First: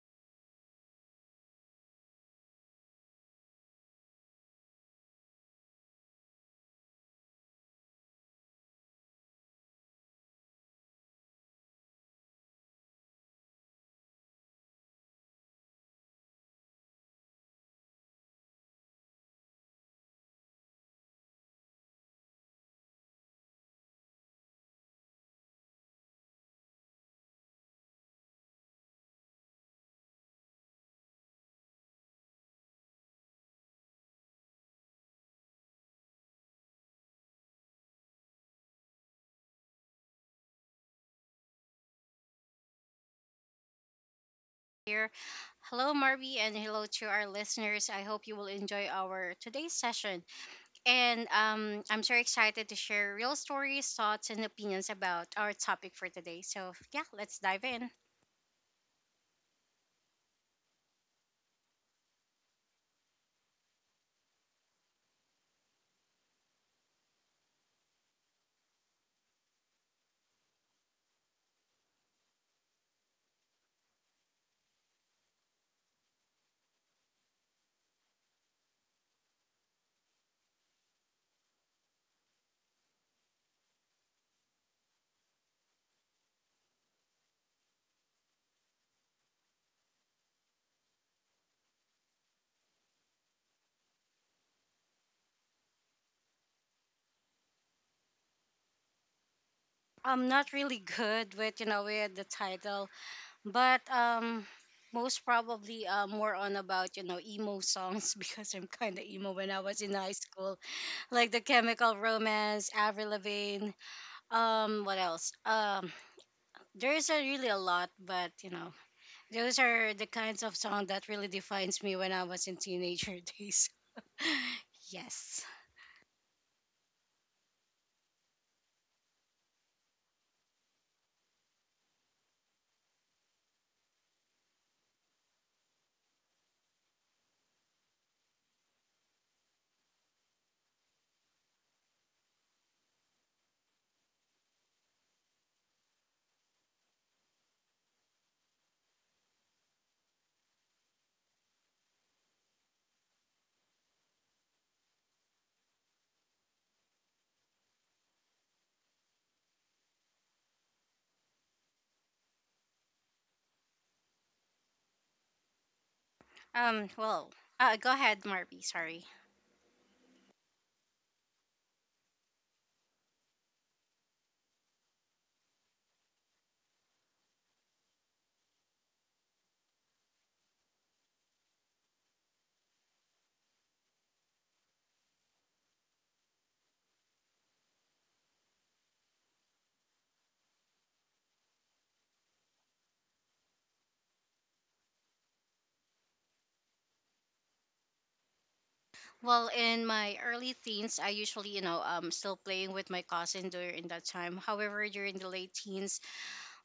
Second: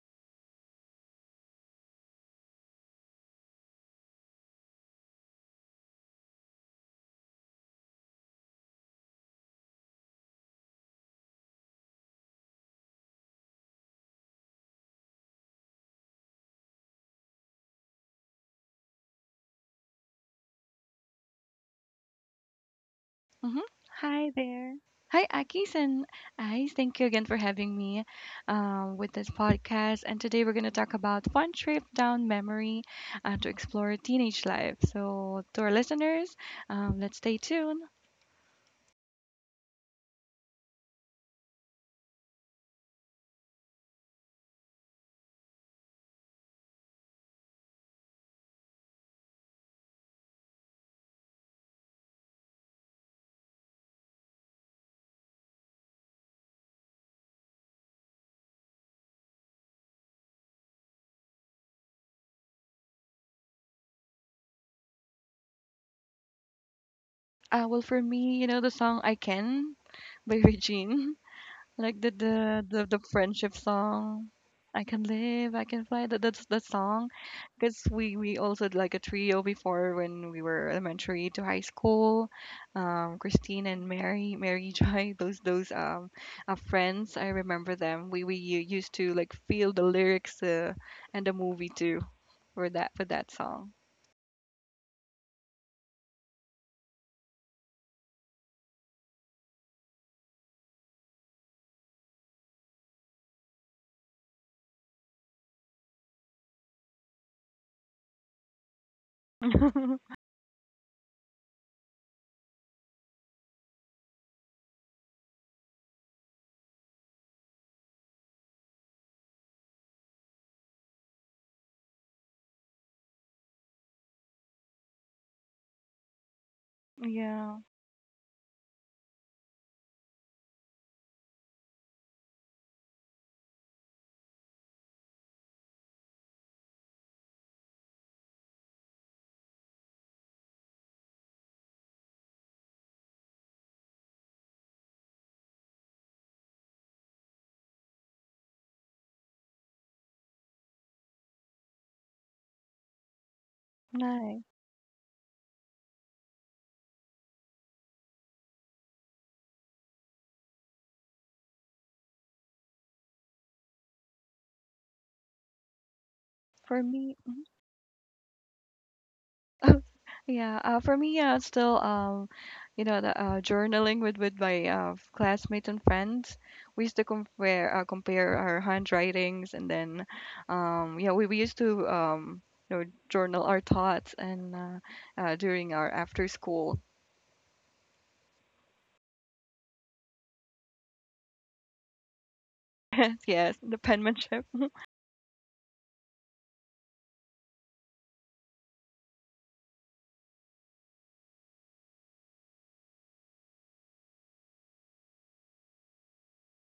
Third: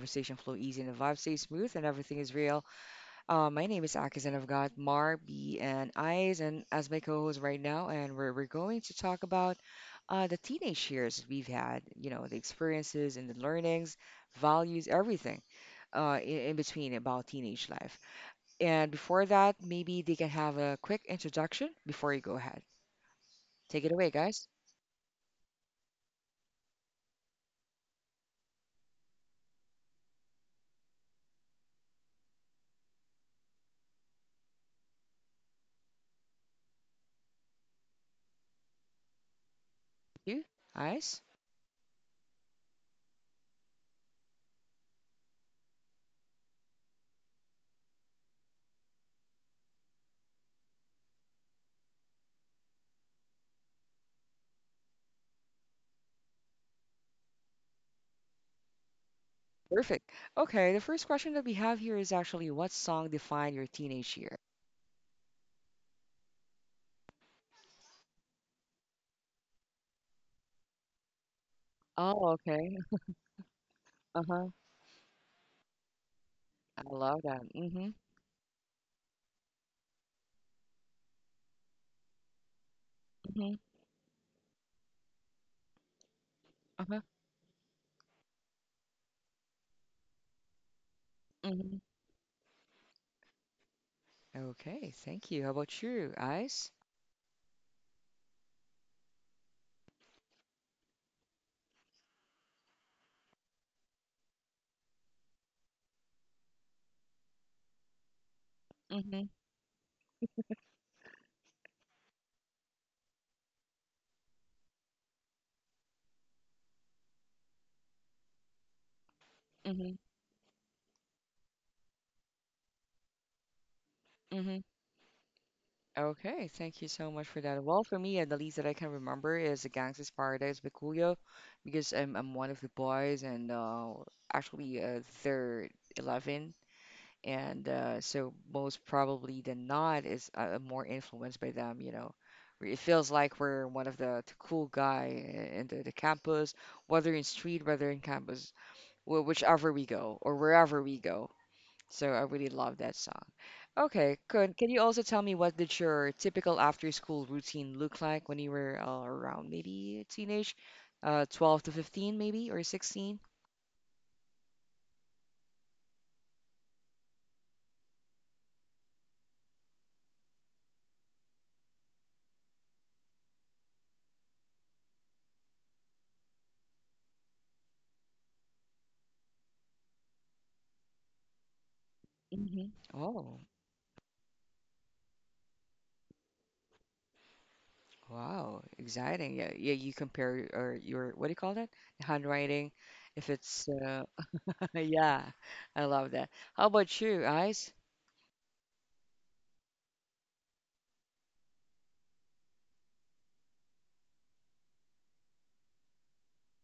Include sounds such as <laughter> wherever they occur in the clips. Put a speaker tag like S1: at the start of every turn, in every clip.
S1: conversation flow easy and the vibe stays smooth and everything is real. My name is Akis and I've got Mar, B, and Eyes and as my co-host right now, and we're going to talk about the teenage years we've had. You know, the experiences and the learnings, values, everything in between about teenage life. And before that, maybe they can have a quick introduction before you go ahead.
S2: hmm
S1: Take it away,
S2: Hi
S1: guys.
S2: there. Hi, Akis, and I thank you again for having me with this podcast. And today we're going to talk about fun trip down memory to explore teenage life. So, to our listeners, let's stay tuned.
S1: You, Eyes.
S3: Here. Hello, Marby, and hello to our listeners. I hope you will enjoy our today's session. And I'm so excited to share real stories, thoughts, and opinions about our topic for today. So, yeah, let's dive in.
S1: Perfect. Okay, the first question that we have here is actually what song defined your teenage year?
S2: Well, for me, you know the song "I Can" by <laughs> Regine. Like the
S1: Oh,
S2: the
S1: okay.
S2: the, the friendship song,
S1: Uh-huh.
S2: "I Can Live, I Can Fly." That's that
S1: I
S2: song,
S1: love that.
S2: because
S1: Mm-hmm.
S2: we also had, like, a trio before when we were elementary to high school.
S1: Mm-hmm.
S2: Christine and Mary, Mary Joy, <laughs> those
S1: Uh-huh.
S2: friends. I remember them. We used to, like, feel the lyrics and the movie
S1: Mm-hmm.
S2: too for that song.
S1: Okay, thank you. How about you, Ice?
S3: I'm not really <laughs> good with, you know, with the title, but most probably more on about, you know, emo songs <laughs> because I'm kind of
S1: Mm-hmm.
S3: emo when I was in high
S2: <laughs>
S3: school. Like the Chemical Romance, Avril Lavigne, what else? There's a really a lot, but you know, those are
S1: Mm-hmm.
S3: the kinds of song that really defines me when I was in teenager <laughs> days.
S1: Mm-hmm.
S3: Yes.
S1: Okay, thank you so much for
S2: Yeah,
S1: that. Well, for me, the least that I can remember is the Gangsta's Paradise by Coolio, because I'm one of the boys, and actually they're 11, and so most probably than not is more influenced by them. It feels like we're one of the cool guy in the campus, whether in street, whether in campus, whichever we go or wherever we go. So I really love that song. Okay,
S2: nice
S1: can you also tell me what did your typical after school routine look like when you were around maybe teenage, 12 to 15, maybe, or 16?
S2: for me.
S3: Well. Go ahead, Marby. Sorry.
S2: <laughs> Yeah, for me, still, you know, the journaling with my classmates and friends. We used to compare compare our handwritings, and then, yeah, we used to
S1: Hmm.
S2: you know,
S1: Oh.
S2: journal our thoughts and during our after school. <laughs>
S1: Wow, exciting. Yeah, yeah, you compare or your what do you call that? Handwriting.
S2: Yes,
S1: If
S2: yes,
S1: it's
S2: the penmanship.
S1: <laughs>
S2: <laughs>
S1: yeah, I love that. How about you, Ice?
S3: Well, in my early teens, I usually, you know, still playing with my cousin during that time. However, during the late teens,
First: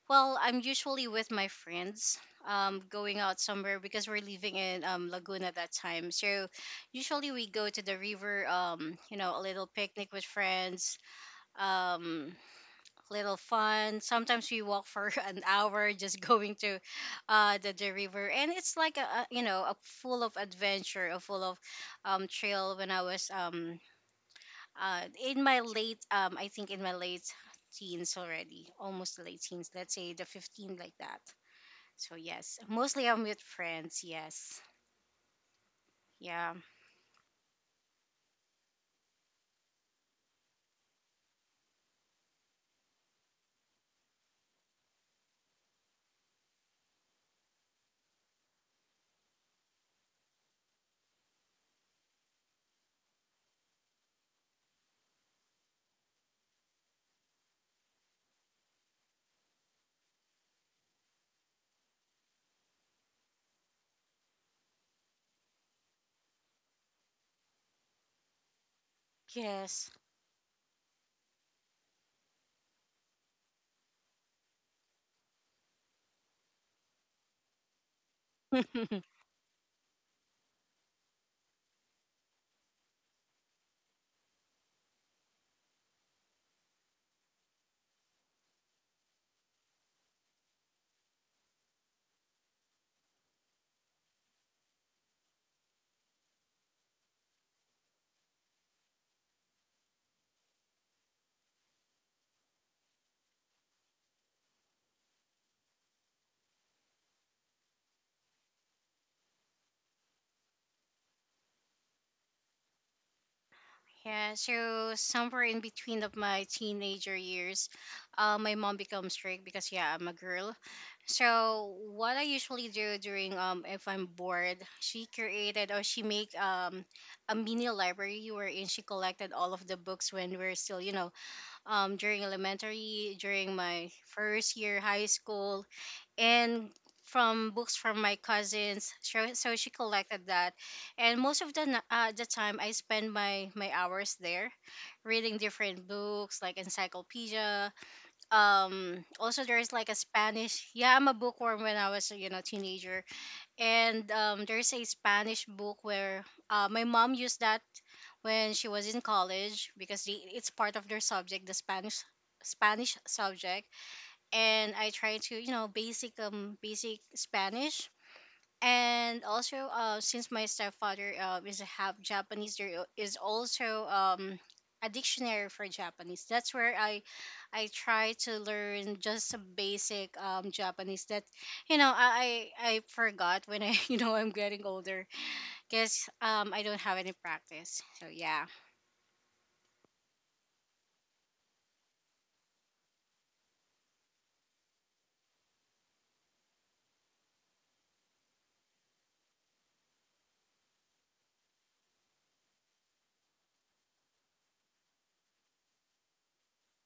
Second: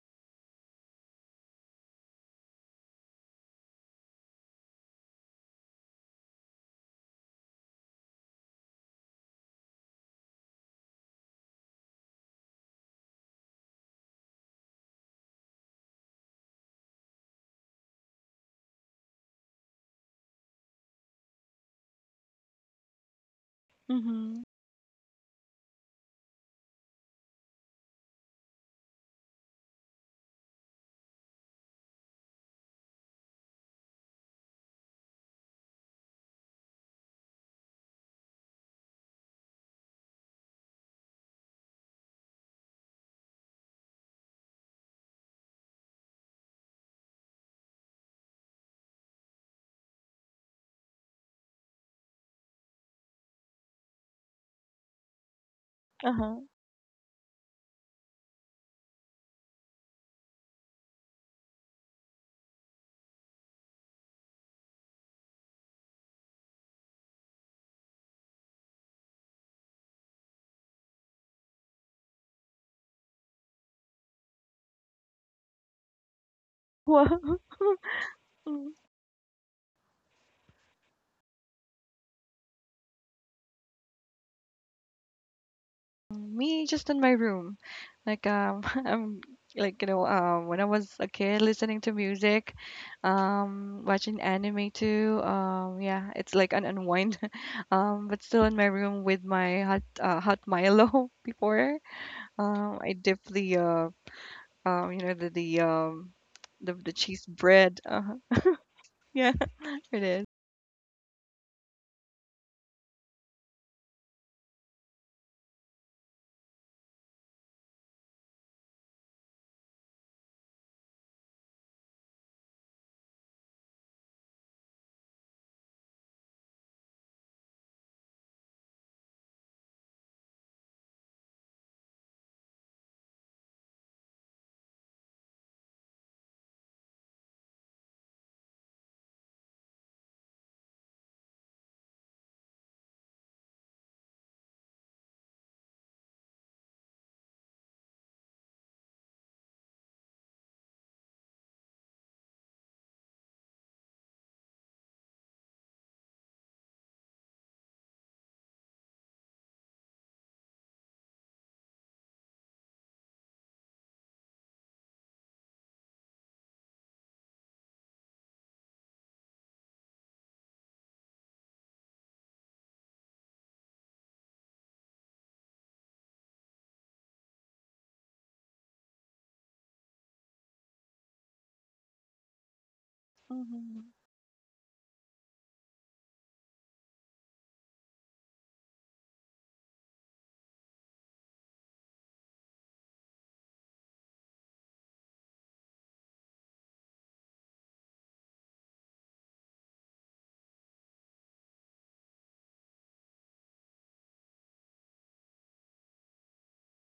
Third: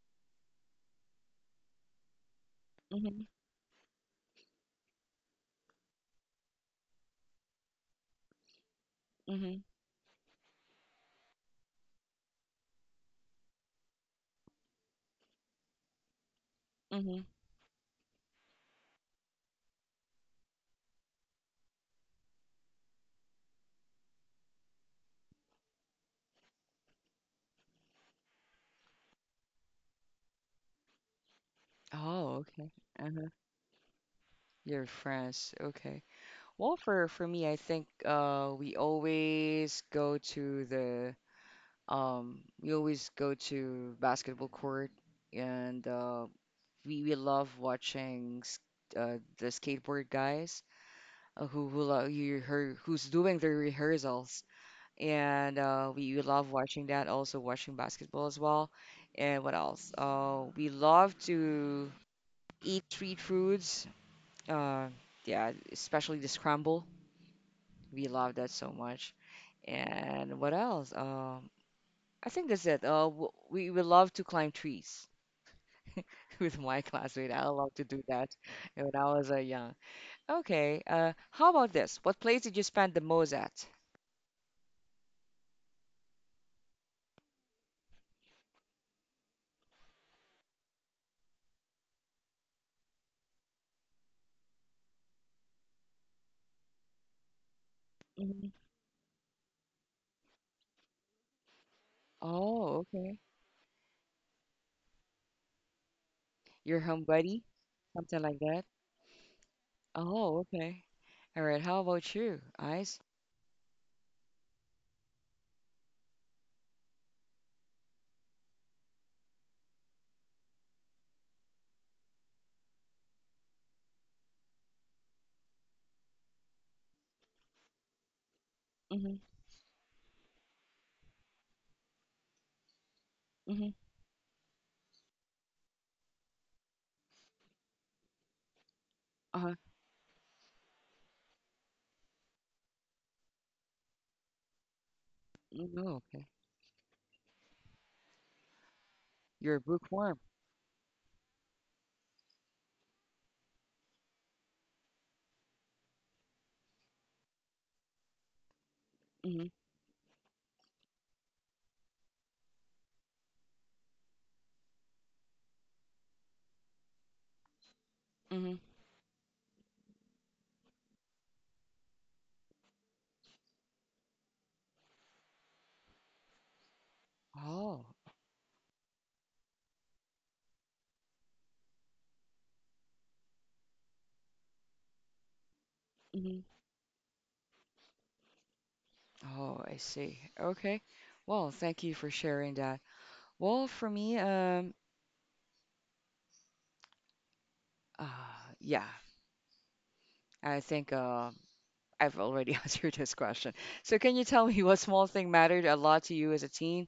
S3: well, I'm usually with my friends, going
S1: Mm-hmm.
S3: out somewhere because we're living in Laguna at that time. So, usually we go to the river, you know, a
S1: Mm-hmm.
S3: little picnic with friends, um little fun, sometimes we walk for <laughs> an hour just going to
S1: Mm-hmm.
S3: the river, and it's like a you know a full of adventure, a full of trail when i was um
S2: hmm
S3: uh in my late, I think in my late teens already, almost the late teens, let's say the 15, like that. So
S1: Oh,
S3: yes,
S1: okay.
S3: mostly I'm
S1: Uh-huh.
S3: with friends. Yes.
S1: Your friends. Okay.
S3: Yeah.
S1: Well, for me, I think we always go to the we always go to basketball court, and we love watching the skateboard guys, who you her who's doing the rehearsals, and we
S2: Uh-huh.
S1: love watching that. Also watching basketball as well, and what else? We love to eat street foods. Uh, yeah, especially the scramble. We love that so much.
S3: Yes.
S1: And what else? I think that's it. We love to climb trees <laughs> with my classmate. I
S2: <laughs>
S1: love to do that
S2: Wow.
S1: when I
S3: <laughs>
S1: was young. Okay. How about this? What place did you spend the most at?
S2: Me, just in my room. Like <laughs> I'm you know when I was a kid listening to music, watching anime too. Yeah, it's like an unwind. <laughs> But still in my room with my hot hot Milo <laughs> before.
S1: Oh,
S2: I
S1: okay.
S2: dip the you know the the um the
S1: Your
S2: the
S1: home
S2: cheese
S1: buddy,
S2: bread. Uh-huh.
S1: something like
S2: <laughs>
S1: that.
S2: Yeah, <laughs> it is.
S1: Oh, okay. All right. How about you, Ice?
S3: Yeah, so somewhere in between of my teenager years, my mom becomes strict because yeah, I'm a girl. So what I usually do during if I'm bored, she created or she make a mini library wherein she
S1: Mm-hmm.
S3: collected all of the books when we're still you know during elementary, during
S1: Mm-hmm.
S3: my first year high school, and from books from my cousins. So,
S1: Uh-huh.
S3: so she collected that, and most of the the time I spend my hours there, reading
S1: Mm.
S3: different
S1: Oh, okay.
S3: books like encyclopedia. Also
S1: You're a
S3: there's like a
S1: bookworm.
S3: Spanish. Yeah, I'm a bookworm when I was you know teenager, and there's a Spanish book where my mom used that when she was in
S1: Mm-hmm.
S3: college because it's part of their subject, the Spanish subject, and I try to you know basic basic Spanish.
S1: Mm-hmm.
S3: And also, since my stepfather is half Japanese, there is also a dictionary for Japanese. That's where I
S1: Oh.
S3: try to learn just a basic Japanese that you know I forgot when I
S2: Mm-hmm.
S3: <laughs> you know I'm getting older because
S1: Mm-hmm.
S3: I don't have any practice. So yeah.
S1: Oh, I see. Okay. Well, thank you for sharing that. Well, for me, uh, yeah, I think I've already <laughs> answered this question. So, can you tell me what small thing mattered a lot to you as a teen?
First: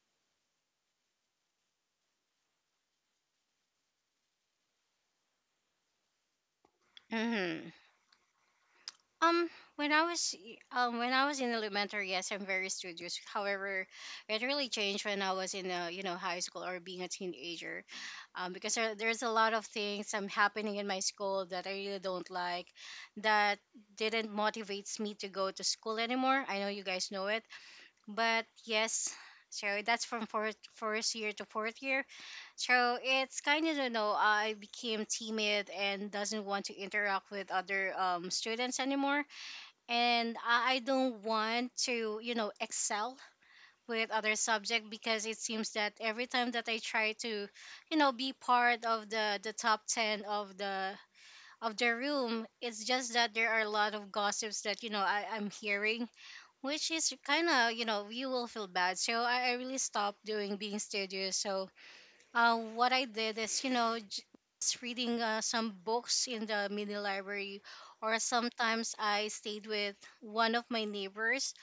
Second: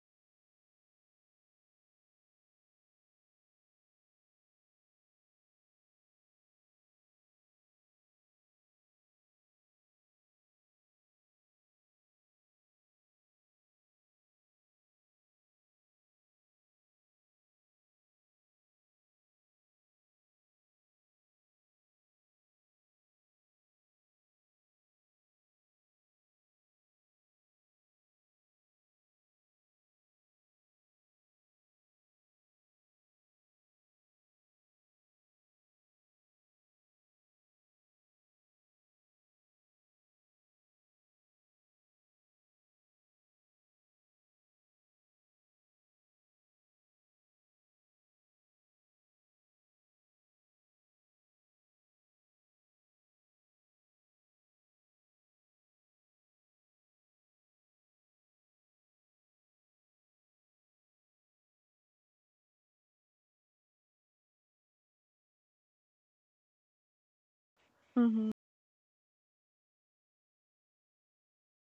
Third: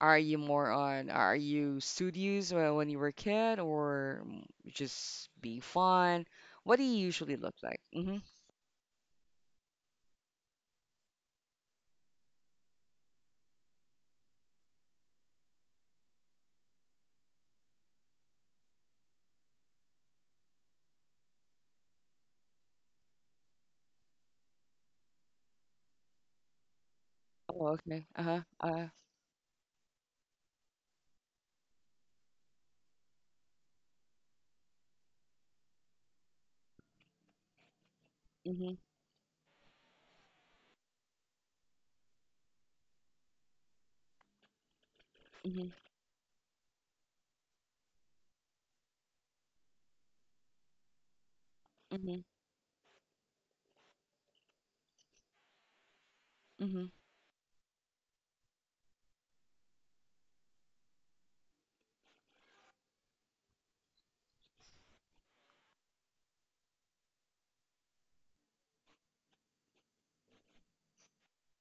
S1: Are you more on, are you studious when you were a kid, or just being fun? What do you usually look
S3: Hmm.
S1: like? Mm-hmm.
S3: Um, when I was when I was in elementary, yes, I'm very studious. However, it really changed when I was in you know high school or being a teenager, because there's a lot of things happening in my school that I really don't like, that didn't motivates me to go to school anymore. I know you guys know it,
S1: Oh, okay. Uh-huh.
S3: but yes. So that's from fourth, first year to fourth year. So it's kind of, you know, I became timid and doesn't want to interact with other
S1: Mm-hmm.
S3: students anymore, and I don't want to, you know, excel with other subject because it
S1: Mm-hmm.
S3: seems that every time that I try to, you know, be part of the top 10 of the
S1: Mm-hmm.
S3: room. It's just that there are a lot of gossips that, you know, I'm hearing,
S1: Mm-hmm.
S3: which is kind of, you know, you will feel bad. So I really stopped doing being studious. So what I did is, you know, just reading some books in the mini library, or
S2: Mm-hmm.
S3: sometimes I stayed with one of my neighbors,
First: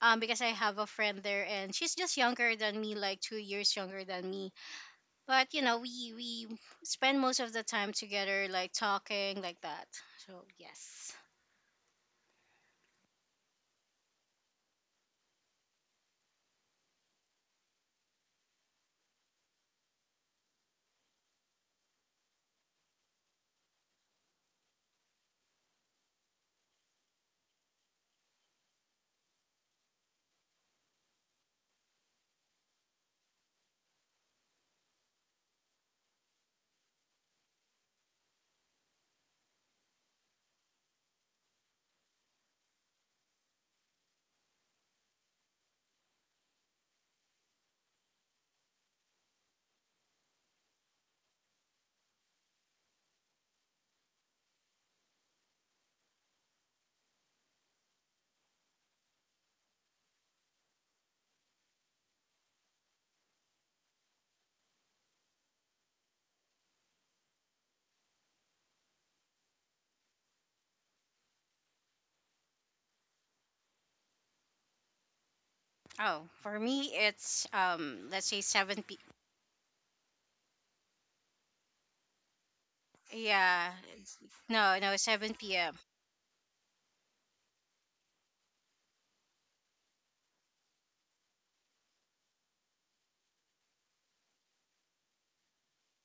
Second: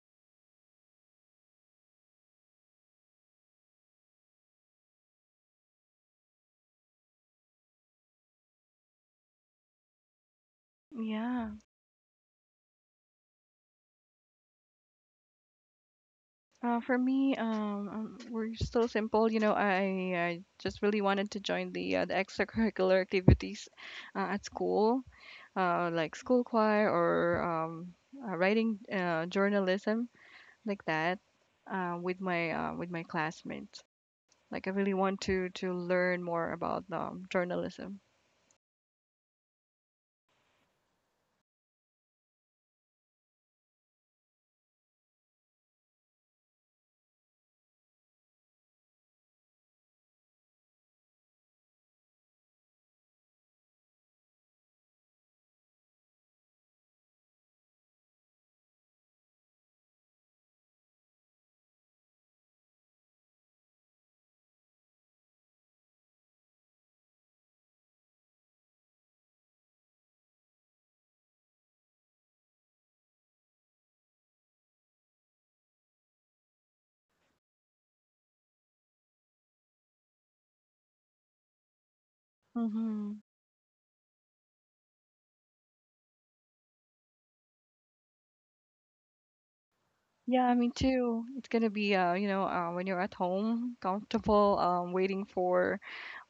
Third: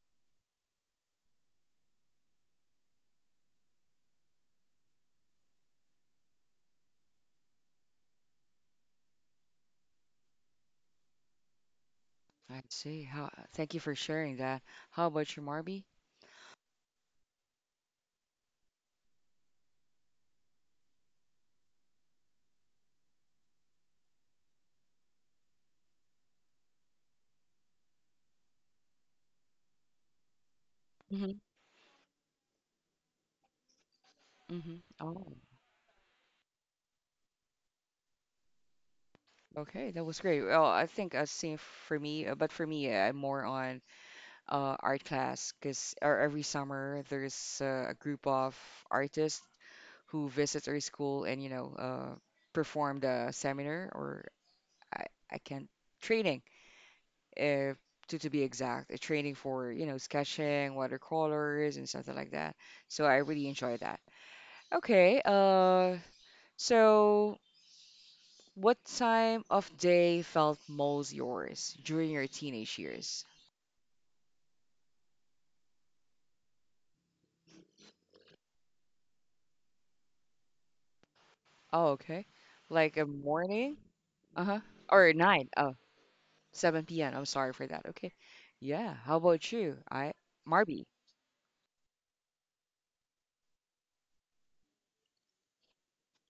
S3: because I have a friend there, and she's just younger than me, like 2 years younger than me. But you know, we spend most of the time together, like talking, like that. So yes.
S2: Yeah.
S1: I see. Thank you for sharing that. How about you, Marby?
S2: For me, we're so simple. You know, I just really wanted to join the extracurricular activities at school, like school choir or writing journalism like that,
S1: Mm-hmm.
S2: with my classmates. Like I
S1: Mm-hmm.
S2: really want
S1: Oh,
S2: to learn more about journalism.
S1: okay. That was great. Well, I think same for me, but for me, I'm more on art class, because every summer there's a group of artists who visit our school, and perform the seminar, or I, I can't training, if to be exact, a training for sketching watercolors and something like that. So I really enjoy that. Okay. So what time of day felt most yours during your teenage years?
S3: Oh, for me, it's let's say seven p.
S1: Oh, okay, like a
S2: Mm-hmm.
S1: morning?
S3: Yeah,
S1: Uh-huh.
S3: no,
S1: Or
S3: no,
S1: 9?
S3: seven
S1: Oh,
S3: p.m.
S1: seven 7 p.m. I'm sorry for that. Okay. Yeah. How about you? I
S2: Yeah, me
S1: Marby.
S2: too. It's gonna be you know, when you're at home, comfortable, waiting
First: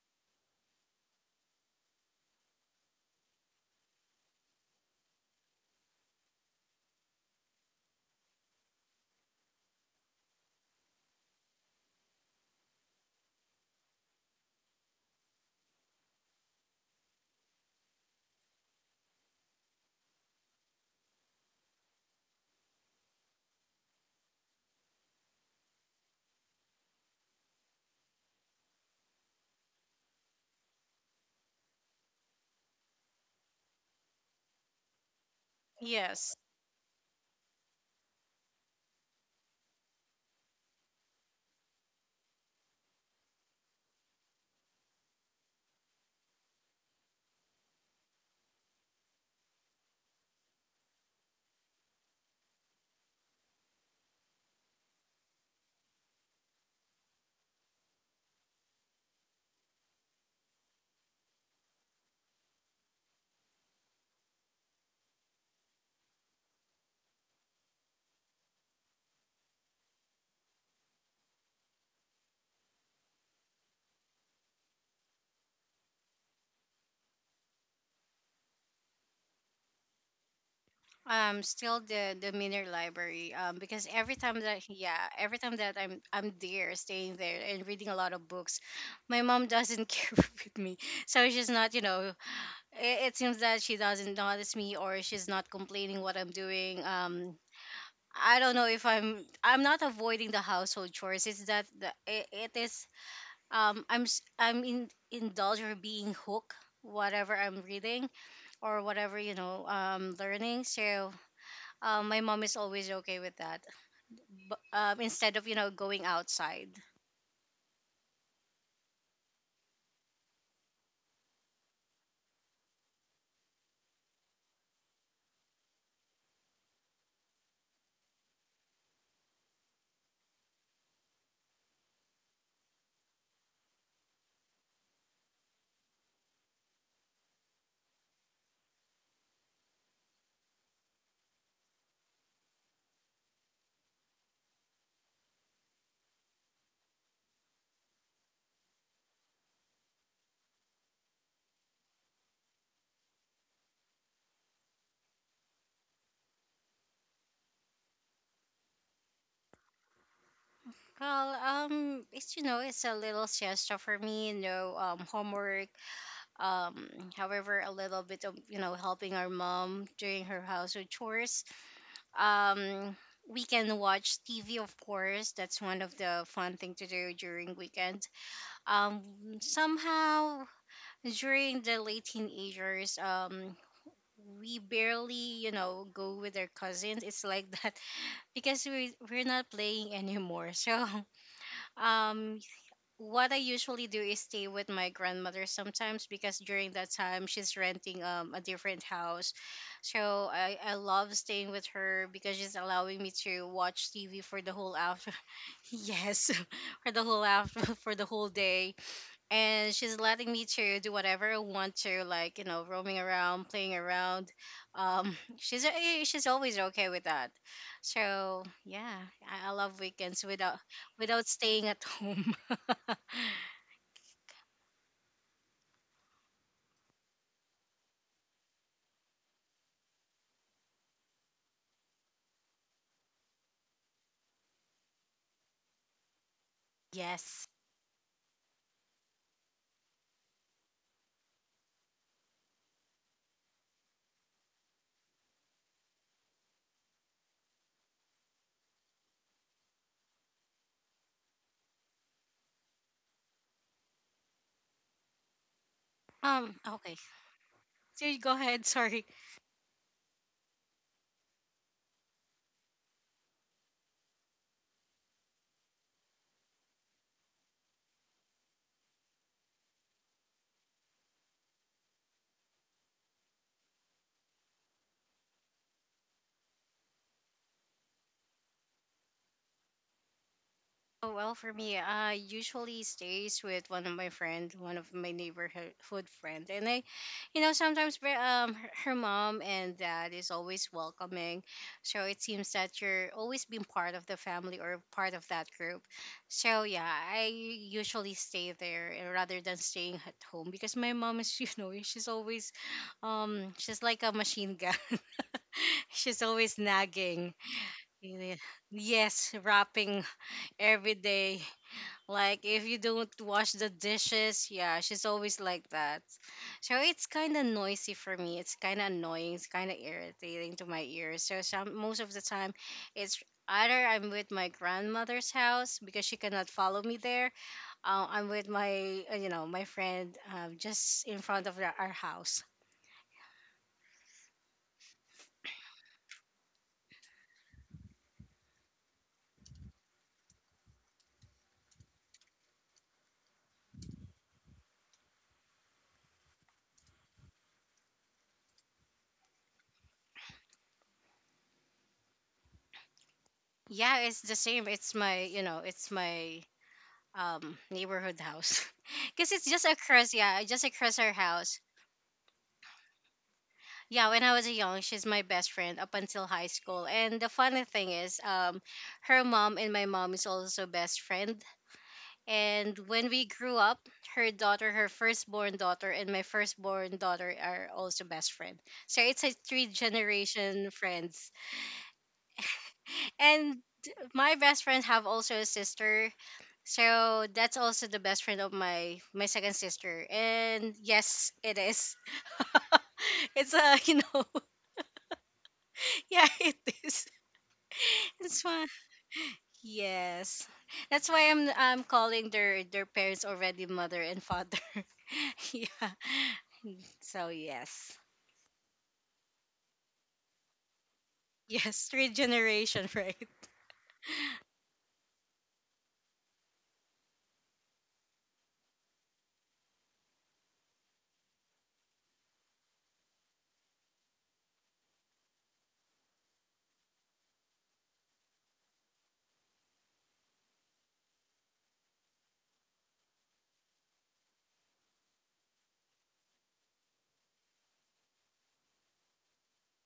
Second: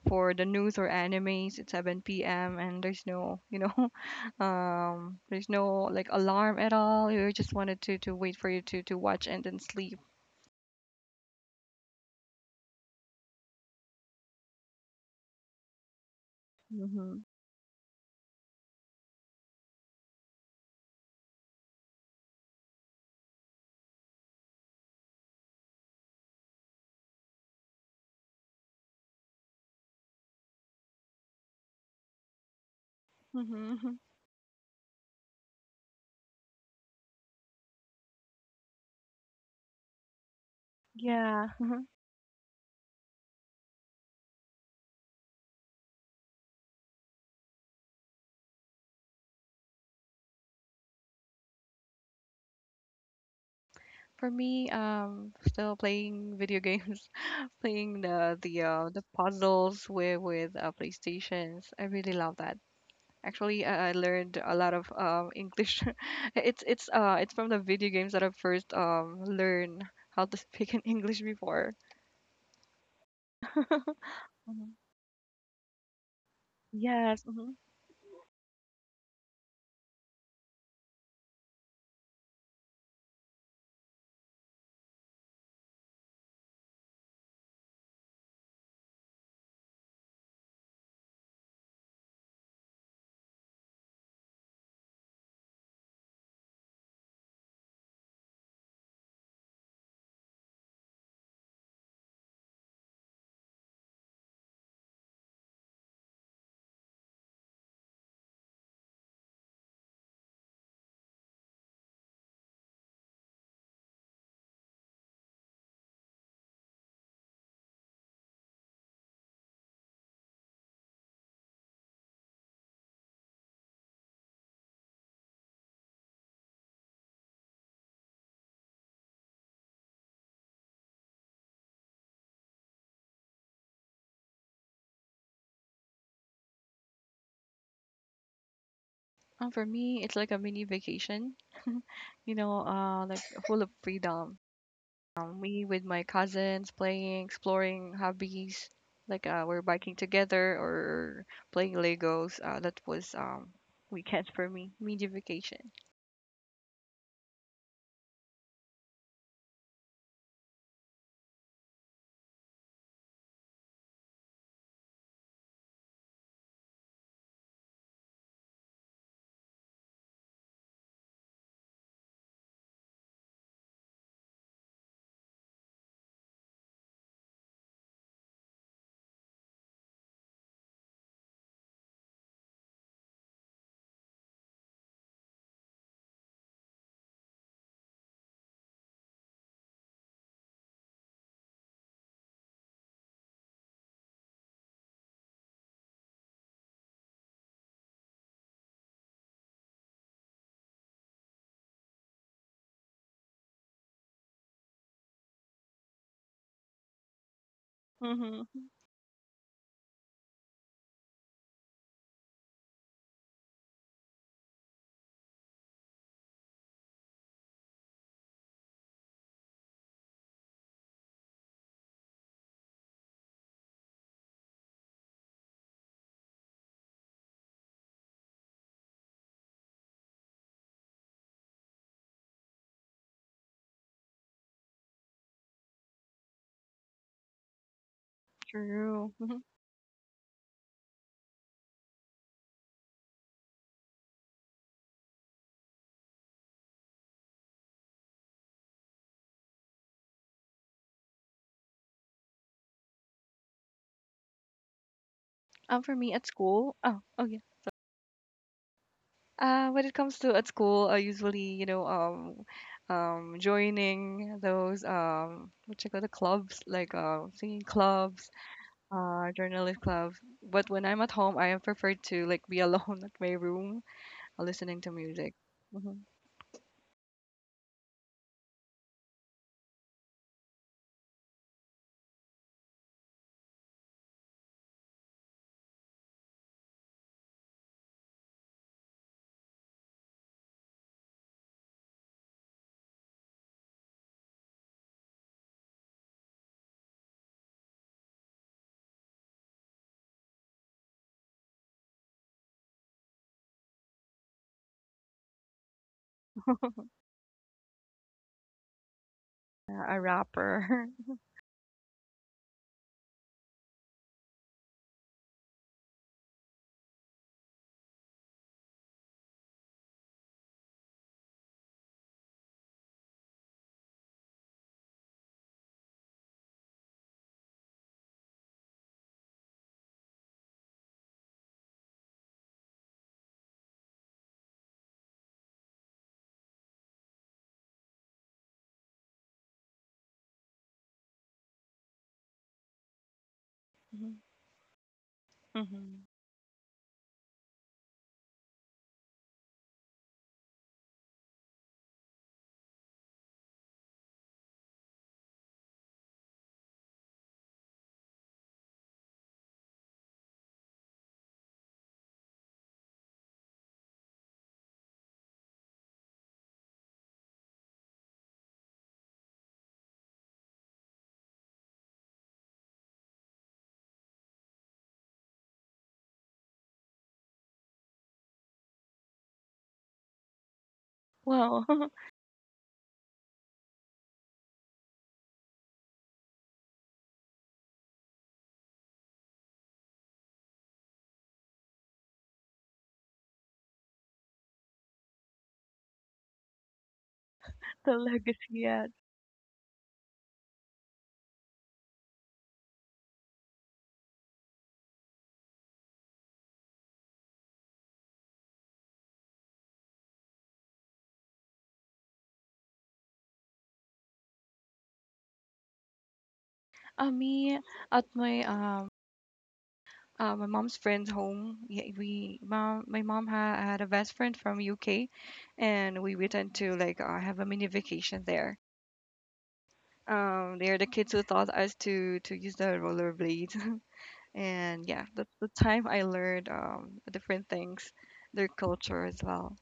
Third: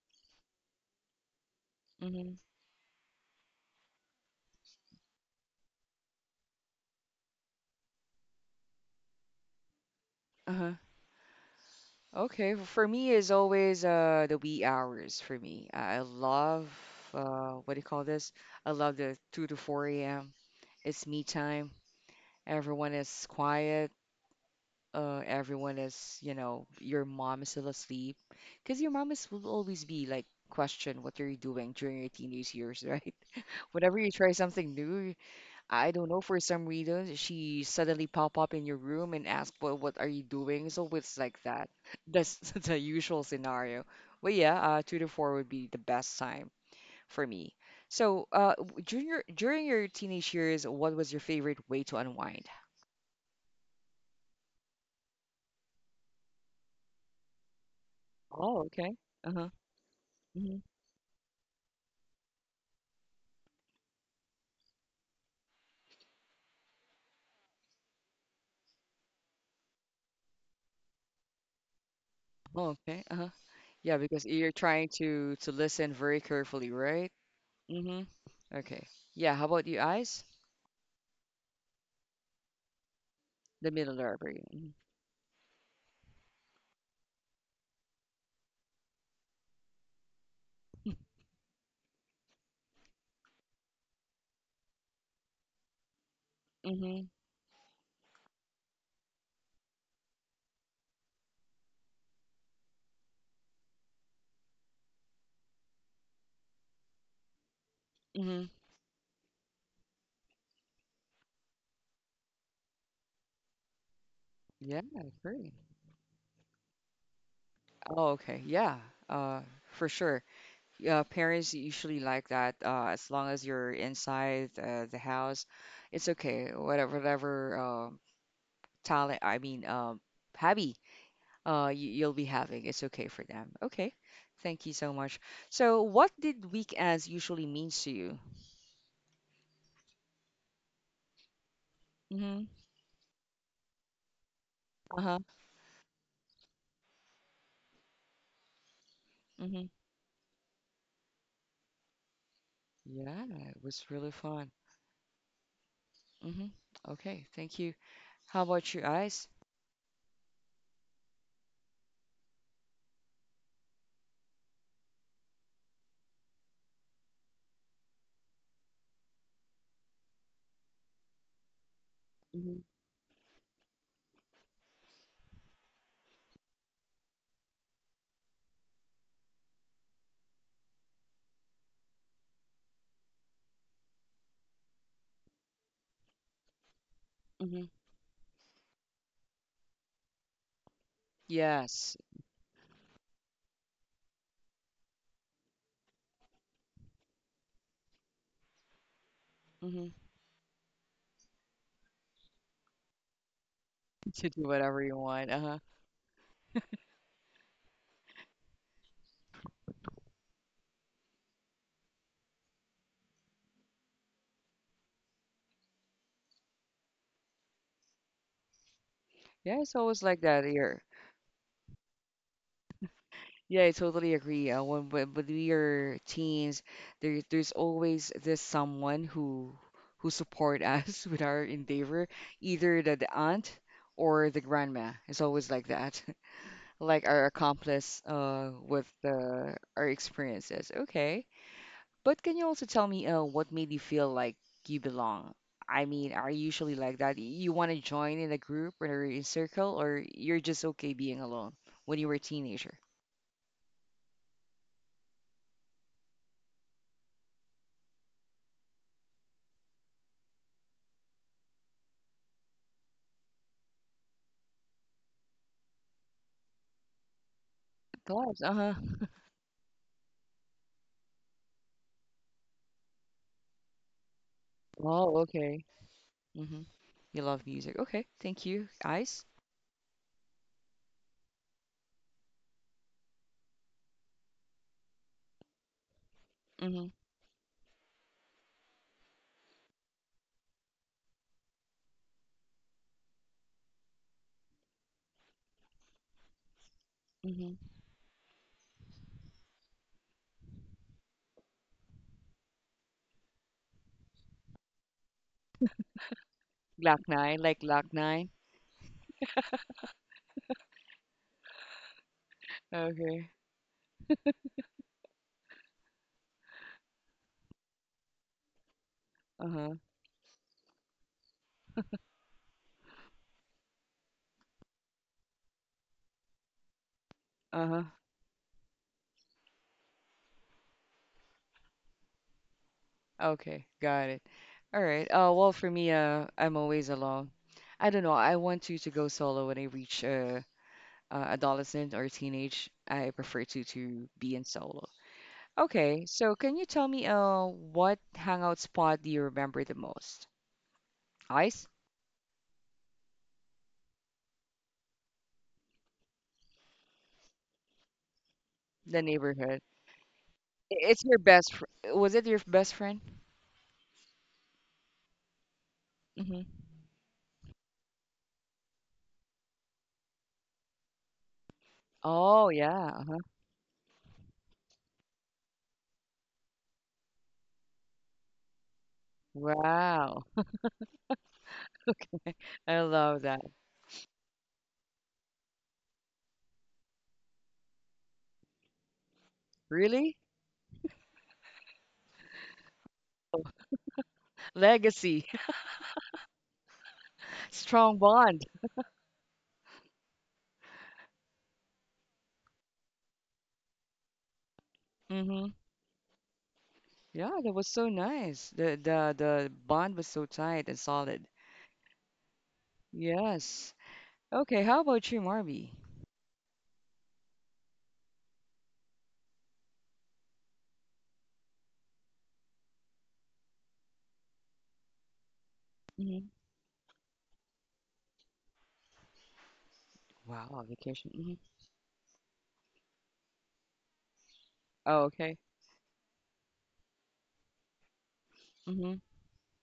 S2: for the news or animes. It's 7
S1: Mm-hmm.
S2: p.m. and there's no, you know, <laughs> there's no like alarm at all. You just wanted to wait for you to watch and then sleep.
S1: Uh-huh. Okay. For me is always the wee hours for me. I love
S2: Mhm.
S1: what do you call this? I love the 2 to 4 a.m. It's me time. Everyone is quiet. Everyone is, your mom is still asleep. Because your mom is will always be like, question what are you doing during your teenage years, right? <laughs> Whenever
S2: Mhm.
S1: you try something new, I don't know,
S3: Yes.
S1: for some reason, she suddenly pop up in your room and ask, well, what are you doing? So it's like
S2: Yeah.
S1: that.
S2: Mhm.
S1: <laughs> That's <laughs> the usual scenario. But yeah, 2 to 4 would be the best time for me. So, during your teenage years, what was your favorite way to unwind?
S2: For me, still playing video games, <laughs> playing the the
S1: Oh,
S2: uh
S1: okay.
S2: the
S1: Uh-huh.
S2: puzzles with
S1: Hmm.
S2: PlayStations. I really love that. Actually, I learned a lot of English. <laughs> It's from the video games that I first learned how to speak in <laughs> English before.
S1: Oh, okay. Uh-huh. Yeah, because you're
S2: Mhm.
S1: trying to listen very carefully, right?
S2: Yes. hmm
S1: Mm-hmm. Okay. Yeah, how about you, eyes?
S3: Still the Miner Library, because
S1: The
S3: every
S1: middle
S3: time that,
S1: library.
S3: yeah, every time that I'm there staying there and reading a lot of books, my mom doesn't <laughs> care with me, so she's not you know, it seems that she doesn't notice me or she's not complaining what I'm doing
S1: Mm-hmm.
S3: I don't know if I'm not avoiding the household chores. It's that it is I'm in indulge or being hooked whatever I'm reading,
S1: Mm-hmm.
S3: or whatever you know learning. So my mom is always okay with that. But
S1: Yeah, I
S3: instead of you know
S1: agree.
S3: going outside,
S1: Oh, okay. Yeah, for sure. Yeah, parents usually like that. As long as you're inside the house, it's okay. Whatever talent, I mean, hobby, you'll be having, it's okay for them. Okay. Thank you so much. So, what did weekends usually means to you?
S2: And for me, it's like a mini vacation. <laughs> You
S1: Mm-hmm.
S2: know, like, full of freedom.
S1: Uh-huh.
S2: Me with my cousins playing, exploring hobbies. Like we're
S1: Mm-hmm.
S2: biking together or playing Legos. That was
S1: Yeah, it was really
S2: weekend for
S1: fun.
S2: me, mini vacation.
S1: Mm-hmm. Okay. Thank you. How about your eyes?
S3: well, it's you know it's a little siesta for me. You know, homework. Um, however, a little bit of you know helping our mom during her household chores.
S1: Mm-hmm.
S3: Um, we can watch TV, of course. That's one of the fun thing to do during weekend. Um, somehow during the late teenagers, we barely, you know, go with our cousins. It's like <laughs> that
S1: Mm-hmm.
S3: because we're not playing anymore. So <laughs>
S1: Yes.
S3: um what I usually do is stay with my grandmother sometimes because during that time she's renting a different house.
S1: Mm-hmm.
S3: So I love staying with her because she's allowing me to watch TV for
S1: To
S3: the
S1: do
S3: whole
S1: whatever
S3: after
S1: you want.
S3: <laughs>
S1: Uh-huh.
S3: yes, <laughs> for the whole after <laughs> for the whole
S2: Mm-hmm.
S3: day, and she's letting me to do whatever I want to, like you know, roaming around, playing around. <laughs> She's always okay with that. So yeah, I love
S1: Yeah, it's
S3: weekends
S1: always like
S3: without
S1: that here.
S3: staying at home. <laughs>
S1: Yeah, I totally agree. When, when we are teens, there's always this someone who support us <laughs> with our endeavor, either the aunt or the grandma. It's always like that, <laughs> like
S3: Yes.
S1: our accomplice with
S2: True. <laughs>
S1: the our experiences. Okay. But can you also tell me, what made you feel like you belong? I mean, are you usually like that? You want to join in a group or in a circle, or you're just okay being alone when you were a teenager?
S2: For me at
S3: Okay.
S2: school, oh, oh yeah.
S3: So you go ahead. <laughs> Sorry.
S2: When it comes to at school, I usually, you know, joining those what you call the clubs, like singing clubs,
S1: Thoughts? Uh-huh. <laughs>
S2: journalist clubs. But when I'm at home, I prefer to like be alone <laughs> at my room, listening to
S1: Oh,
S2: music.
S1: okay.
S2: Hmm
S1: Mm-hmm. You love music. Okay, thank you. Ice?
S3: Oh, well, for me, I usually stays with one of my friend, one of my neighborhood friend, and
S1: Mm-hmm.
S3: you know, sometimes her mom and dad is always welcoming, so it seems that you're always been part of the family or part of that group. So yeah, I
S1: Mm-hmm.
S3: usually stay there and rather than staying at home because my mom is, <laughs> you know, she's always, she's like a machine gun. <laughs> She's always
S1: Glock
S3: nagging.
S1: 9, like Glock
S3: Yeah.
S1: 9.
S3: Yes, rapping
S2: A
S3: every
S2: rapper.
S3: day. Like if you don't
S1: Okay.
S3: wash the dishes, yeah, she's always like that. So it's kind of noisy for me. It's kind of annoying. It's kind of
S1: Uh-huh.
S3: irritating to my ears. So some most of the time, it's either I'm with my grandmother's house because she cannot follow me there.
S1: Uh-huh.
S3: I'm with my you know my friend, just in front of our house.
S1: Okay, got it. All right. Well, for me, I'm always alone. I don't know. I want to go solo. When I reach adolescent or teenage, I prefer to
S2: <laughs>
S1: to
S2: hmm
S1: be in solo. Okay,
S2: hmm
S1: so can you tell me, what hangout spot do you remember the most? Ice?
S3: Yeah, it's the same. It's my you know it's my neighborhood house <laughs>
S1: The
S3: because it's just
S1: neighborhood.
S3: across, yeah, just across our
S1: It's your
S3: house.
S1: best fr was it your best friend?
S3: Yeah, when I was young, she's my best friend up until high
S1: Hmm.
S3: school. And the funny thing is, her mom and my mom is also best friend.
S1: Oh
S3: And when
S1: yeah.
S3: we
S1: Uh-huh.
S3: grew up, her daughter, her firstborn daughter, and my firstborn daughter are also best friend. So it's a three
S1: Wow.
S3: generation friends.
S2: Well, <laughs>
S1: <laughs> I love
S3: And
S1: that.
S3: my best friend have also a sister, so that's also the best friend of my second sister.
S1: Really?
S3: And yes, it is. <laughs> It's a you know <laughs>
S1: Legacy.
S3: yeah it is.
S1: <laughs>
S2: the
S1: Strong
S3: It's
S2: legacy
S1: bond.
S3: fun.
S2: yet.
S3: Yes. That's why I'm calling their parents already mother and father. <laughs>
S1: Hmm.
S3: Yeah. So
S1: Yeah, that was
S3: yes.
S1: so nice. The bond was so tight and solid.
S3: Yes, three generation, <laughs> right?
S1: Yes. Okay, how about you, Marby?
S2: Me at my my mom's friend's home. Yeah, my mom had a best friend from UK, and we went to like have a mini vacation there.
S1: Wow,
S2: They are the kids
S1: vacation.
S2: who
S1: Hmm.
S2: taught us to use the rollerblades, <laughs> and
S1: Oh,
S2: yeah, that's
S1: okay.
S2: the time I learned different things, their
S1: Hmm.
S2: culture as well.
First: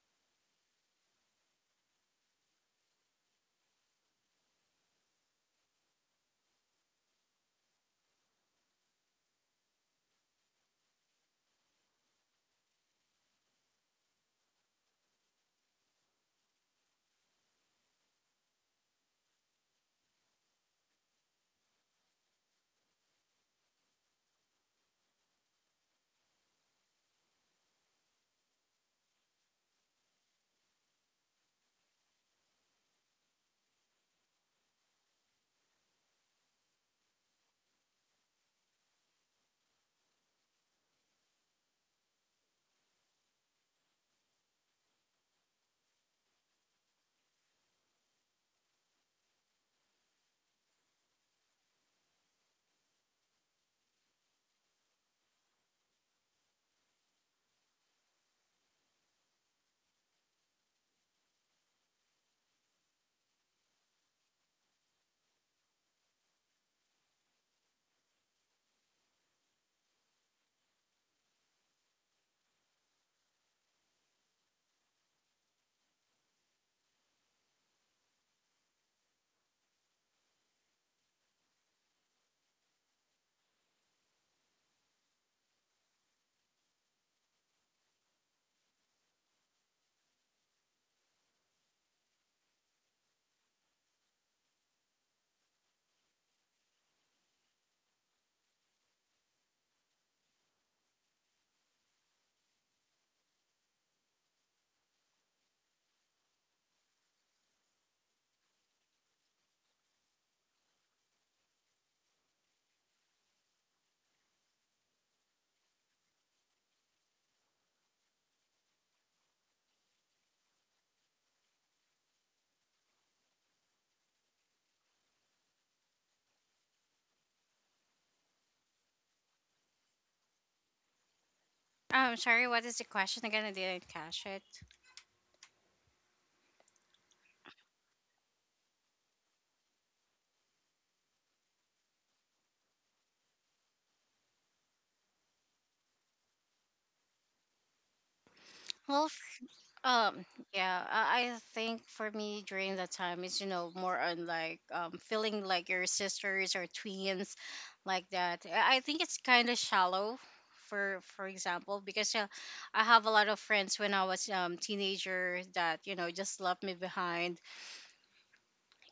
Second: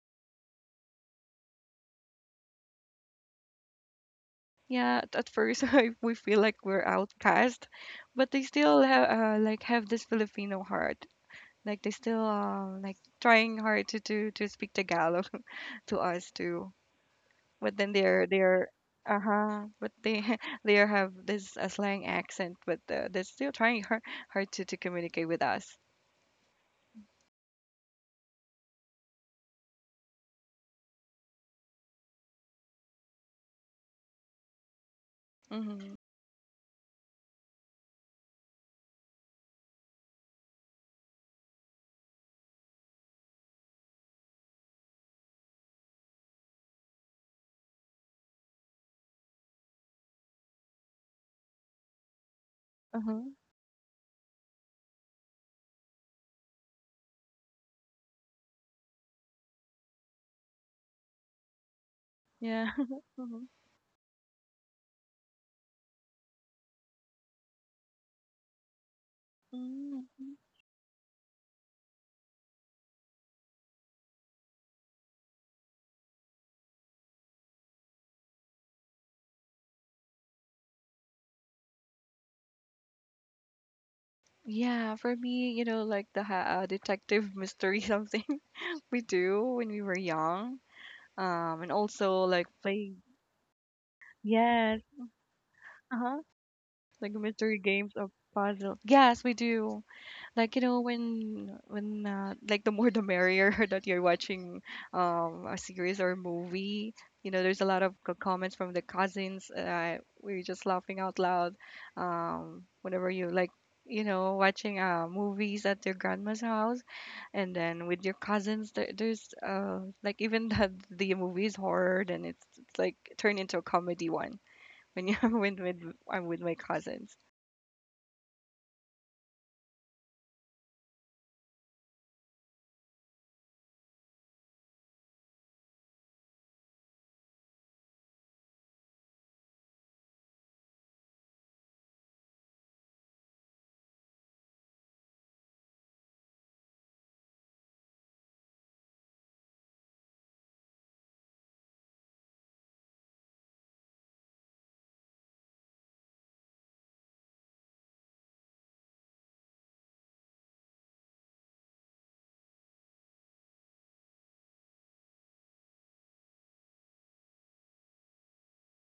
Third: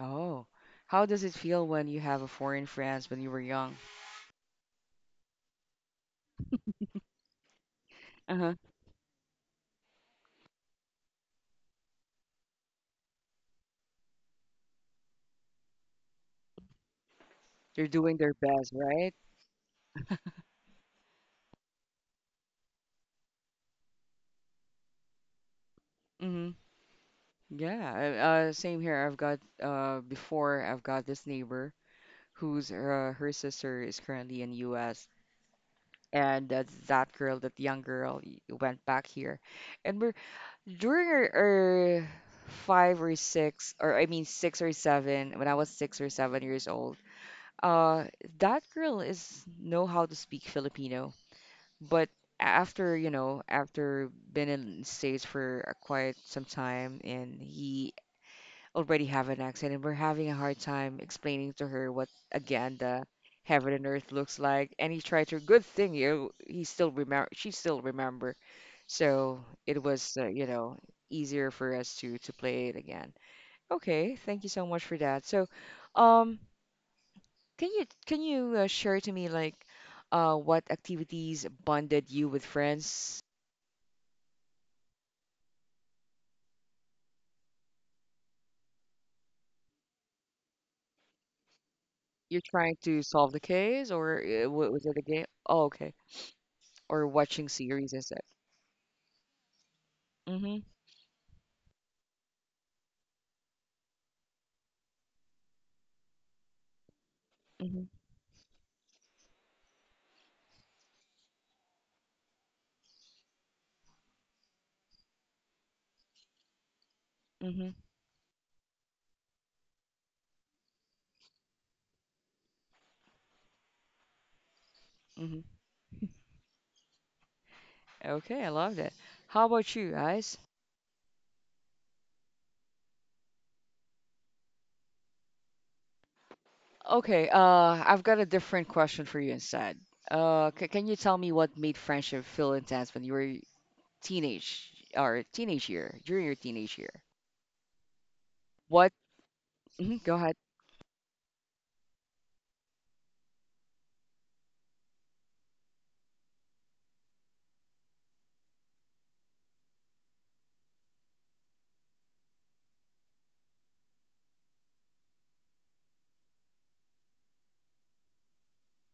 S1: Oh, how does it feel when you have a foreign friends when you were young?
S2: Yeah, at first <laughs> we feel like we're outcast, but they
S1: Uh-huh.
S2: still have like have this Filipino heart. Like they still like trying hard to speak Tagalog <laughs> to us too. but
S1: They're
S2: then
S1: doing
S2: they're
S1: their
S2: they're
S1: best, right?
S2: uh-huh but they <laughs> they have this a slang accent but they're still trying hard, hard to communicate with us.
S1: Mm-hmm. Yeah. Same here. I've got before I've got this neighbor who's her sister is currently in U.S.,
S2: Mm-hmm.
S1: and that girl, that young girl, went back here, and we're during our 5 or 6 or I mean 6 or 7 when I was 6 or 7 years old. Uh, that girl is know how to speak Filipino, but after,
S2: uh-huh.
S1: after been in States for a quite some time, and he already have an accent, and we're having a hard time explaining to her what
S2: Yeah.
S1: again
S2: <laughs>
S1: the
S2: Mm-hmm.
S1: heaven and earth looks like, and he tried to, good thing you, he still remember, she still remember. So it
S2: Mm.
S1: was easier for us to play it again. Okay, thank you so much for that. So, um can you share to me, like, what activities bonded you with friends?
S2: Yeah, for me, you know, like the detective mystery something <laughs> we do when we were young, and also
S1: You're
S2: like
S1: trying
S2: playing.
S1: to solve the case, or
S2: Yes.
S1: was it a game? Oh, okay.
S2: Uh-huh.
S1: Or
S2: Like
S1: watching
S2: mystery
S1: series
S2: games or
S1: instead.
S2: puzzle, yes, we do. Like,
S1: Mm-hmm.
S2: you know, when like, the more the merrier <laughs> that you're watching a series or a movie. You know, there's a lot
S1: Mm-hmm.
S2: of comments from the cousins. We're just laughing out loud whenever you like, you know, watching movies at your grandma's house, and
S1: Mm-hmm.
S2: then with your cousins there, there's like, even <laughs> the movie is horror, then it's like turned into a comedy one when you <laughs>
S1: Mm-hmm.
S2: when with, I'm with my cousins.
S1: Okay, I love that. How about you guys?
S3: Sorry, what is the question again? I didn't catch it.
S1: Okay, I've got a different question for you instead. C can you tell me what made friendship feel intense when you were teenage, or teenage year, during your teenage year? What?
S3: Well,
S1: Mhm. Go
S3: Um,
S1: ahead.
S3: yeah, I think for me during that time is, you know, more on like feeling like your sisters or twins, like that. I think it's kind of shallow for example because I have a lot of friends when I was teenager that, you know, just left me behind.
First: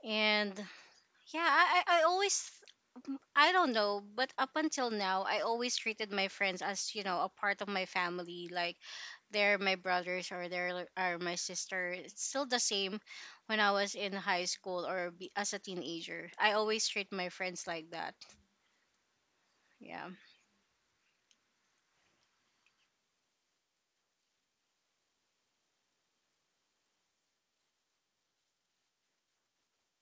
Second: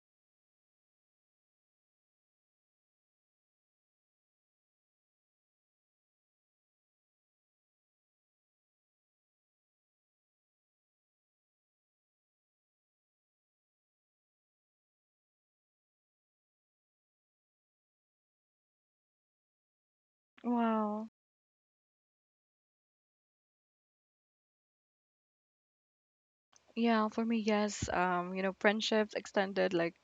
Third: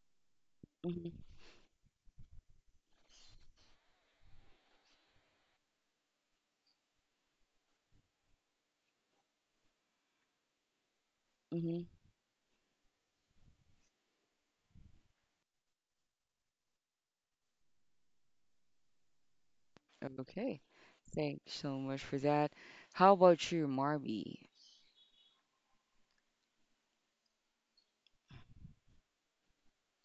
S3: And
S1: Mm-hmm.
S3: yeah, I always, I don't know, but up until now, I always treated my friends as, you know, a part of my family. Like, they're my brothers or are my
S1: Mm-hmm.
S3: sister. It's still the same when I was in high school or be, as a teenager. I always treat my friends like that. Yeah.
S1: Okay.
S2: Wow.
S1: Thanks so much for that. How about you, Marby?
S2: Yeah, for me, yes. You know, friendships extended, like,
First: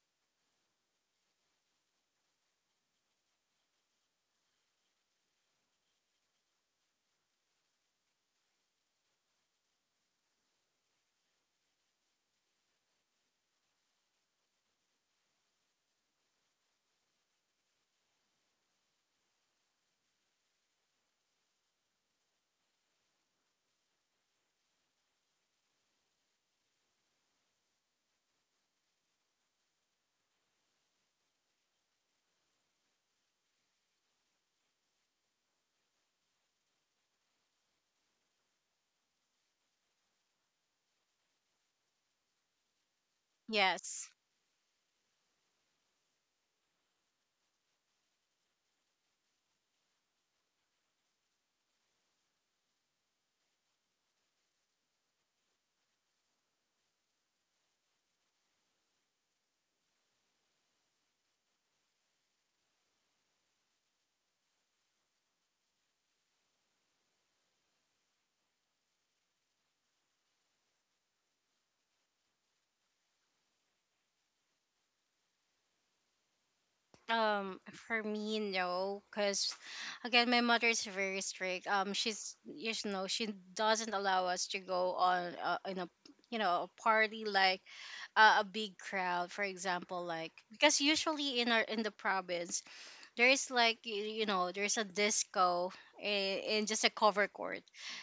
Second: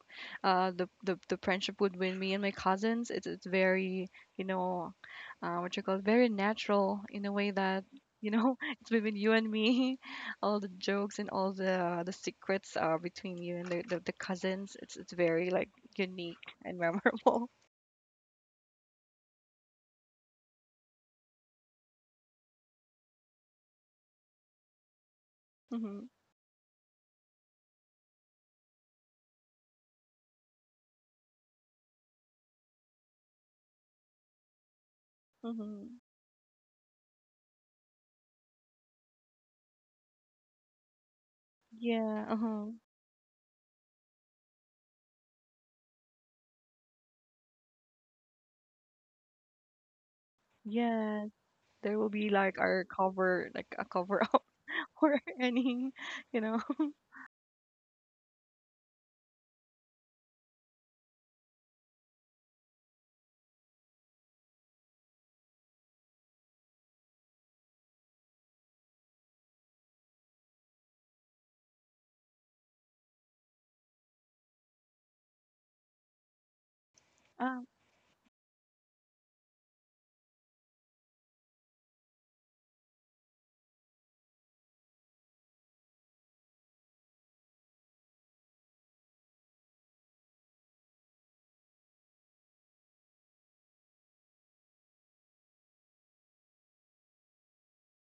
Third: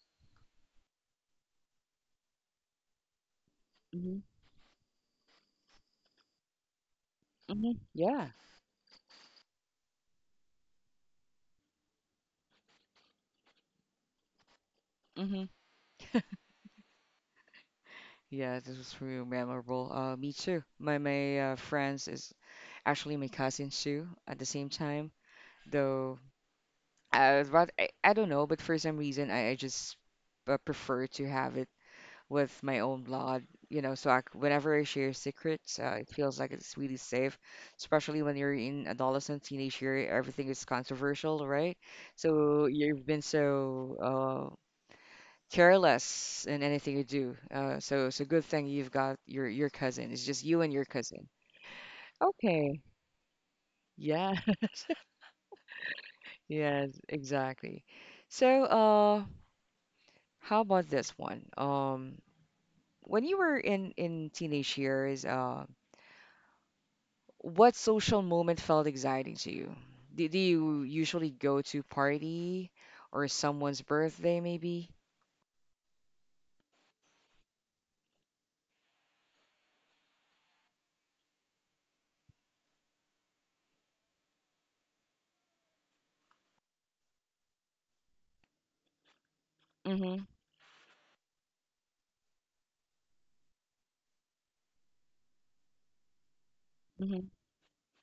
S2: the friendship between me and my cousins. It's very,
S1: Hmm.
S2: you know, what you call it, very natural in a way
S1: Hmm.
S2: that,
S1: Yeah.
S2: you know, <laughs> it's between you and me. <laughs> All the jokes and all the secrets are between you and the cousins. It's
S1: Hmm.
S2: very like unique and memorable. <laughs>
S1: Yeah, this was really memorable. Me too. My friends is actually my cousins too at the same time.
S2: Mm-hmm.
S1: Though, but I don't know, but for some reason I just prefer to have it with my own blood, you know. So, whenever I share secrets,
S2: Mm-hmm.
S1: it feels like it's really safe, especially when you're in adolescent, teenage year, everything is controversial, right?
S2: Yeah. Uh-huh.
S1: So you've been so
S3: Yes.
S1: uh, careless in anything you do. So it's a good thing you've got your cousin. It's just you and your cousin.
S2: Yes, there will be like
S1: Okay.
S2: our cover, like a cover
S1: Yeah.
S2: up <laughs>
S1: <laughs>
S2: or any, you know. <laughs>
S1: Yes, exactly. So, how about this one? When you were in teenage years, what social moment felt exciting to you? Do you usually go to party or someone's birthday, maybe?
S3: Um,
S2: Uh,
S3: for me, no, because again, my mother is very strict. She's you sh- know she doesn't allow us to go on in a you know a party like a big crowd, for example,
S1: Mm-hmm.
S3: like because usually in our in the province there is like you know there's a disco in just a cover
S1: Mm-hmm.
S3: court,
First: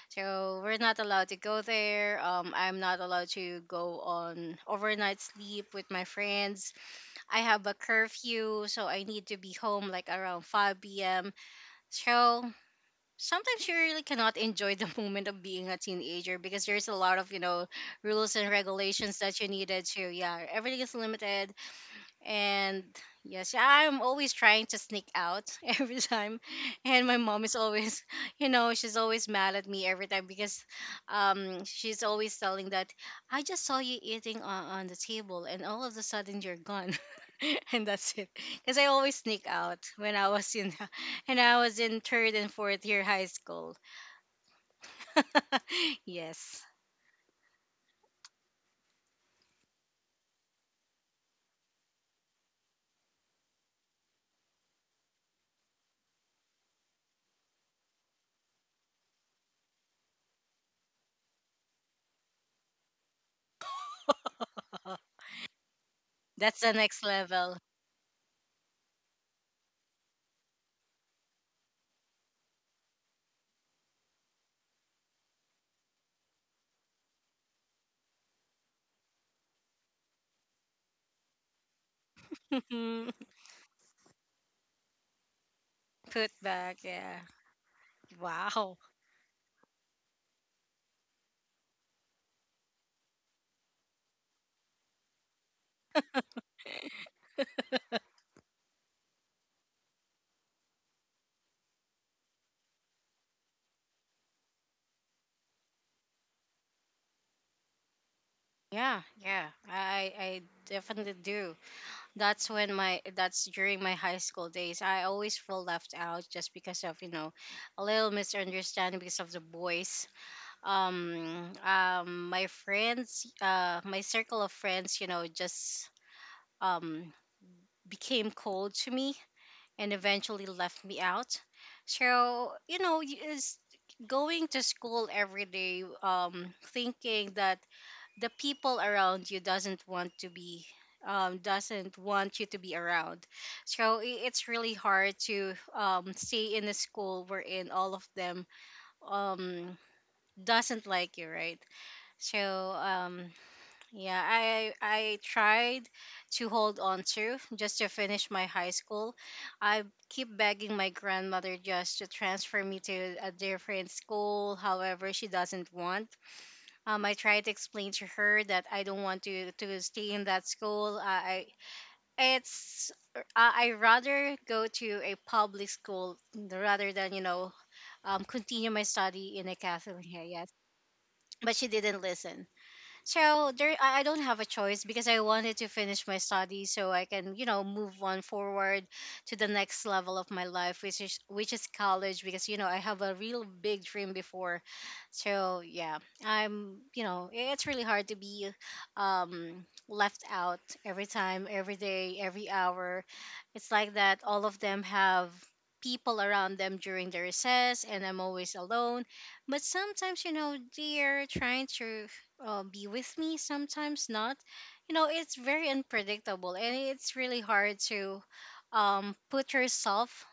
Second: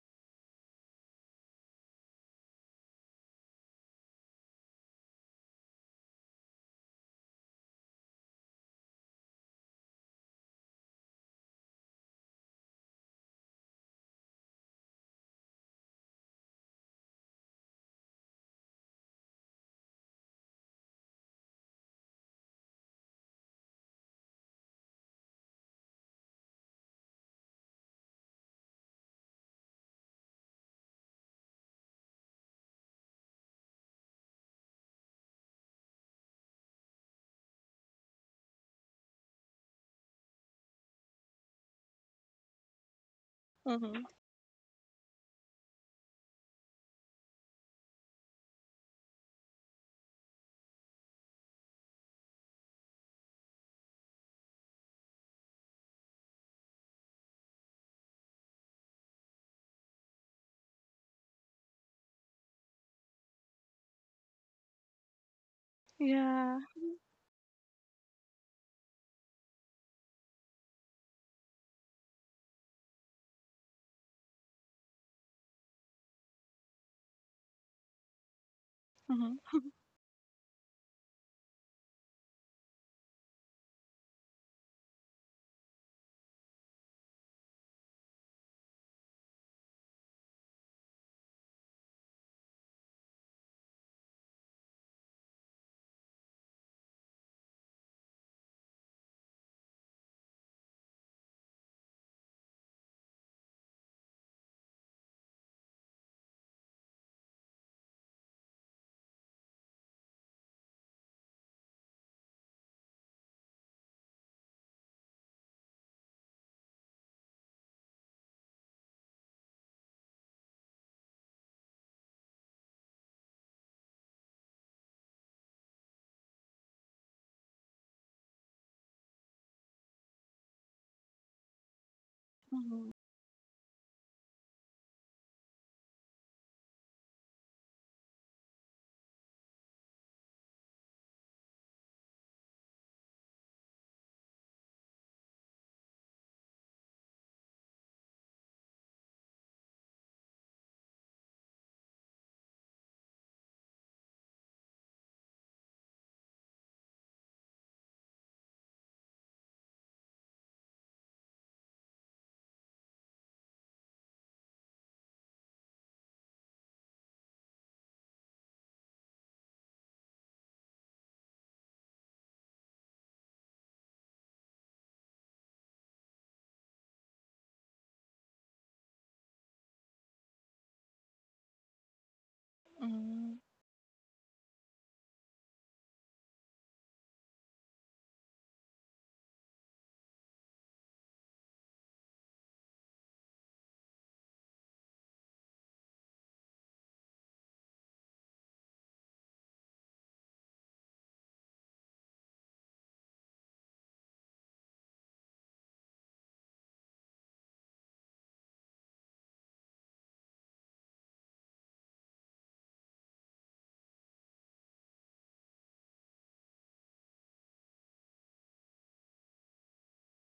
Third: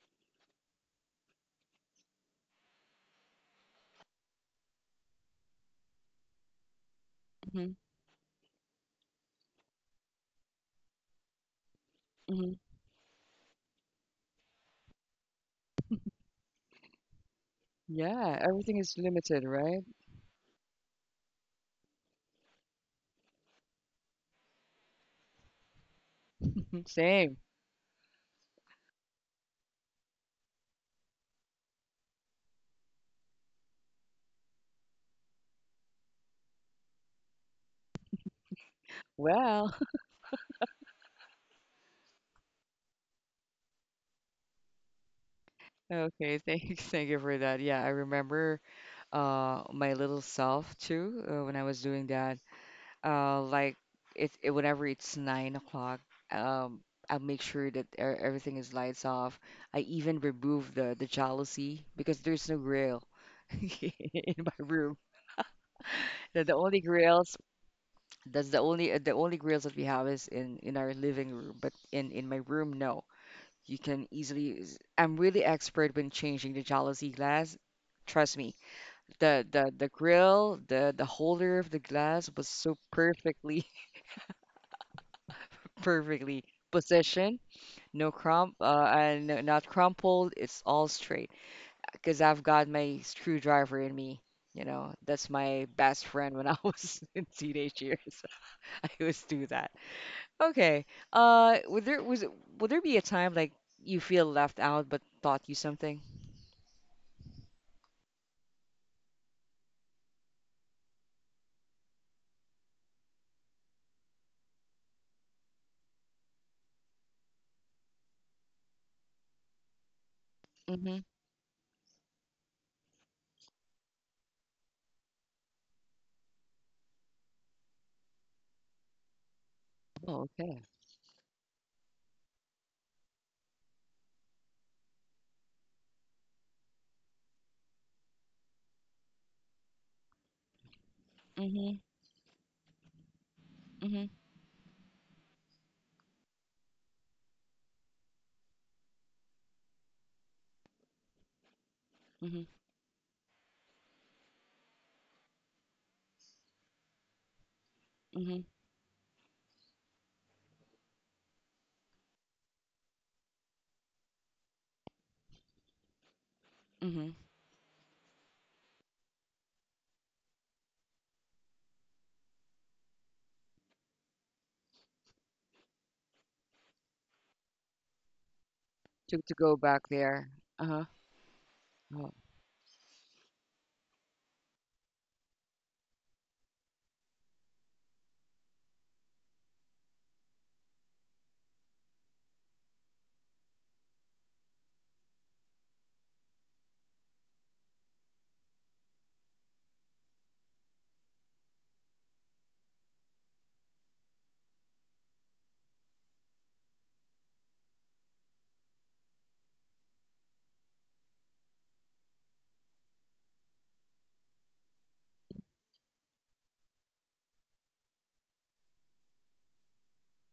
S3: so we're not allowed to go there. I'm not allowed to go on overnight sleep with my friends. I have
S1: Mm-hmm.
S3: a curfew, so I need to be home like around 5 p.m. So
S1: Mm-hmm.
S3: sometimes you really cannot enjoy the <laughs> moment of being a teenager because there's a lot of, you know, rules
S1: Yeah,
S3: and
S1: everything is
S3: regulations that
S1: limited,
S3: you
S1: right?
S3: needed to. Yeah, everything is limited and yes, yeah, I'm always trying to sneak out <laughs> every time.
S1: <laughs>
S3: And my
S1: Same.
S3: mom is always, <laughs> she's always mad at me every time because she's always telling that I just saw you eating on the table and all of a sudden you're gone. <laughs> And that's it because I always sneak
S1: Well,
S3: out when I was in <laughs> and I was in third and fourth year high school.
S2: mhm.
S1: <laughs>
S3: <laughs>
S1: okay,
S3: Yes,
S1: thank you for that. Yeah, I remember my little self too, when I was doing that. Like it, it Whenever it's 9 o'clock, um I make sure that everything is lights off. I even remove the jealousy because there's no grill <laughs> in my room. The
S3: that's
S2: Yeah.
S3: the
S1: only
S3: next
S1: grills
S3: level.
S1: That's the only grills that we have is in our living room, but in my room no. You can easily I'm really expert when changing the jealousy glass. Trust me.
S2: Mhm.
S1: The grill, the holder of the glass was so
S3: <laughs> Put
S1: perfectly
S3: back, yeah.
S1: Position, no crump,
S3: Wow.
S1: and not crumpled. It's all straight. Cause I've got my screwdriver in me. You know, that's my best friend when I was <laughs> in teenage years. <laughs> I always do that. Okay. Uh, would there was it- would there be a time like you feel left out but taught you something?
S3: Yeah, yeah. I definitely do. That's during my high school days. I always feel left out just because of, you know, a little misunderstanding because of the boys.
S1: Mm-hmm.
S3: My friends, my circle of friends, you know, just um became cold to me and
S1: Oh,
S3: eventually
S1: okay.
S3: left me out. So, you
S2: Mhm.
S3: know, is going to school every day thinking that the people around you doesn't want to be
S1: Mm-hmm.
S3: doesn't want you to be around, so
S1: Mm-hmm.
S3: it's really hard to stay in a school wherein all of them um, doesn't like you, right? so
S1: Mm-hmm.
S3: um, yeah, I tried to hold on to just to finish
S1: Mm-hmm.
S3: my high school. I keep begging my grandmother just to transfer me to a different school, however she doesn't want.
S1: Mm-hmm.
S3: I tried to explain to her that I don't want to stay in that school. It's I rather go to a public school rather than, you know, continue my
S1: To
S3: study in a
S1: go back
S3: Catholic
S1: there.
S3: area.
S1: Uh-huh.
S3: But she didn't
S1: Oh.
S3: listen.
S2: Mhm.
S3: So there, I don't have a choice because I wanted to finish my studies so I can, you know, move on forward to the next level of my life, which is college. Because, you know, I have a real big dream before. So yeah, I'm, you know, it's really hard to be left out every time, every day, every hour. It's like that. All of them have people around them during the recess and I'm always alone, but sometimes you know they're trying to be with me, sometimes not. You know, it's very unpredictable and it's really hard to put yourself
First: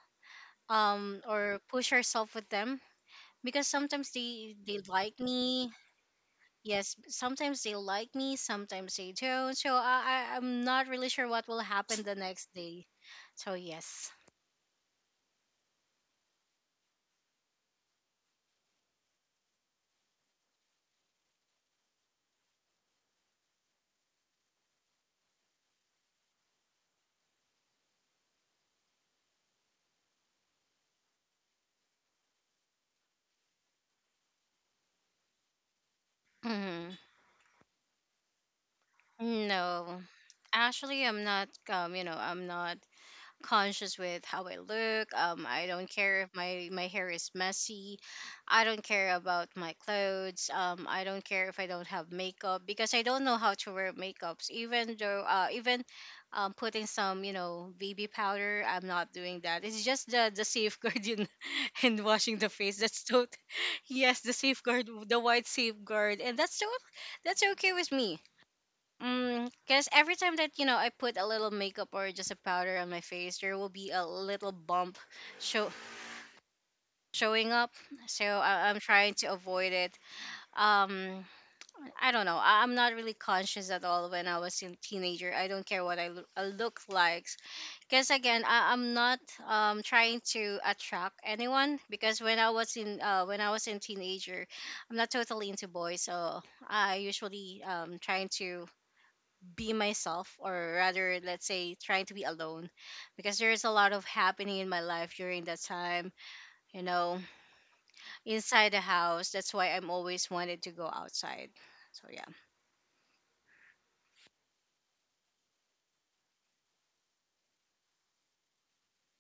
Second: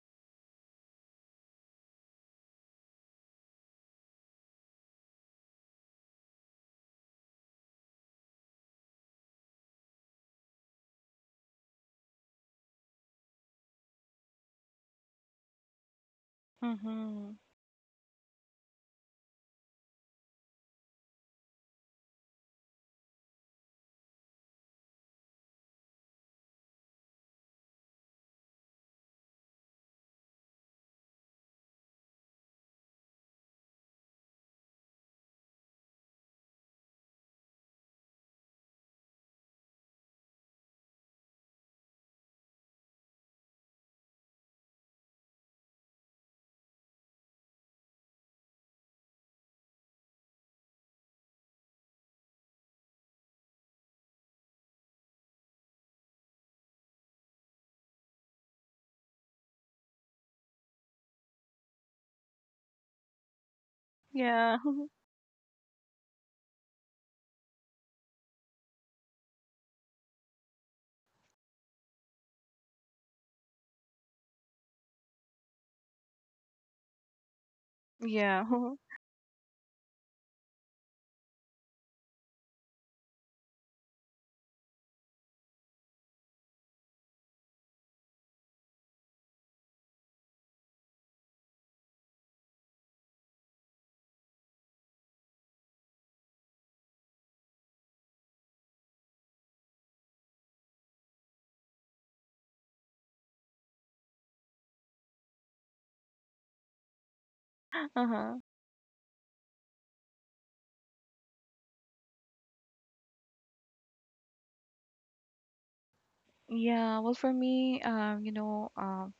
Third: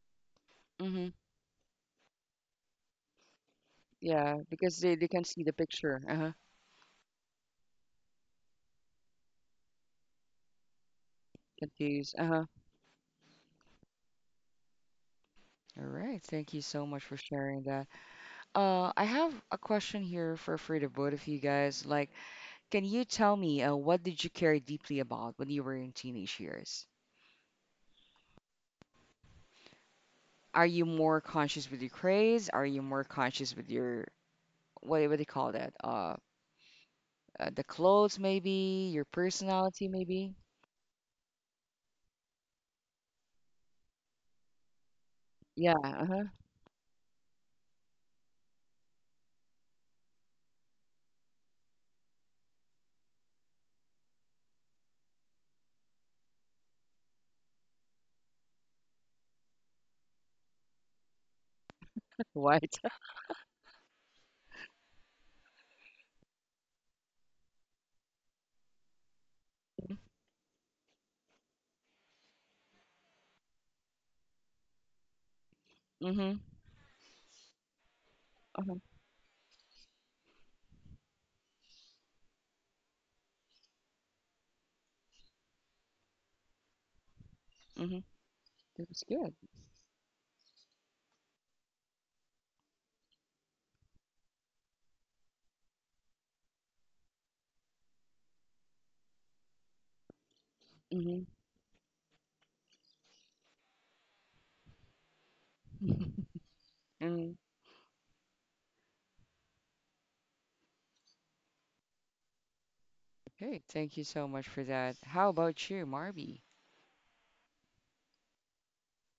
S1: Mm-hmm.
S3: or push yourself with them because sometimes
S1: Yeah,
S3: they,
S1: because
S3: they
S1: they
S3: like
S1: can see the
S3: me.
S1: picture. Uh-huh.
S3: Yes, sometimes they like me, sometimes they don't. So I'm not really sure what will happen
S1: Confused.
S3: the
S1: Uh-huh.
S3: next day. So, yes.
S1: All right. Thank you so much for
S2: Mhm.
S1: sharing that. I have a question here for the both of you guys. Like, can you tell me, what did you care deeply about when you were in teenage years? Are you more conscious with your craze? Are you more conscious with your what do you call that? Uh,
S3: Mhm.
S1: uh the clothes maybe, your personality
S3: No.
S1: maybe.
S3: Actually, I'm not, you know, I'm not conscious with how I look. I
S1: Yeah.
S3: don't care
S1: Uh-huh.
S3: if my hair is messy. I don't care about my clothes. I don't care if I don't have makeup because I don't know how to wear makeups. Even though, even putting some, you know, BB powder, I'm not doing that. It's just the safeguard in, <laughs> and
S1: <laughs>
S3: washing the
S1: White.
S3: face. That's so <laughs> yes, the
S2: Yeah.
S3: safeguard,
S2: <laughs>
S3: the white safeguard, and that's so that's okay with me. Mm, cause every time that, you know, I put a little makeup or just a powder on my face, there will be a little bump show
S1: Mm-hmm.
S3: showing up. So
S2: Yeah.
S1: Uh-huh.
S3: I'm
S2: <laughs>
S3: trying to avoid it. Um, I don't know. I'm not really conscious at all when I was a teenager. I don't care what I, I look like.
S1: Mm-hmm.
S3: Cause again,
S1: That
S3: I'm
S1: was
S3: not
S1: good.
S3: trying to attract anyone because when I was in teenager, I'm not totally into boys. So I usually trying to be myself, or rather
S1: Mm-hmm.
S3: let's say trying to be alone because there is a lot of happening in my life during that time, you
S1: <laughs>
S3: know,
S1: mm
S2: Uh-huh.
S3: inside the house. That's why I'm always wanted to go outside. So yeah.
S1: Okay. Thank you so much for that. How about you, Marby?
S2: Yeah. Well, for me, you know, um,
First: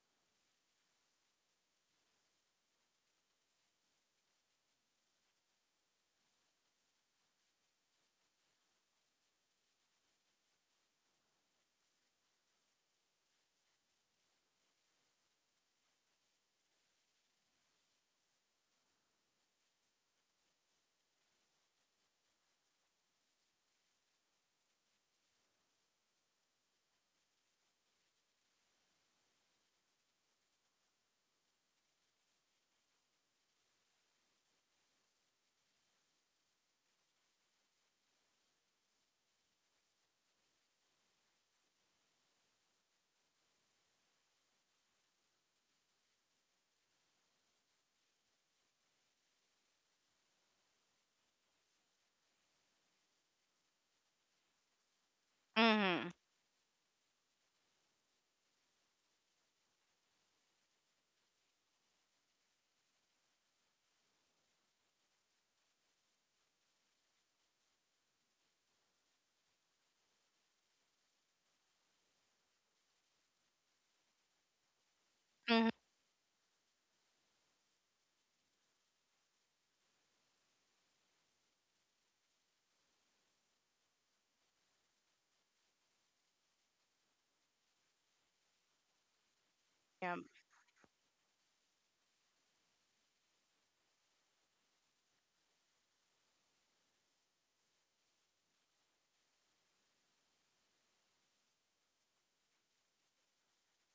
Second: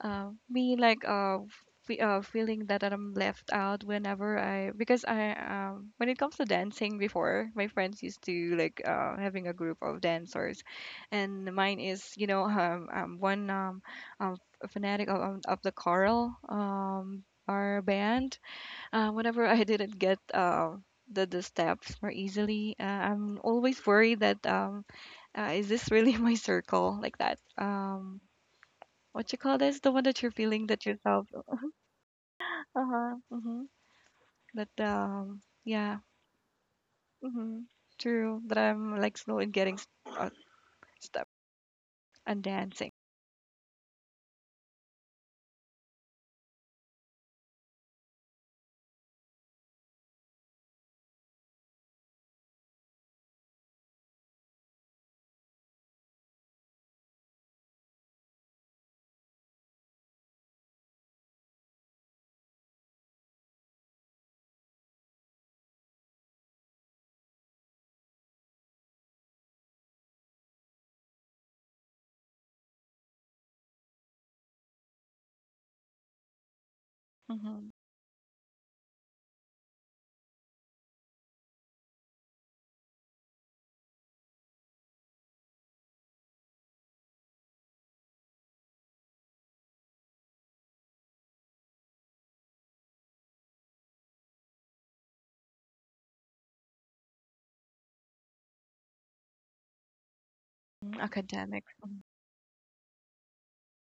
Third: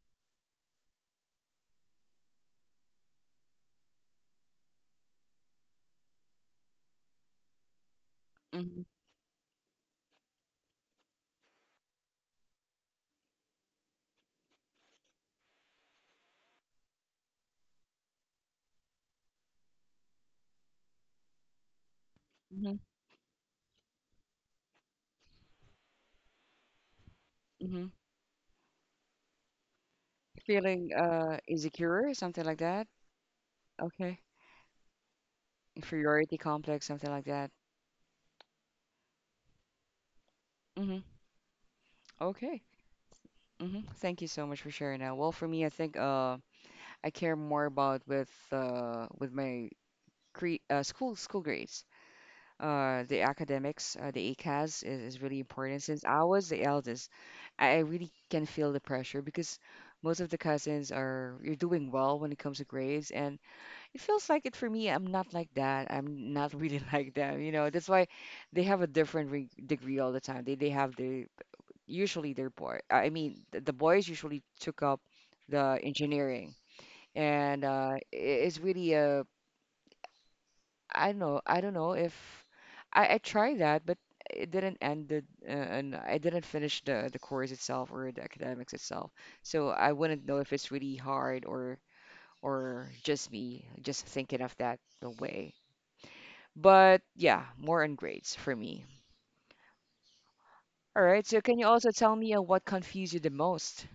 S2: uh, me like fe feeling that I'm left out whenever I, because I when it comes to dancing before, my friends used to like
S1: Mm-hmm.
S2: having a group of dancers, and mine is, you know, one um fanatic of the choral our band. Whenever I didn't get the steps more
S1: Mm-hmm.
S2: easily, I'm always worried that is this really <laughs> my circle like that?
S1: Mm-hmm.
S2: What you call this? The one that you're feeling that
S1: Feeling,
S2: yourself. <laughs>
S1: insecure, something like
S2: Uh
S1: that.
S2: huh. Mm-hmm.
S1: Okay.
S2: That yeah.
S1: Inferiority complex, something like that.
S2: Mm-hmm. True. That I'm like slow in getting
S1: Mm-hmm.
S2: step and
S1: Okay.
S2: dancing.
S1: Mm-hmm. Thank you so much for sharing that. Well, for me, I think I care more about with my cre school grades. The academics, the ACAS is really important. Since
S3: Mm-hmm.
S1: I was the eldest, I really can feel the pressure because most of the cousins are you're doing well when it comes to grades, and it feels like it for me. I'm not like that. I'm not really <laughs> like them. You know, that's why they have a different re degree all the time. They have their usually their boy. I mean, the boys usually took up
S3: Mm-hmm.
S1: the engineering, and
S2: Mm-hmm.
S1: it's really a I don't know. I don't know if I tried that, but it didn't end the and I didn't finish the course itself or the academics itself. So I
S3: Yeah,
S1: wouldn't know if it's really hard or just me just thinking of that the way. But yeah, more on grades for me. All right, so can you
S2: Academics.
S1: also
S2: Mhm.
S1: tell me, what confused you the most?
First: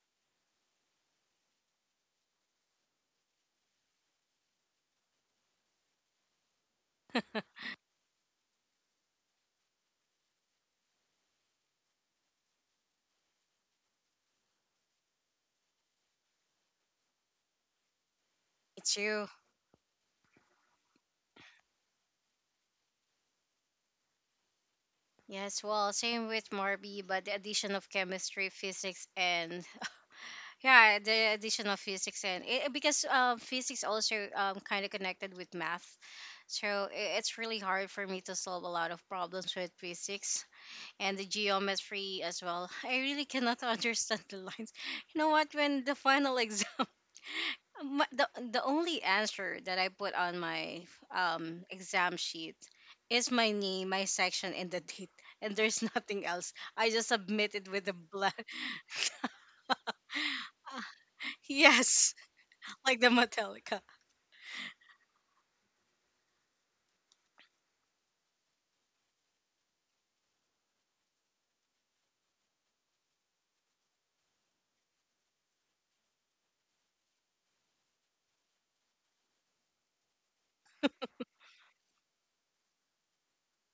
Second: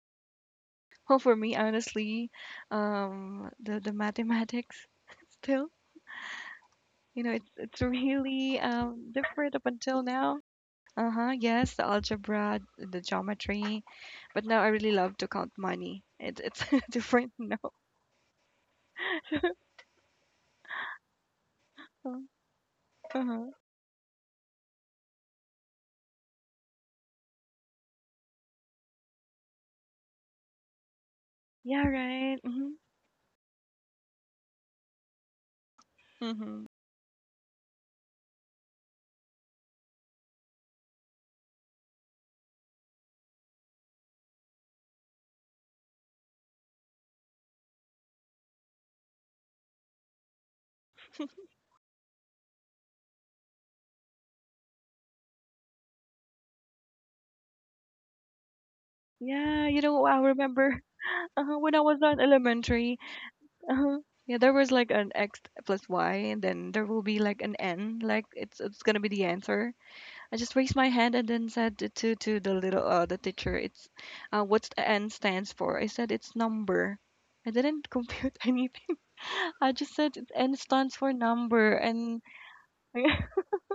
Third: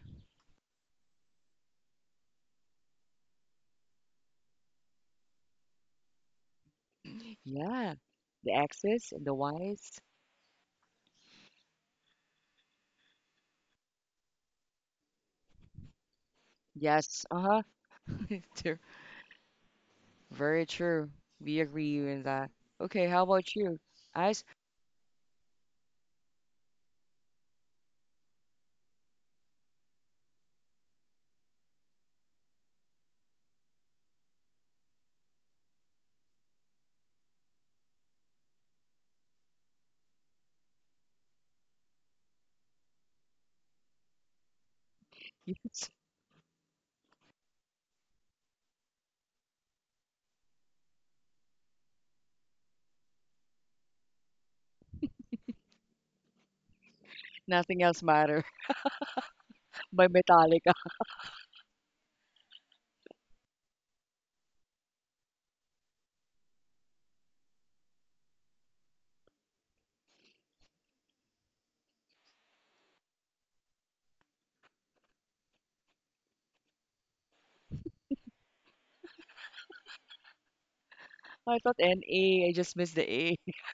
S2: Well, for me, honestly, the mathematics still. You know, it's
S1: Yeah, the
S2: really
S1: X's and the
S2: different up
S1: Y's.
S2: until now. Uh-huh, yes, the algebra, the geometry. But now I really love to count money. It, it's <laughs>
S1: Yes,
S2: different now.
S1: uh-huh. <laughs> True.
S3: me too.
S1: Very true. We agree with that. Okay, how
S2: Uh-huh.
S1: about you? Eyes?
S3: Yes, well, same with Morbi, but the addition of chemistry, physics, and <laughs> yeah, the addition of
S2: Yeah,
S3: physics
S2: right.
S3: and
S2: Mm-hmm.
S3: it, because physics also kind of connected with math,
S2: Mm-hmm.
S3: so it's really hard for me to solve a lot of problems with physics and the geometry as well. <laughs> I really cannot <laughs> understand the lines. You know
S1: <laughs>
S3: what? When
S1: Yes.
S3: the final exam, <laughs> my, the only answer that I put on my exam sheet is my name, my section, and the <laughs> date. And there's <laughs> nothing else. I just submitted
S1: Nothing
S3: with the
S1: else
S3: black.
S1: matter.
S3: <laughs>
S2: Yeah, you
S1: <laughs>
S2: know,
S1: By
S2: I
S1: Metallica.
S2: remember <laughs> when I was
S3: Yes,
S2: in elementary.
S3: like the Metallica.
S2: Uh-huh. Yeah, there was like an x plus y, and then there will be like an n, like it's gonna be the answer. I just raised my hand and then said to the little the teacher, it's what's the n stands for? I said it's number. I didn't compute <laughs> anything. I just said it N stands for
S1: <laughs> I
S2: number
S1: thought
S2: and
S1: N-A, I just
S2: <laughs>
S1: missed
S2: and
S1: the A. <laughs>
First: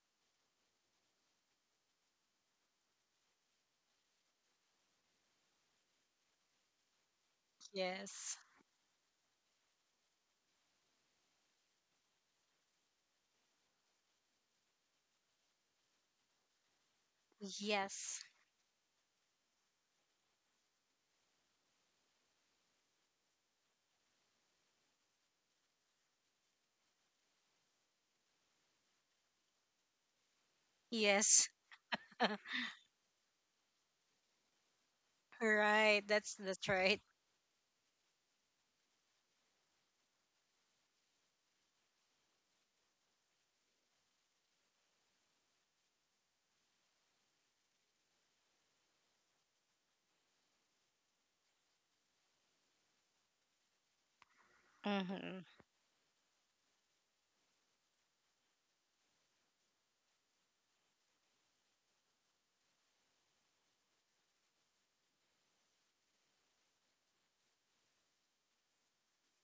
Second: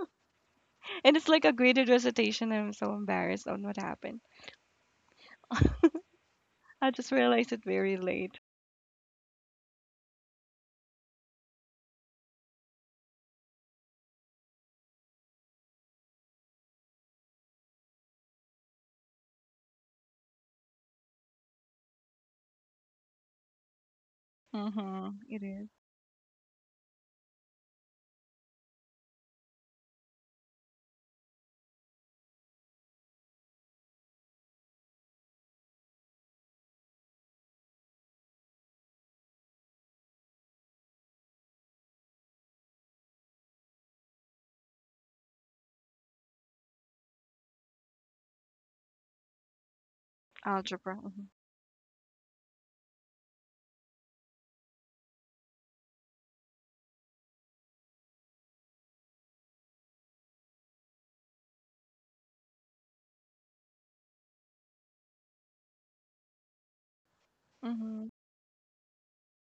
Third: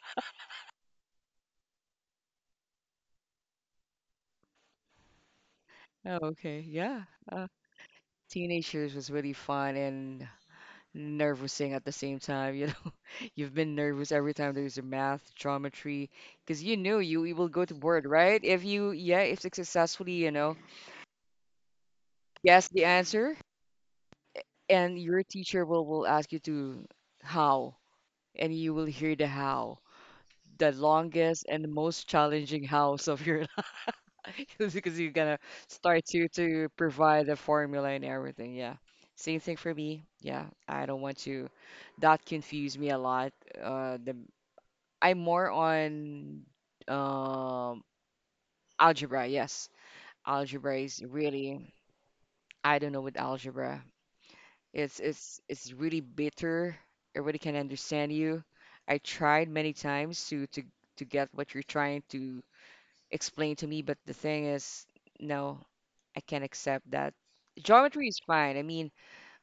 S2: it's like a graded recitation. I'm so embarrassed on what happened.
S1: Oh, okay,
S2: I
S1: yeah.
S2: just
S1: Uh,
S2: realized it very
S3: Yes,
S2: late.
S1: teenage years was really fun and nerve-wracking at the same time. <laughs> You've been nervous every time there's a math, geometry, because you knew you, you will go to board,
S3: yes,
S1: right? If you, yeah, if successfully, you know, guess the answer, and
S2: Mhm.
S1: your
S2: It
S1: teacher
S2: is
S1: will ask you to how, and you will hear the how, the longest
S3: yes.
S1: and the most
S3: <laughs>
S1: challenging hows of your <laughs> life, because you're gonna
S3: Right.
S1: start to
S3: That's right.
S1: provide the formula and everything. Yeah, same thing for me. Yeah, I don't want to. That confused me a lot. The I'm more on um algebra. Yes, algebra
S2: algebra.
S1: is
S2: Mhm.
S1: really I don't know with algebra. It's
S3: Hmm.
S1: it's it's really bitter. Everybody can understand you. I tried many times to to get what you're trying to explain to me, but the thing is, no, I can't accept that. Geometry
S2: Mhm.
S1: is fine. I mean,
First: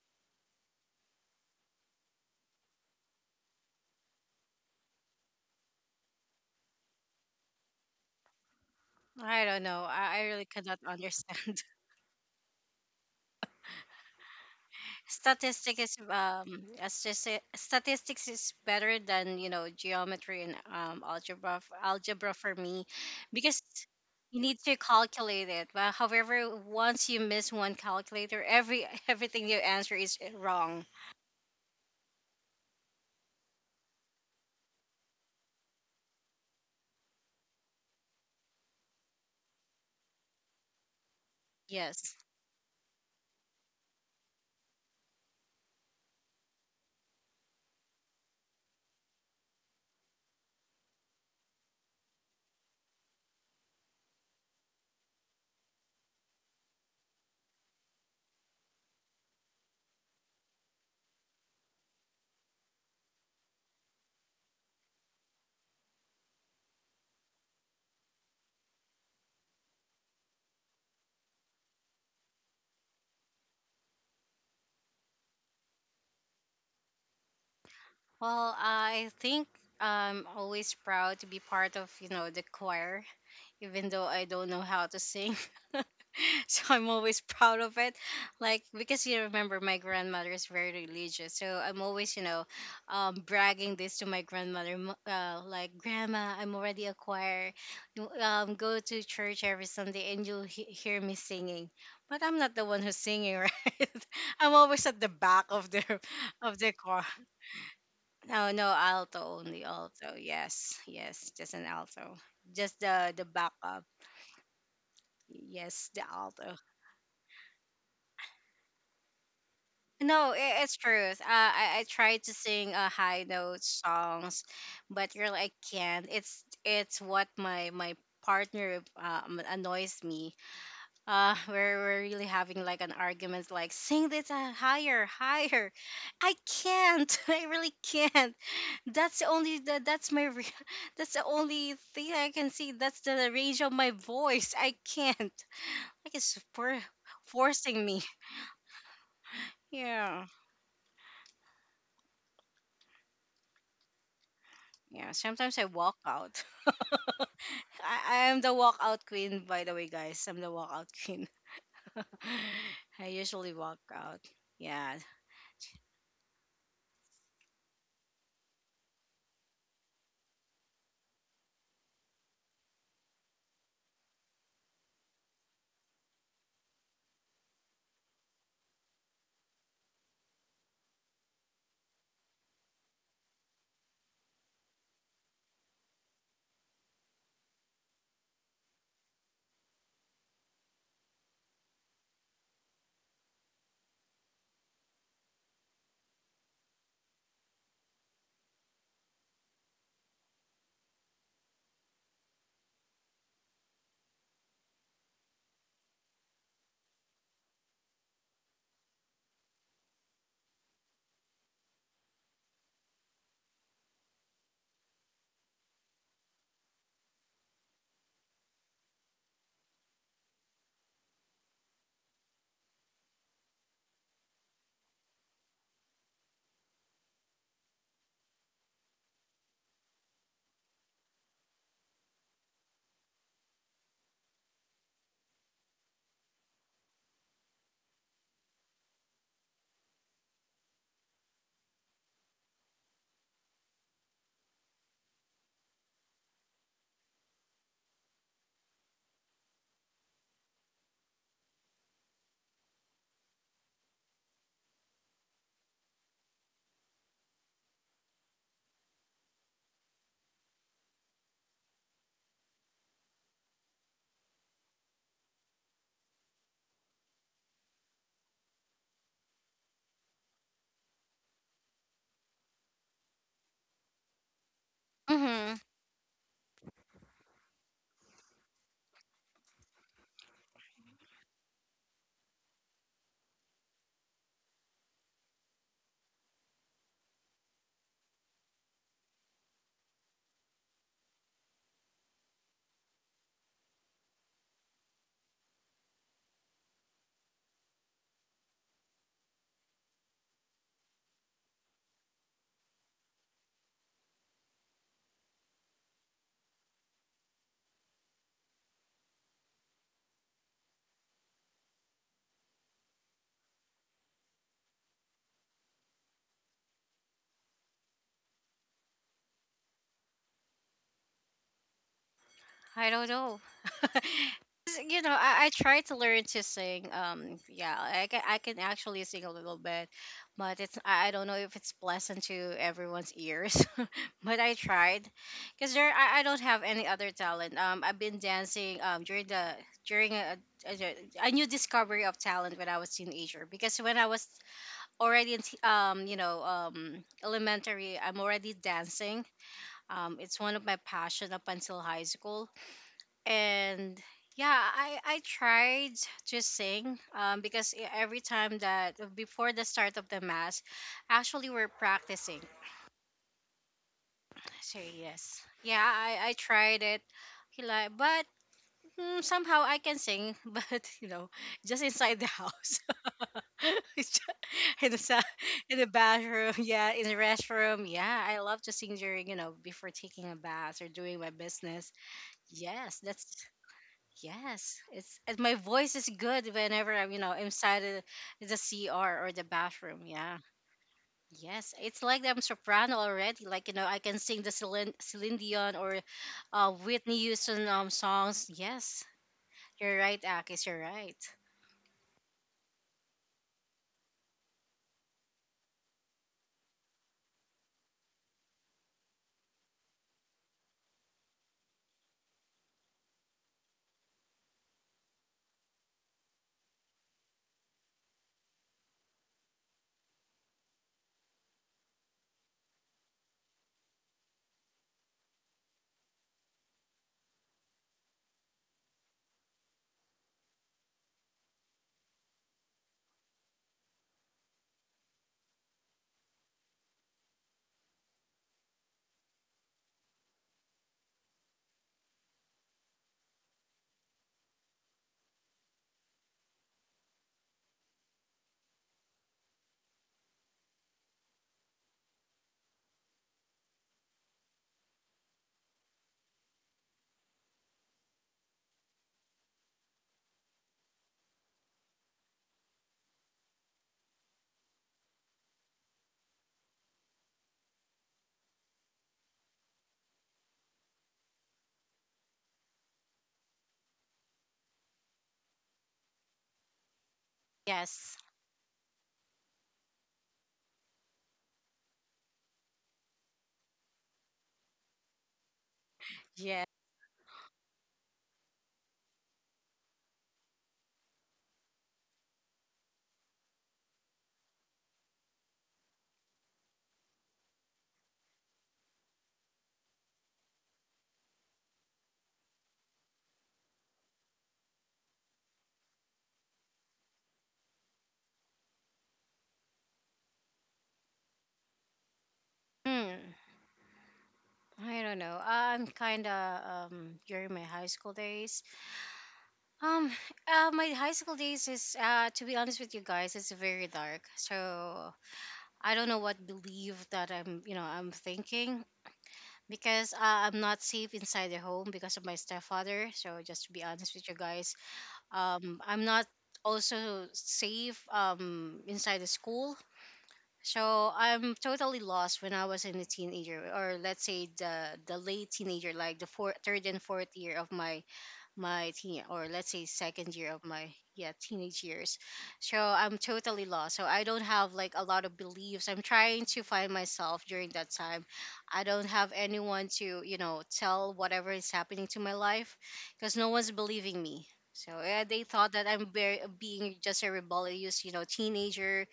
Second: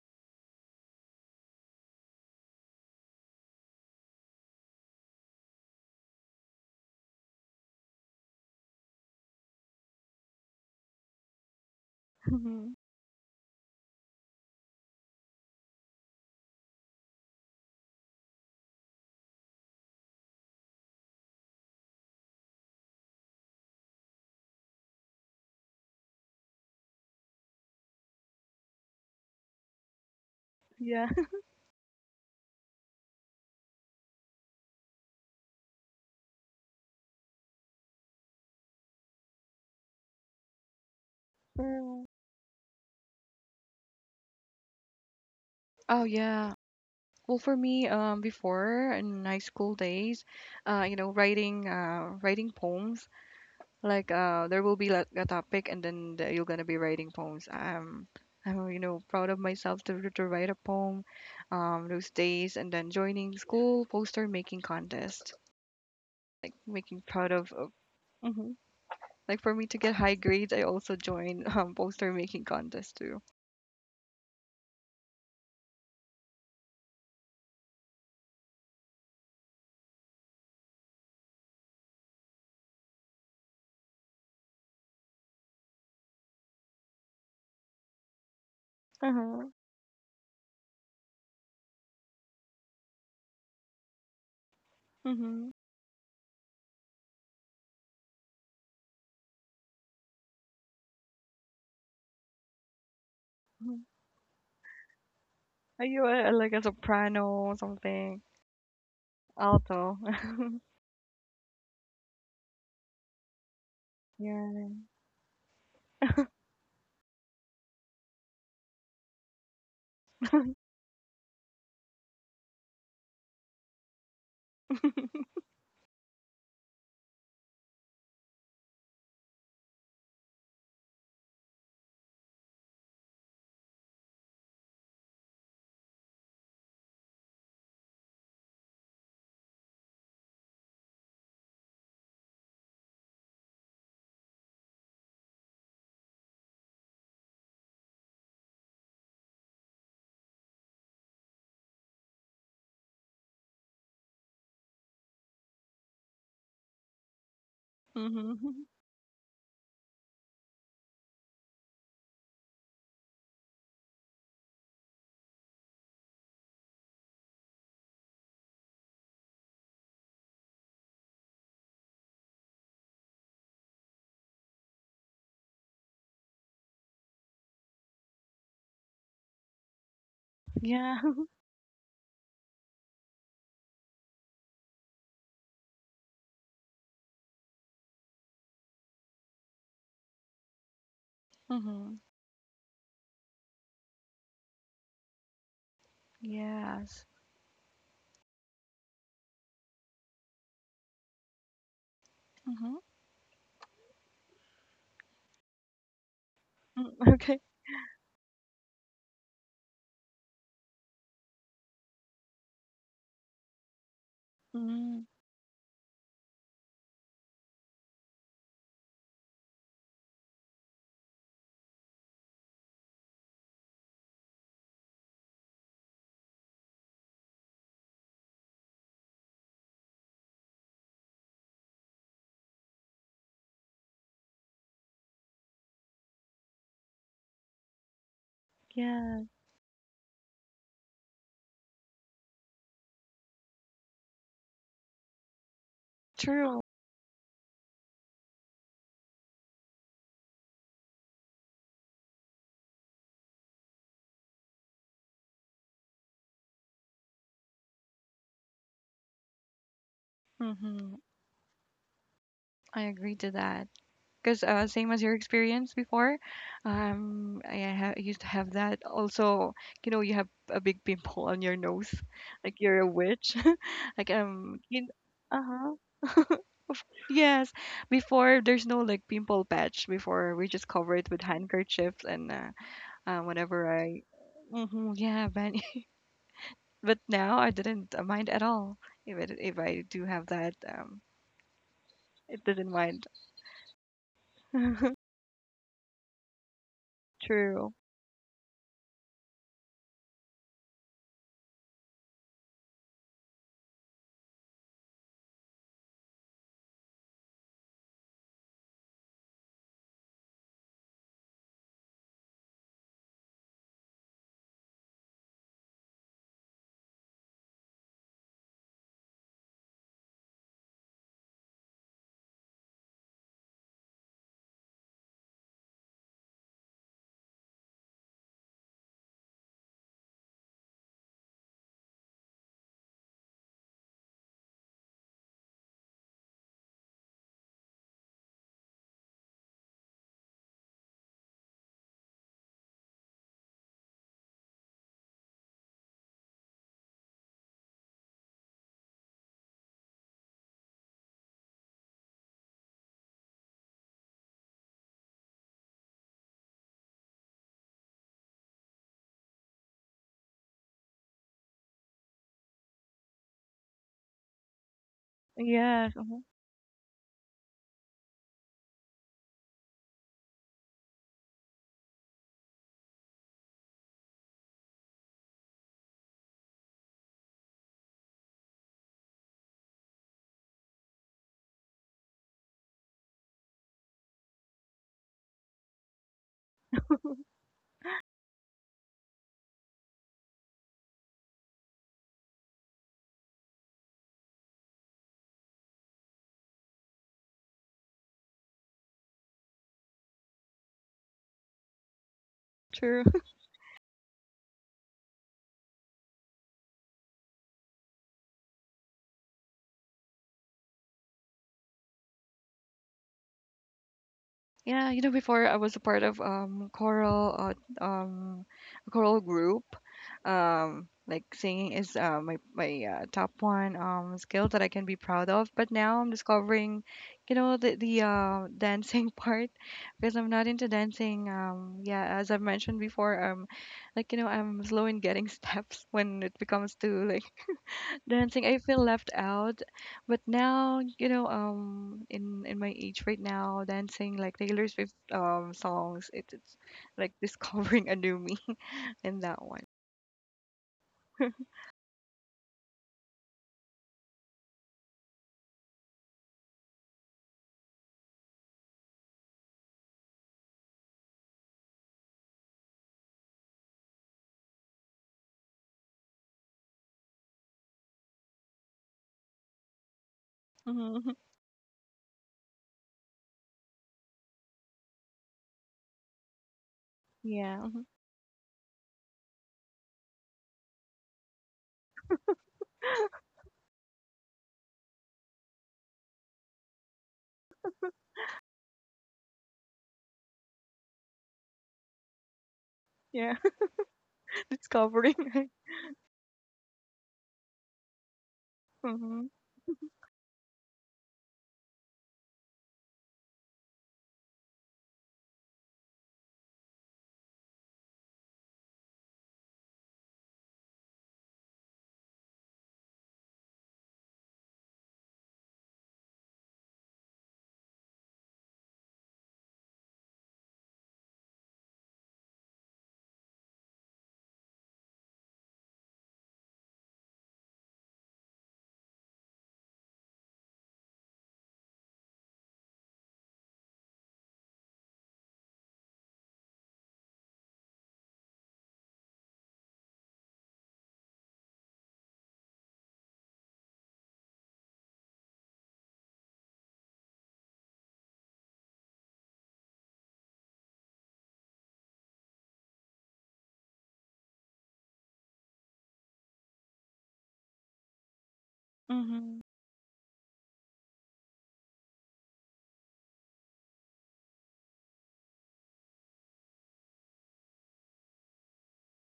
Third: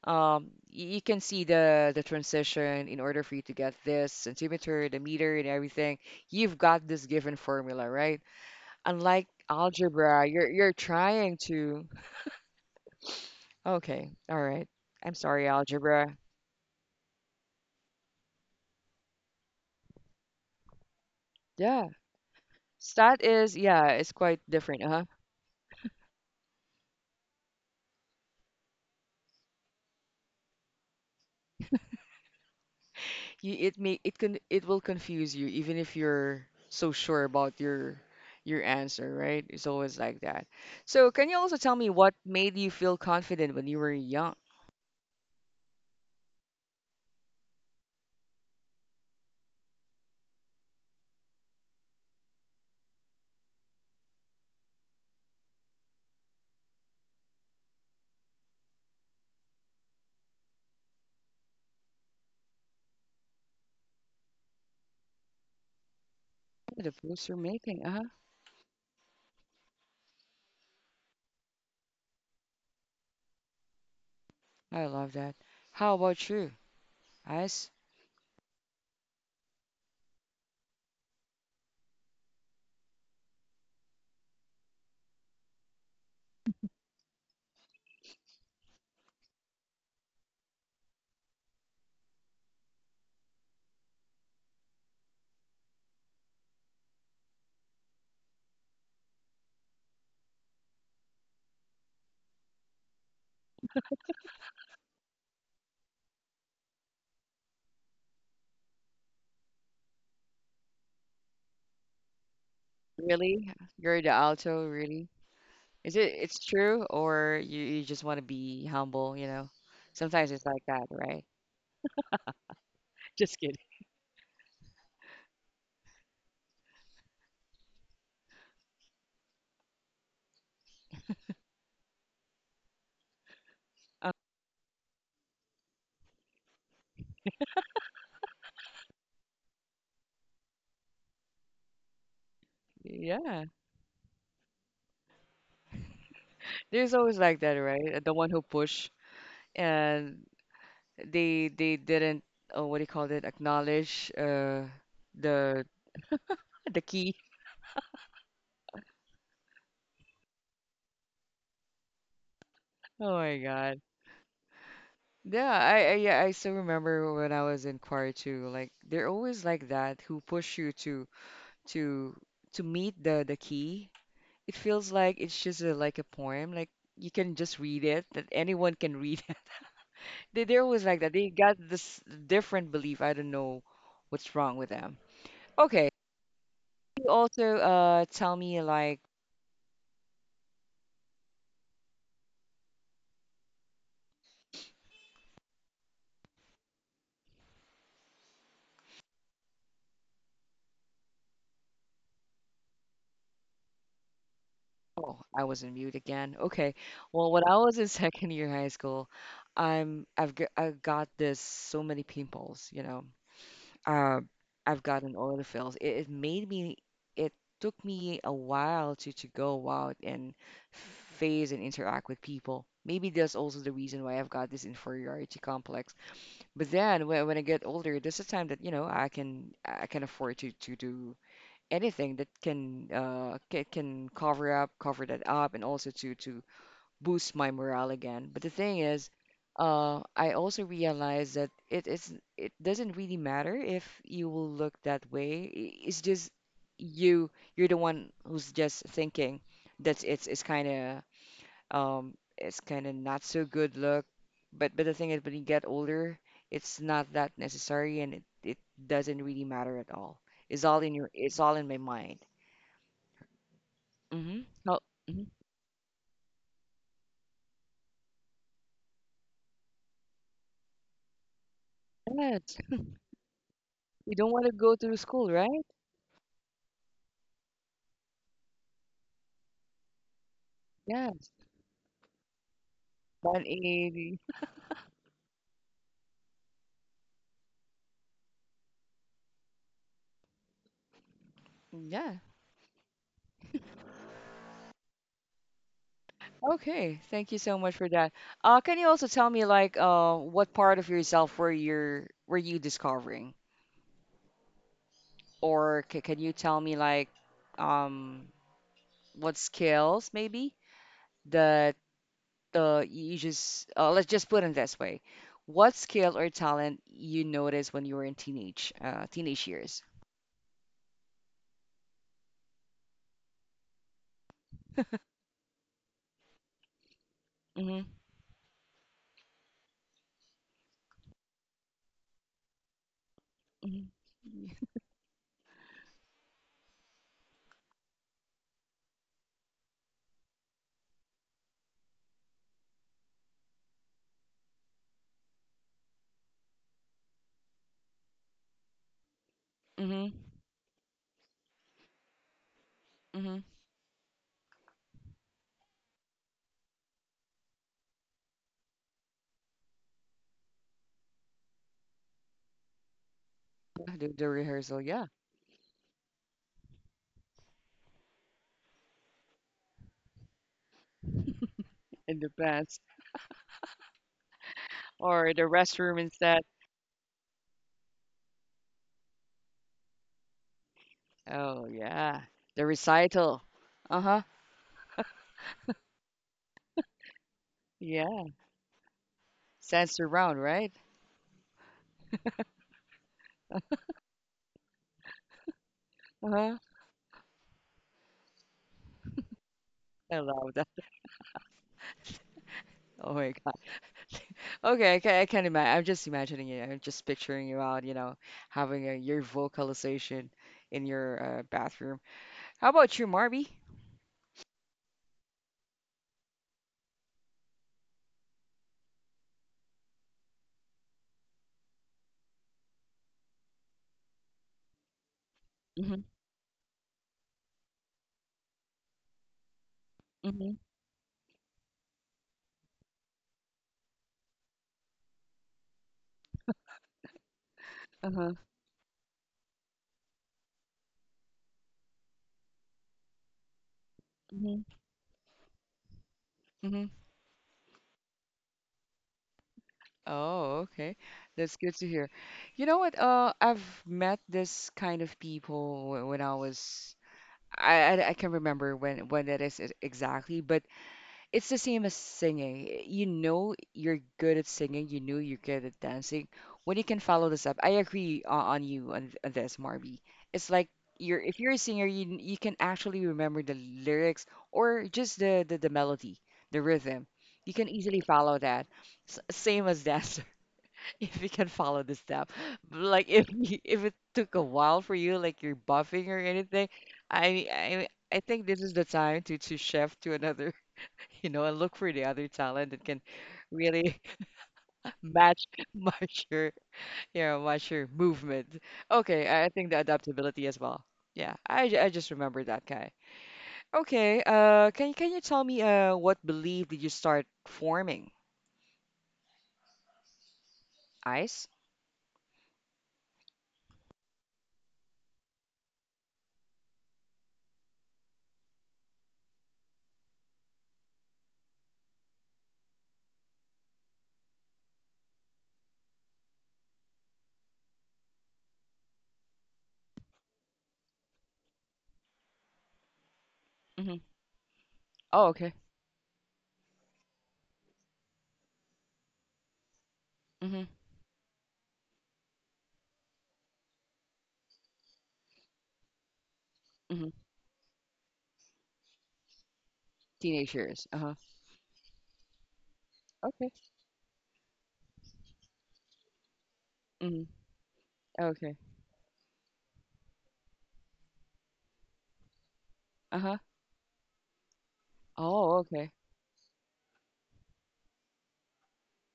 S1: you can see the transition in order for you to get this centimeter, the meter, and everything you've got this given formula, right? Unlike
S3: I don't know. I
S1: algebra,
S3: really
S1: you're
S3: cannot <laughs>
S1: trying
S3: understand.
S1: to.
S2: Mhm. <laughs>
S1: Okay, all right. I'm sorry, algebra.
S3: Statistics is better than, you know, geometry and algebra
S1: Yeah,
S3: algebra for me
S1: stat is
S3: because
S1: yeah, it's
S3: you
S1: quite
S3: need to
S1: different, huh?
S3: calculate it, but however, once you miss one calculator, every <laughs> everything you answer is wrong.
S2: Yeah. <laughs>
S1: You, it may it can it will confuse you even if you're so sure about your answer, right? It's always like that. So, can you also tell me what
S3: Yes,
S1: made you feel confident when you were young?
S2: Oh yeah. Well, for me, before in high school days, you know, writing, writing poems. Like there will be like a topic, and then you're gonna be writing poems. I'm, you know, proud of myself to write a poem, those days, and then joining school poster making contest, like
S1: Oh, the
S2: making proud
S1: poster
S2: of. Of
S1: making, uh-huh.
S2: mhm. Like for me to get high grades, I also join <laughs> poster making contest too.
S1: I love that. How about you, Ice?
S3: well, I think I'm always proud to be part of, you know, the choir, even though I don't know how to sing. <laughs> So I'm always proud of it. Like, because you
S2: Uh-huh.
S3: remember my grandmother is very religious, so I'm always, you know, bragging this to my grandmother.
S2: Mm-hmm.
S3: Like, grandma, I'm already a choir. You, go to church every Sunday and you'll hear me singing. But I'm not the one who's singing, <laughs> right? I'm always at the back
S2: Are you a, like
S3: of
S2: a
S3: the choir.
S2: soprano or something?
S3: No, no, alto only,
S2: Alto.
S3: alto.
S2: <laughs>
S3: Yes, yes, just an alto, just the
S1: Really?
S3: backup.
S1: You're the
S2: Yeah.
S1: alto, really?
S3: Yes,
S1: Is
S3: the
S1: it it's
S3: alto.
S1: true or you just want to be humble, you know? Sometimes
S3: No,
S1: it's like
S3: it's
S1: that,
S3: truth.
S1: right?
S3: I try to sing
S1: <laughs>
S3: high
S1: Just kidding.
S3: note songs, but
S2: <laughs>
S3: you're like I can't. It's what my partner annoys me. We're really having like an argument, like sing
S1: Um,
S3: this higher, higher. I can't. <laughs> I really can't. That's the only that, that's my re- <laughs> that's the only thing I can see. That's the
S1: yeah.
S3: range of my voice. I can't. <laughs> Like it's for
S1: There's always like that,
S3: forcing me.
S1: right? The one who push and
S3: Yeah.
S1: they didn't oh, what do you call it? Acknowledge,
S3: Yeah, sometimes I
S1: the
S3: walk out. <laughs>
S1: <laughs> the key.
S3: I am the
S2: Mm-hmm.
S3: walkout queen, by the way, guys. I'm the walkout queen. <laughs> I
S1: Oh my
S3: usually walk
S1: God.
S3: out. Yeah.
S1: Yeah, I yeah, I still remember when I was in choir too. Like they're always like that who push you to to to meet the key. It feels like it's just a, like a poem. Like you can just read it, that anyone can read <laughs> it. They're always like
S2: Yeah.
S1: that. They got this different belief. I don't know what's wrong with them. Okay. You also tell me like,
S2: <laughs> Mm-hmm. Yes.
S1: oh, I was in mute again. Okay.
S2: Mm-hmm.
S1: Well,
S2: Okay.
S1: when I was in <laughs> second year high school, I got this so many pimples, you know. uh, I've
S2: Mm,
S1: gotten oil fills. It made me, it took me a while to go out and phase and interact with people. Maybe that's also the reason why I've got this inferiority complex. But then when I get older, there's a time that, you know, I can afford to do anything that can cover up, cover that up and also to boost my morale again. But the thing is,
S2: yeah,
S1: I also realize that it is it doesn't really matter if you will look that way. It's just
S2: true.
S1: you you're the one who's just thinking that it's kind of not so good look. But the thing is, when you get older, it's not that necessary, and it doesn't really matter at all. It's all in
S2: Hmm
S1: your it's all in my mind.
S2: I agree to that.
S1: Mm-hmm.
S2: Because
S1: Oh,
S2: same as your
S1: mhm.
S2: experience before, I ha used to have that. Also, you know, you have a big pimple on your nose,
S1: Yes.
S2: like you're a witch. <laughs> Like
S1: You don't want to go
S2: you,
S1: to school,
S3: Mm-hmm.
S1: right?
S2: uh-huh. Yes. Before there's no like pimple patch. Before we just cover it with
S1: Yes.
S2: handkerchiefs and whenever
S1: 180.
S2: hmm yeah, but <laughs> but now I didn't mind at all. If it, if I do have that,
S1: Yeah.
S2: it doesn't mind. <laughs>
S1: Okay. Thank you so
S2: True.
S1: much for that. Can you also tell me like, what part of yourself were you discovering? Or c can you tell me like um what skills maybe that you just let's just put it this way. What skill or talent you noticed when you were in teenage teenage years?
S3: I don't know. <laughs> 'Cause, you know, I try to learn to sing. Yeah,
S1: Mm-hmm.
S3: I can actually sing a little bit, but it's I don't know if it's pleasant to everyone's ears.
S1: Mm-hmm.
S3: <laughs> But I tried, cause there I don't have any other talent. I've been dancing during the during a, a, a new discovery of talent when I was teenager. Because when I was already in you know elementary, I'm already dancing.
S1: Mm-hmm.
S3: It's one of my passion up until high school,
S1: Mm-hmm.
S3: and yeah, I tried to sing because every time that before the start of the mass, actually, we're practicing.
S1: The
S3: So
S1: rehearsal, yeah,
S3: yes, yeah,
S2: Yes.
S3: I tried it. He like but mm, somehow I can sing, <laughs> but you know, just
S1: in
S3: inside the
S1: the past,
S3: house. <laughs> It's ju- in the sa-
S1: or the
S3: In the
S1: restroom instead.
S3: bathroom. <laughs> Yeah, in the restroom. Yeah, I love to sing during, you know, before taking a bath or doing my
S1: Oh
S3: business.
S1: yeah, the
S3: Yes, that's
S1: recital. Uh-huh.
S3: yes, it's, and my voice is good whenever I'm, you know, inside
S1: Yeah,
S3: the CR or the
S1: Sans
S3: bathroom. Yeah.
S1: around, right?
S3: Yes, it's like I'm soprano already. Like, you know, I can sing the Celine Dion or
S1: Uh-huh.
S3: Whitney Houston songs. Yes, you're
S1: I
S3: right,
S1: love
S3: Akis.
S1: that.
S3: You're right.
S2: True.
S1: Oh
S2: <laughs>
S1: my God. Okay, I can imagine. I'm just imagining it. I'm just picturing you out, you know, having a, your vocalization in your, bathroom. How about you, Marby?
S2: Yeah. You know, before I was a part of choral a choral group. Like, singing is my my top one skill that I can be proud of. But now
S1: Mm-hmm.
S2: I'm discovering, you know, the dancing <laughs> part because I'm not
S1: Mm-hmm.
S2: into dancing. Yeah. As I've mentioned before, like, you know, I'm slow in getting <laughs> steps when it becomes to like
S1: Uh-huh.
S2: dancing, I feel left out. But now, you know, in my age right now, dancing like
S1: Mm-hmm.
S2: Taylor Swift songs, it, it's
S1: Mm-hmm.
S2: like <laughs> discovering a new me <laughs> in that one.
S1: Oh, okay.
S2: <laughs>
S1: That's good to hear. You know what? I've met this kind of people when I was. I can't remember when that is exactly, but it's the same as singing. You know you're good at singing, you know you're good at dancing. When you can follow this up, I agree on you on, on this, Marby. It's like
S2: hmm
S1: you're if you're a singer, you can actually remember the lyrics or just the melody, the rhythm. You
S2: Yeah,
S1: can
S2: mhm.
S1: easily
S3: Yes.
S1: follow that. S Same as dancer, <laughs> if you can follow the step. But, like if you, if it took a while for you, like you're buffing or
S3: Yeah.
S1: anything, I think this is the time to shift to another you know, and look for the other talent that can
S2: Yeah,
S1: really <laughs>
S2: <laughs>
S1: match
S2: discovering. <laughs>
S1: your you know match your movement. Okay,
S2: mm-hmm.
S1: I think the adaptability as well. Yeah, I just remember that guy. Okay, can you tell me, what belief did you start forming? Ice?
S3: Hmm. I don't know. I'm kind of during my high school days. Um, my high school days is to be honest with you guys, it's very dark. So I don't know what belief that I'm, you know, I'm thinking because I'm not safe inside the home because of my stepfather. So just to be
S1: Mm-hmm.
S3: honest with you guys,
S1: Oh, okay.
S3: I'm not also safe inside the school.
S1: Mm-hmm.
S3: So I'm totally lost when I was in a teenager, or let's say the late teenager, like the four, third and
S1: Mm-hmm.
S3: fourth year of my my teen, or let's say second year
S1: Teenage
S3: of
S1: years.
S3: my
S1: Uh-huh.
S3: yeah teenage years. So I'm
S1: Okay.
S3: totally lost, so I don't have like a lot of beliefs. I'm trying to find
S1: Mm-hmm.
S3: myself during that time.
S1: Okay.
S3: I don't have
S2: Mm-hmm.
S3: anyone to, you know, tell whatever is happening to my life
S1: Uh-huh.
S3: because no one's believing me. So yeah, they
S1: Oh,
S3: thought that
S1: okay.
S3: I'm very, being just a rebellious, you know, teenager,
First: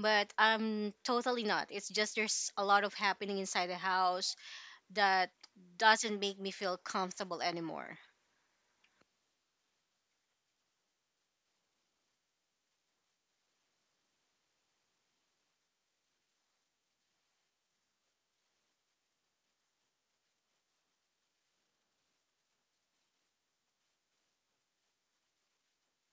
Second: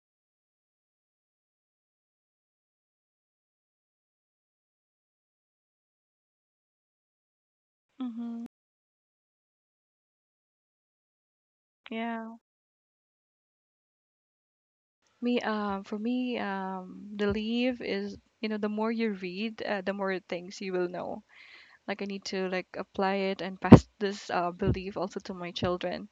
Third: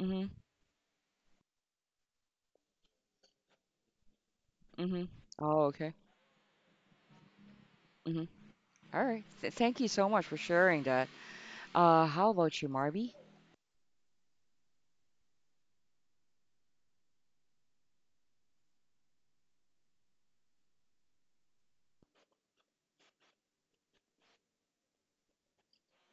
S1: Mm-hmm.
S3: I'm totally not. It's just there's a lot of happening inside the house
S1: Mm-hmm.
S3: that
S1: Oh, okay.
S3: doesn't make me feel comfortable anymore.
S1: Mm-hmm.
S2: Mm-hmm.
S1: All right. Th Thank you so much for sharing that. How
S2: Yeah.
S1: about you, Marby?
S2: Me, for me, the leave is, you know, the more you read, the more things you will know. Like I need to like apply it and pass this belief also to my children.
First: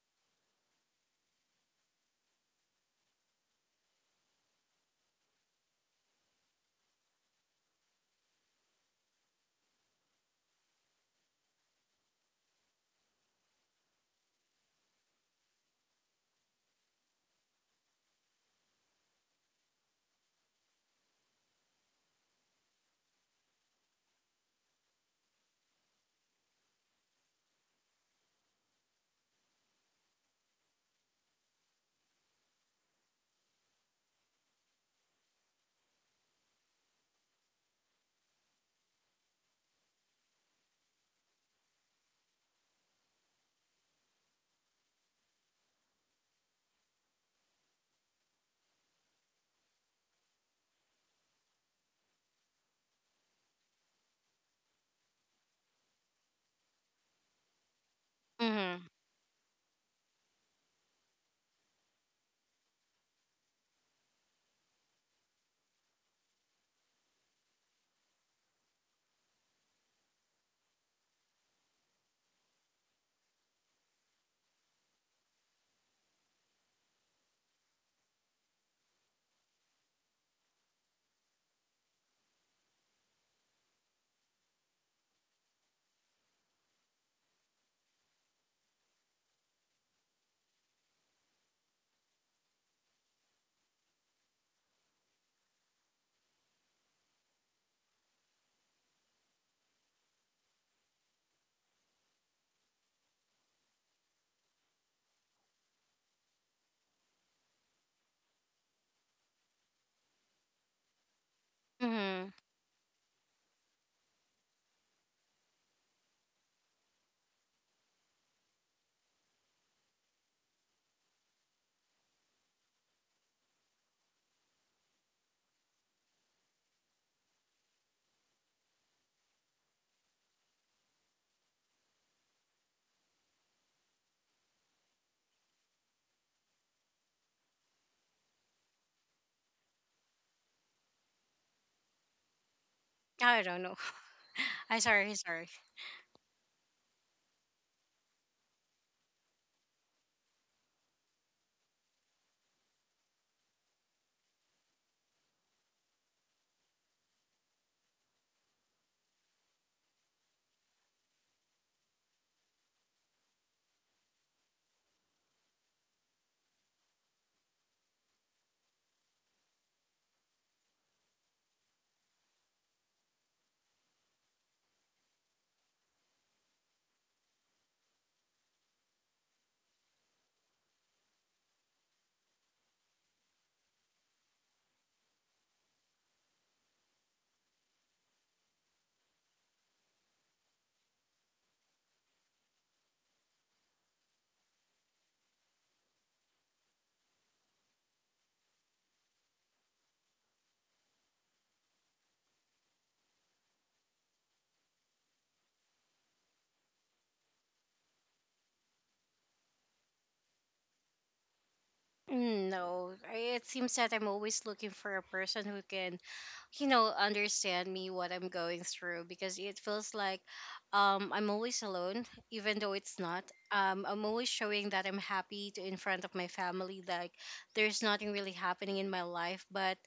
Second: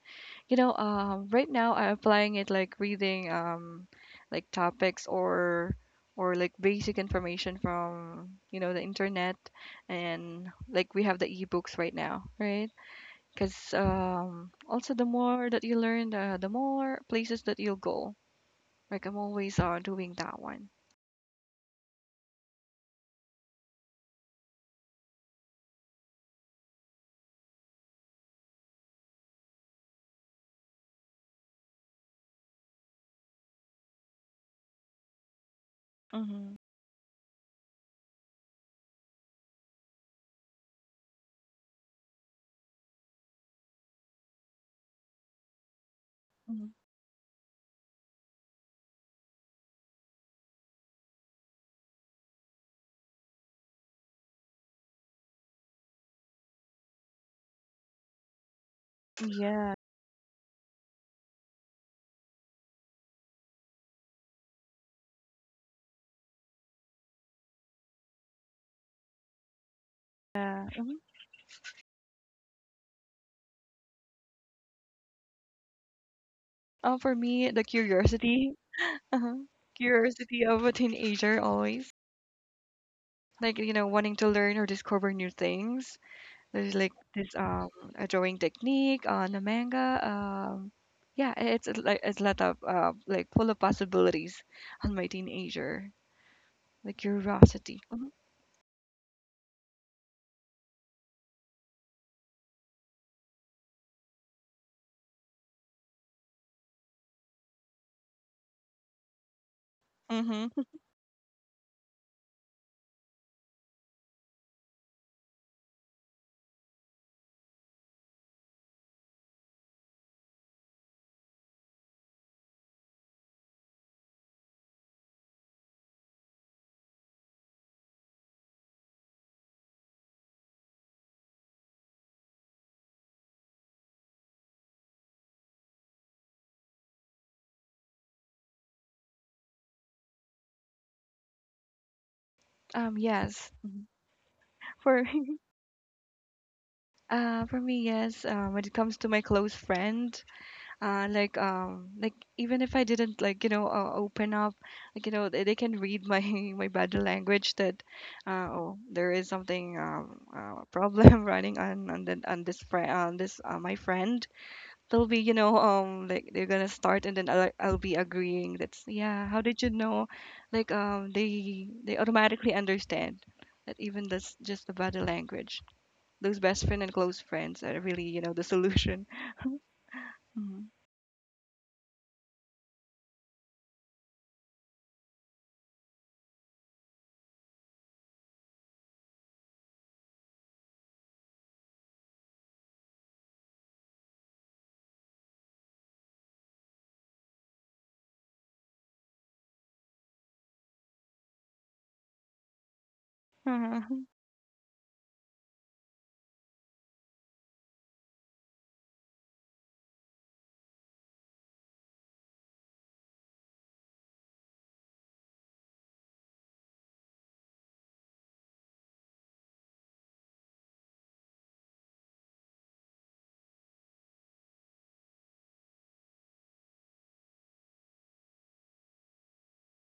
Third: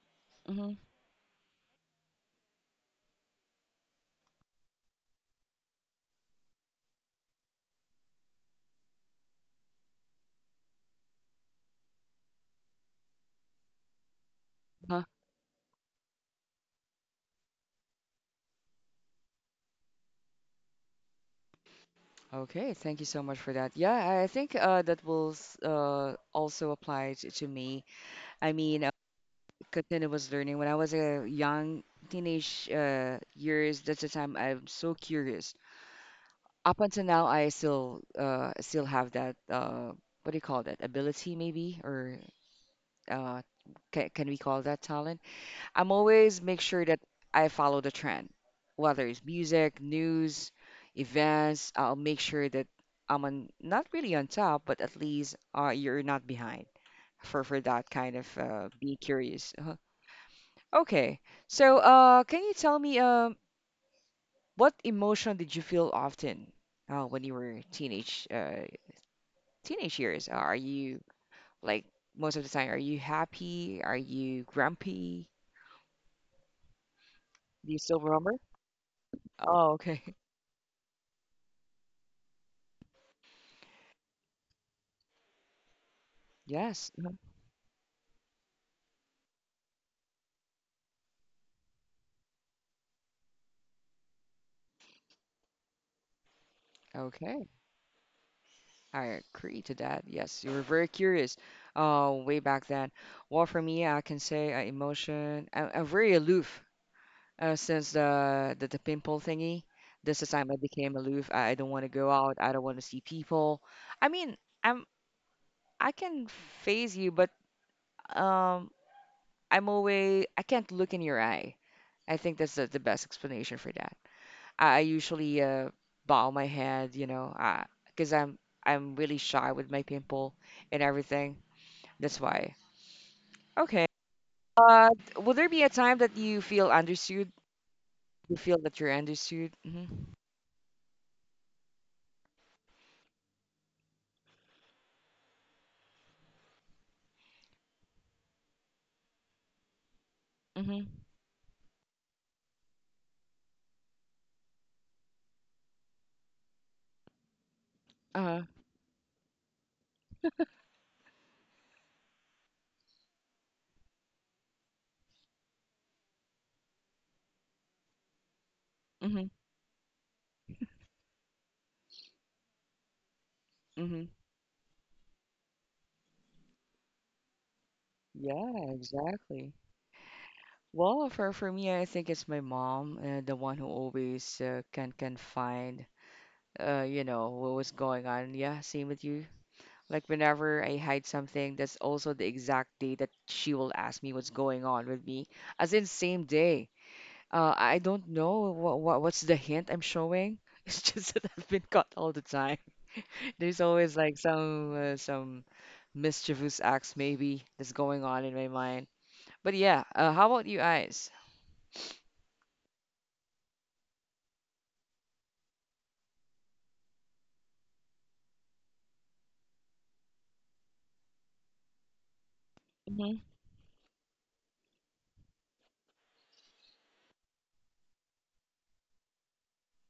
S2: Right now I'm applying it like reading like topics or like basic information from you know the internet, and like we have the ebooks right now, right? Because also
S1: Uh,
S2: the more that you learn, the more places that you'll go. Like I'm always doing that one.
S1: okay, thank you so much for that. Yeah, I think that will also apply to me. I mean, continuous learning. When I was a young teenage, years, that's the time I'm so curious.
S2: Mm-hmm.
S1: Up until now, I still still have that. What do you call that? Ability, maybe, or uh, can we call that talent? I'm always make
S2: hmm
S1: sure that I follow the trend, whether it's music, news, events. I'll make sure that I'm on, not really on top, but at least you're not behind for that kind of
S3: Hmm.
S1: being curious.
S2: Yeah.
S1: Uh-huh. Okay, so can you tell me what emotion did you feel often when you were teenage teenage years? Are
S2: Yeah. hmm
S1: you like most of the time? Are you happy? Are you grumpy?
S2: For me, the
S1: Do you still remember?
S2: curiosity. <laughs> uh-huh.
S1: Oh, okay. <laughs>
S2: Curiosity of a teenager always. Like you know, wanting to learn or discover new things. There's like
S1: Yes.
S2: this a drawing technique on a manga. Like it's a lot of like full of possibilities on my teenager, like
S1: Okay,
S2: curiosity.
S1: I agree to that. Yes, you were very curious, way back then. Well, for me, I can say emotion. I'm very aloof since the pimple thingy. This is time I
S2: Mm-hmm.
S1: became aloof. I don't want to go
S3: Mm-hmm.
S1: out. I don't want to see people. I mean, I'm I can phase you, but um, I'm always I can't look in your eye. I think that's the best explanation for that. I usually bow my head, you know, because I'm really shy with my pimple and everything. That's why. Okay. Uh, will there be a time that you feel understood? You feel that you're understood? Hmm.
S2: Um,
S3: I
S2: yes.
S3: don't know.
S2: Mhm.
S3: <laughs> I'm
S2: For
S3: sorry,
S2: <laughs>
S3: sorry.
S2: for me, yes, when it comes to my close friend,
S1: Hmm.
S2: like even if I didn't like you know open up, like you know they can read my <laughs> my body language that
S1: Uh-huh.
S2: oh, there is something problem <laughs> running on on this friend, on this my friend. They'll be you know like they're gonna start and then I'll be agreeing that's yeah,
S1: Hmm.
S2: how did you know? Like they automatically understand that even
S1: Hmm.
S2: that's just the body language. Those best friend and close friends are really you know the
S1: Yeah,
S2: solution. <laughs>
S1: exactly.
S2: Mhm.
S1: Well, for me, I think it's my mom, the one who always can find, you know, what was going on. Yeah, same with you. Like whenever I hide something, that's also the exact day that she will ask me what's going on with me. As in same day. I don't know what, what's the hint I'm showing. <laughs> It's just that I've been caught all the time. <laughs> There's always
S2: Mhm.
S1: like some some mischievous acts maybe that's going on in my mind. But yeah, how about you guys?
S3: Mm, no, it seems that I'm always looking for a person who can understand me what I'm going through, because it feels like I'm always alone, even though it's
S1: Hmm.
S3: not. I'm always showing that I'm happy to in front of my family, like there's nothing really happening in my life, but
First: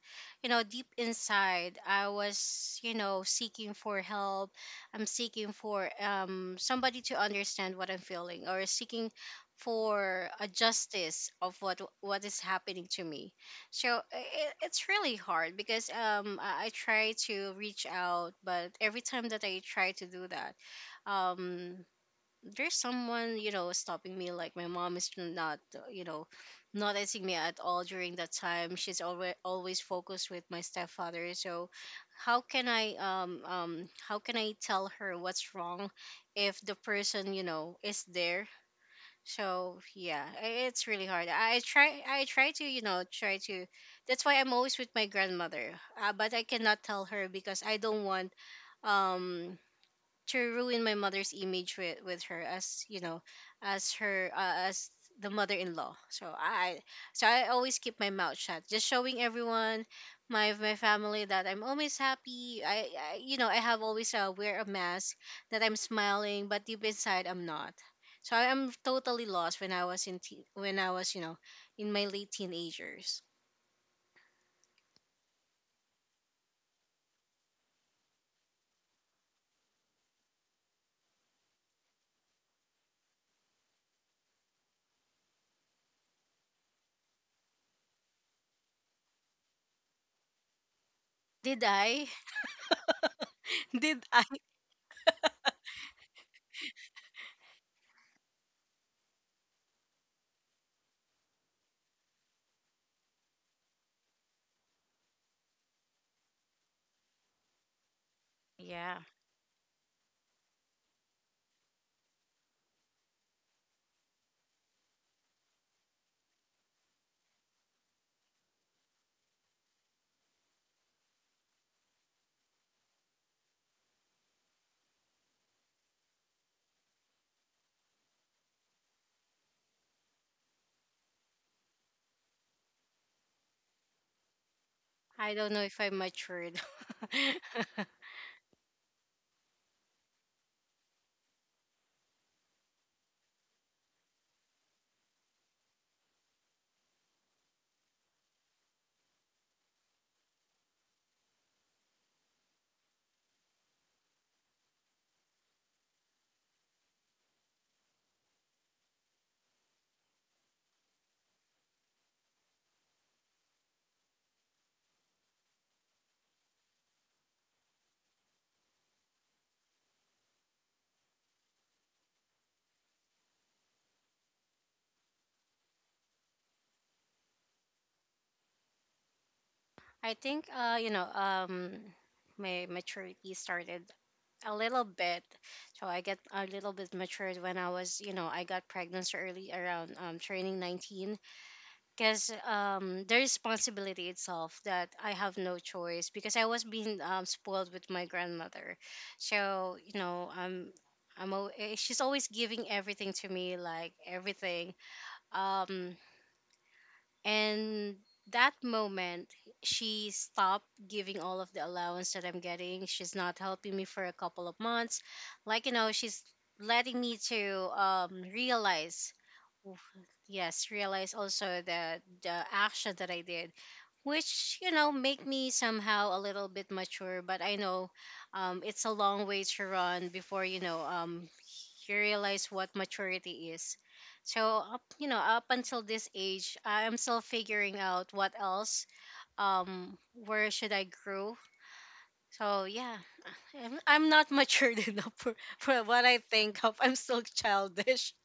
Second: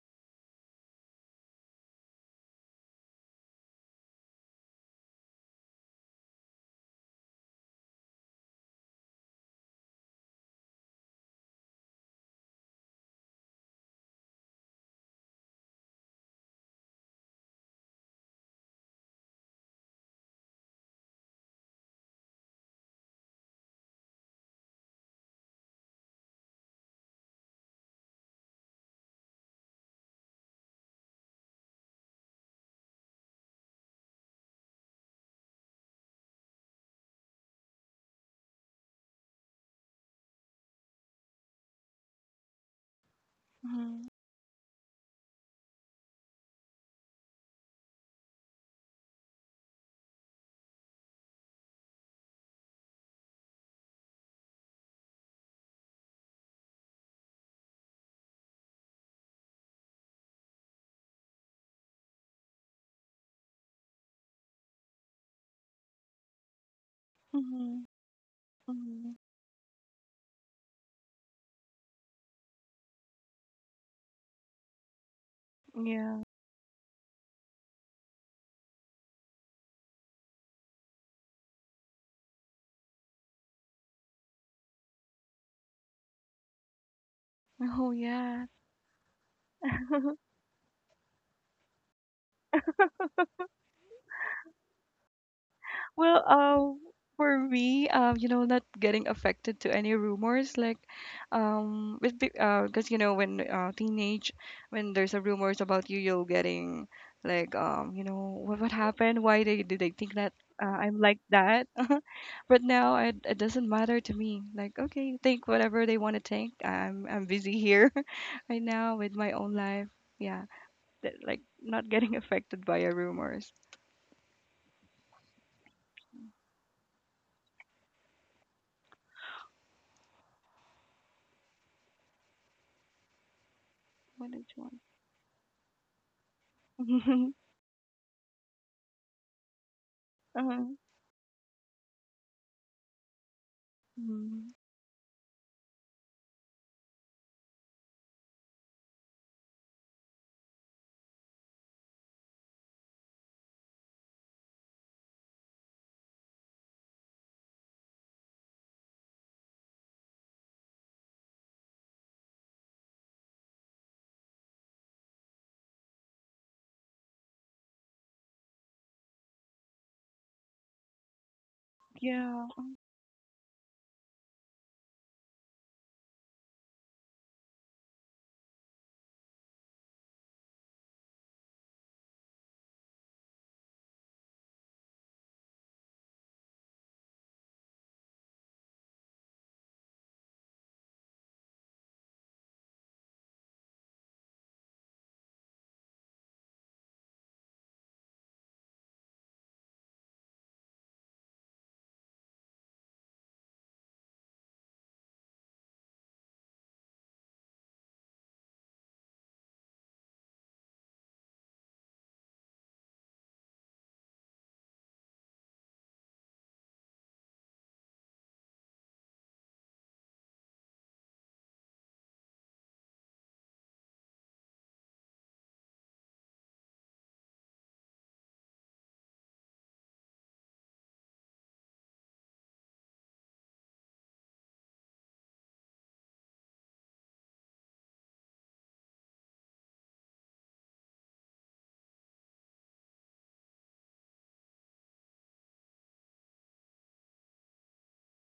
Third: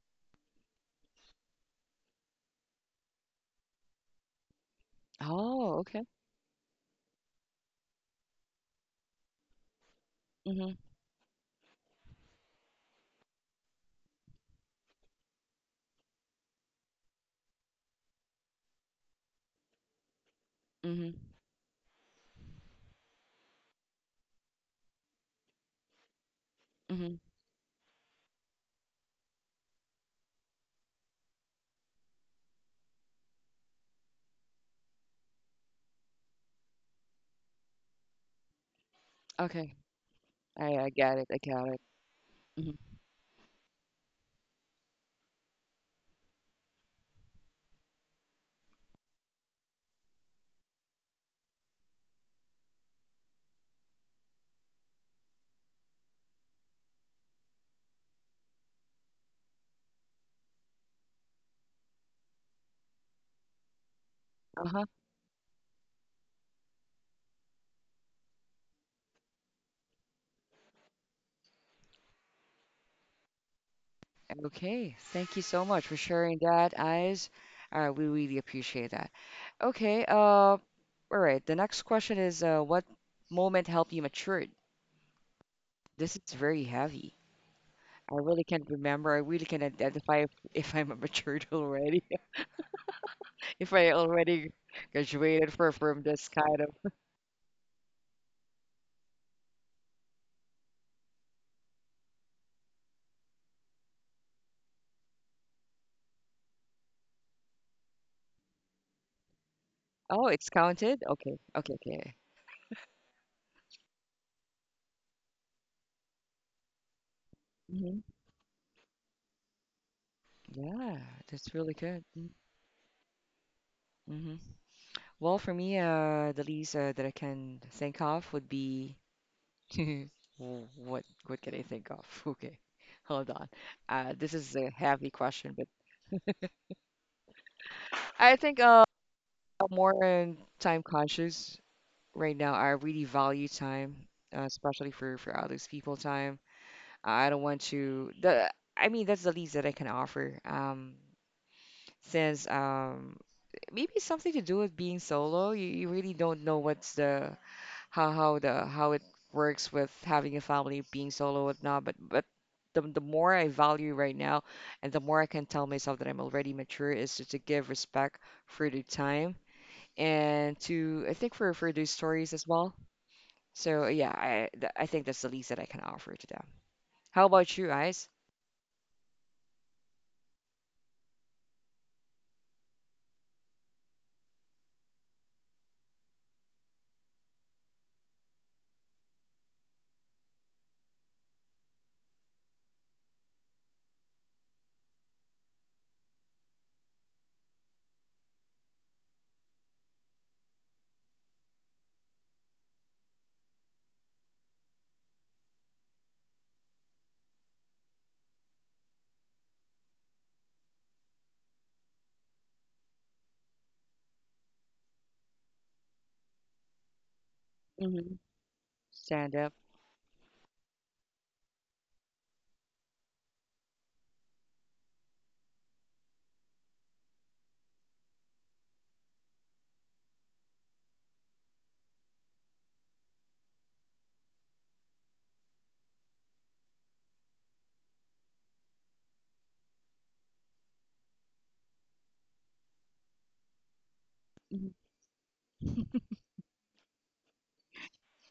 S3: deep inside I was, seeking for help. I'm seeking
S1: Oh,
S3: for
S1: okay.
S3: somebody to understand what I'm feeling, or seeking for a
S1: Mm-hmm.
S3: justice of what is happening to me. So it's really hard because I try to reach out, but every time that I try to do that,
S1: Mm-hmm.
S3: um there's someone, stopping me. Like my mom is not,
S1: Mm-hmm.
S3: noticing me at all during that time. She's always always focused with my stepfather. So how can I tell her what's wrong if the person, is there?
S1: Okay.
S3: So yeah,
S1: I
S3: it's
S1: I
S3: really
S1: get
S3: hard.
S1: it. I get it.
S3: I try to,
S1: Mm-hmm.
S3: try to.
S2: Mhm.
S3: That's why I'm always with my grandmother. But I cannot tell her because I don't want um to ruin my mother's image with her, as you know, as her, as the mother-in-law. So I always keep my mouth shut, just showing everyone, my family, that I'm always happy. I, I you know i have always, wear a
S1: Uh-huh.
S3: mask that I'm smiling, but deep inside I'm not.
S2: Mhm,
S3: So am
S2: mhm.
S3: totally lost when I was in when I was, in my late teenagers.
S1: Okay, thank you so much for
S2: Yeah.
S1: sharing that, Eyes. We really appreciate that. Okay, all right. The next question is, what moment helped you mature? This is very heavy.
S2: Oh,
S1: I really
S2: yeah.
S1: can't remember. I really can't identify if I'm <laughs> a matured
S3: Did
S1: already.
S3: I
S1: <laughs>
S3: <laughs>
S1: If I
S3: did I
S1: already graduated for from
S2: Well,
S1: this kind of.
S2: for me, you know, not getting affected to any rumors, like, with be because you know, when teenage, when there's a rumors about you, you'll getting like, you know, what
S3: Yeah.
S2: happened? Why they think
S1: Oh,
S2: that
S1: it's
S2: I'm
S1: counted.
S2: like
S1: Okay,
S2: that?
S1: okay,
S2: <laughs>
S1: okay.
S2: But now it doesn't matter to me. Like, okay, think whatever they want to think. I'm busy here
S1: Hmm.
S2: <laughs> right now with my own life. Yeah.
S1: Yeah,
S2: That like
S1: that's really
S2: not
S1: good.
S2: getting <laughs> affected by your rumors.
S1: Mm-hmm. Well, for me, the least that I can think of would be. <laughs> W- what can I think of? <laughs> Okay, hold on.
S2: What
S1: This
S2: did
S1: is a
S2: you
S1: heavy
S3: I don't
S1: question,
S3: know
S1: but
S3: if I matured.
S2: want?
S3: <laughs>
S1: I think more
S2: <laughs>
S1: in
S2: uh-huh.
S1: time conscious right now. I really value time,
S2: Mm.
S1: especially for others people time. I don't want to the I mean that's the least that I can offer. Since maybe it's something to do with being solo. You really don't know what's the how the how it works with having a family, being solo, whatnot. But the more I value right now, and the more I can tell myself that I'm already mature, is to give respect for the time and to I think for those stories
S2: Yeah.
S1: as well. So yeah, I think that's the least that I can offer to them. How about you guys?
S3: I think, my maturity started a little bit. So I get a little bit matured when I was, you know, I got pregnant so early around turning 19, because the responsibility itself, that I have no choice, because I was being spoiled with my grandmother. So, you know, I'm eh, she's always giving everything to me, like everything. Um and that moment, she stopped giving all of the allowance that I'm getting. She's not helping me for a couple of months. Like, you know, she's letting me to,
S1: Hmm.
S3: realize,
S1: Stand up.
S3: yes, realize also the action that I did, which you know make me somehow a little bit mature, but I know, it's a long way to run before, you know, you realize what maturity is. So up, you know, up until this age I'm still figuring out what else, um, where should I grow. So yeah, I'm not
S1: Mhm.
S3: matured <laughs> enough for what I think of. I'm still childish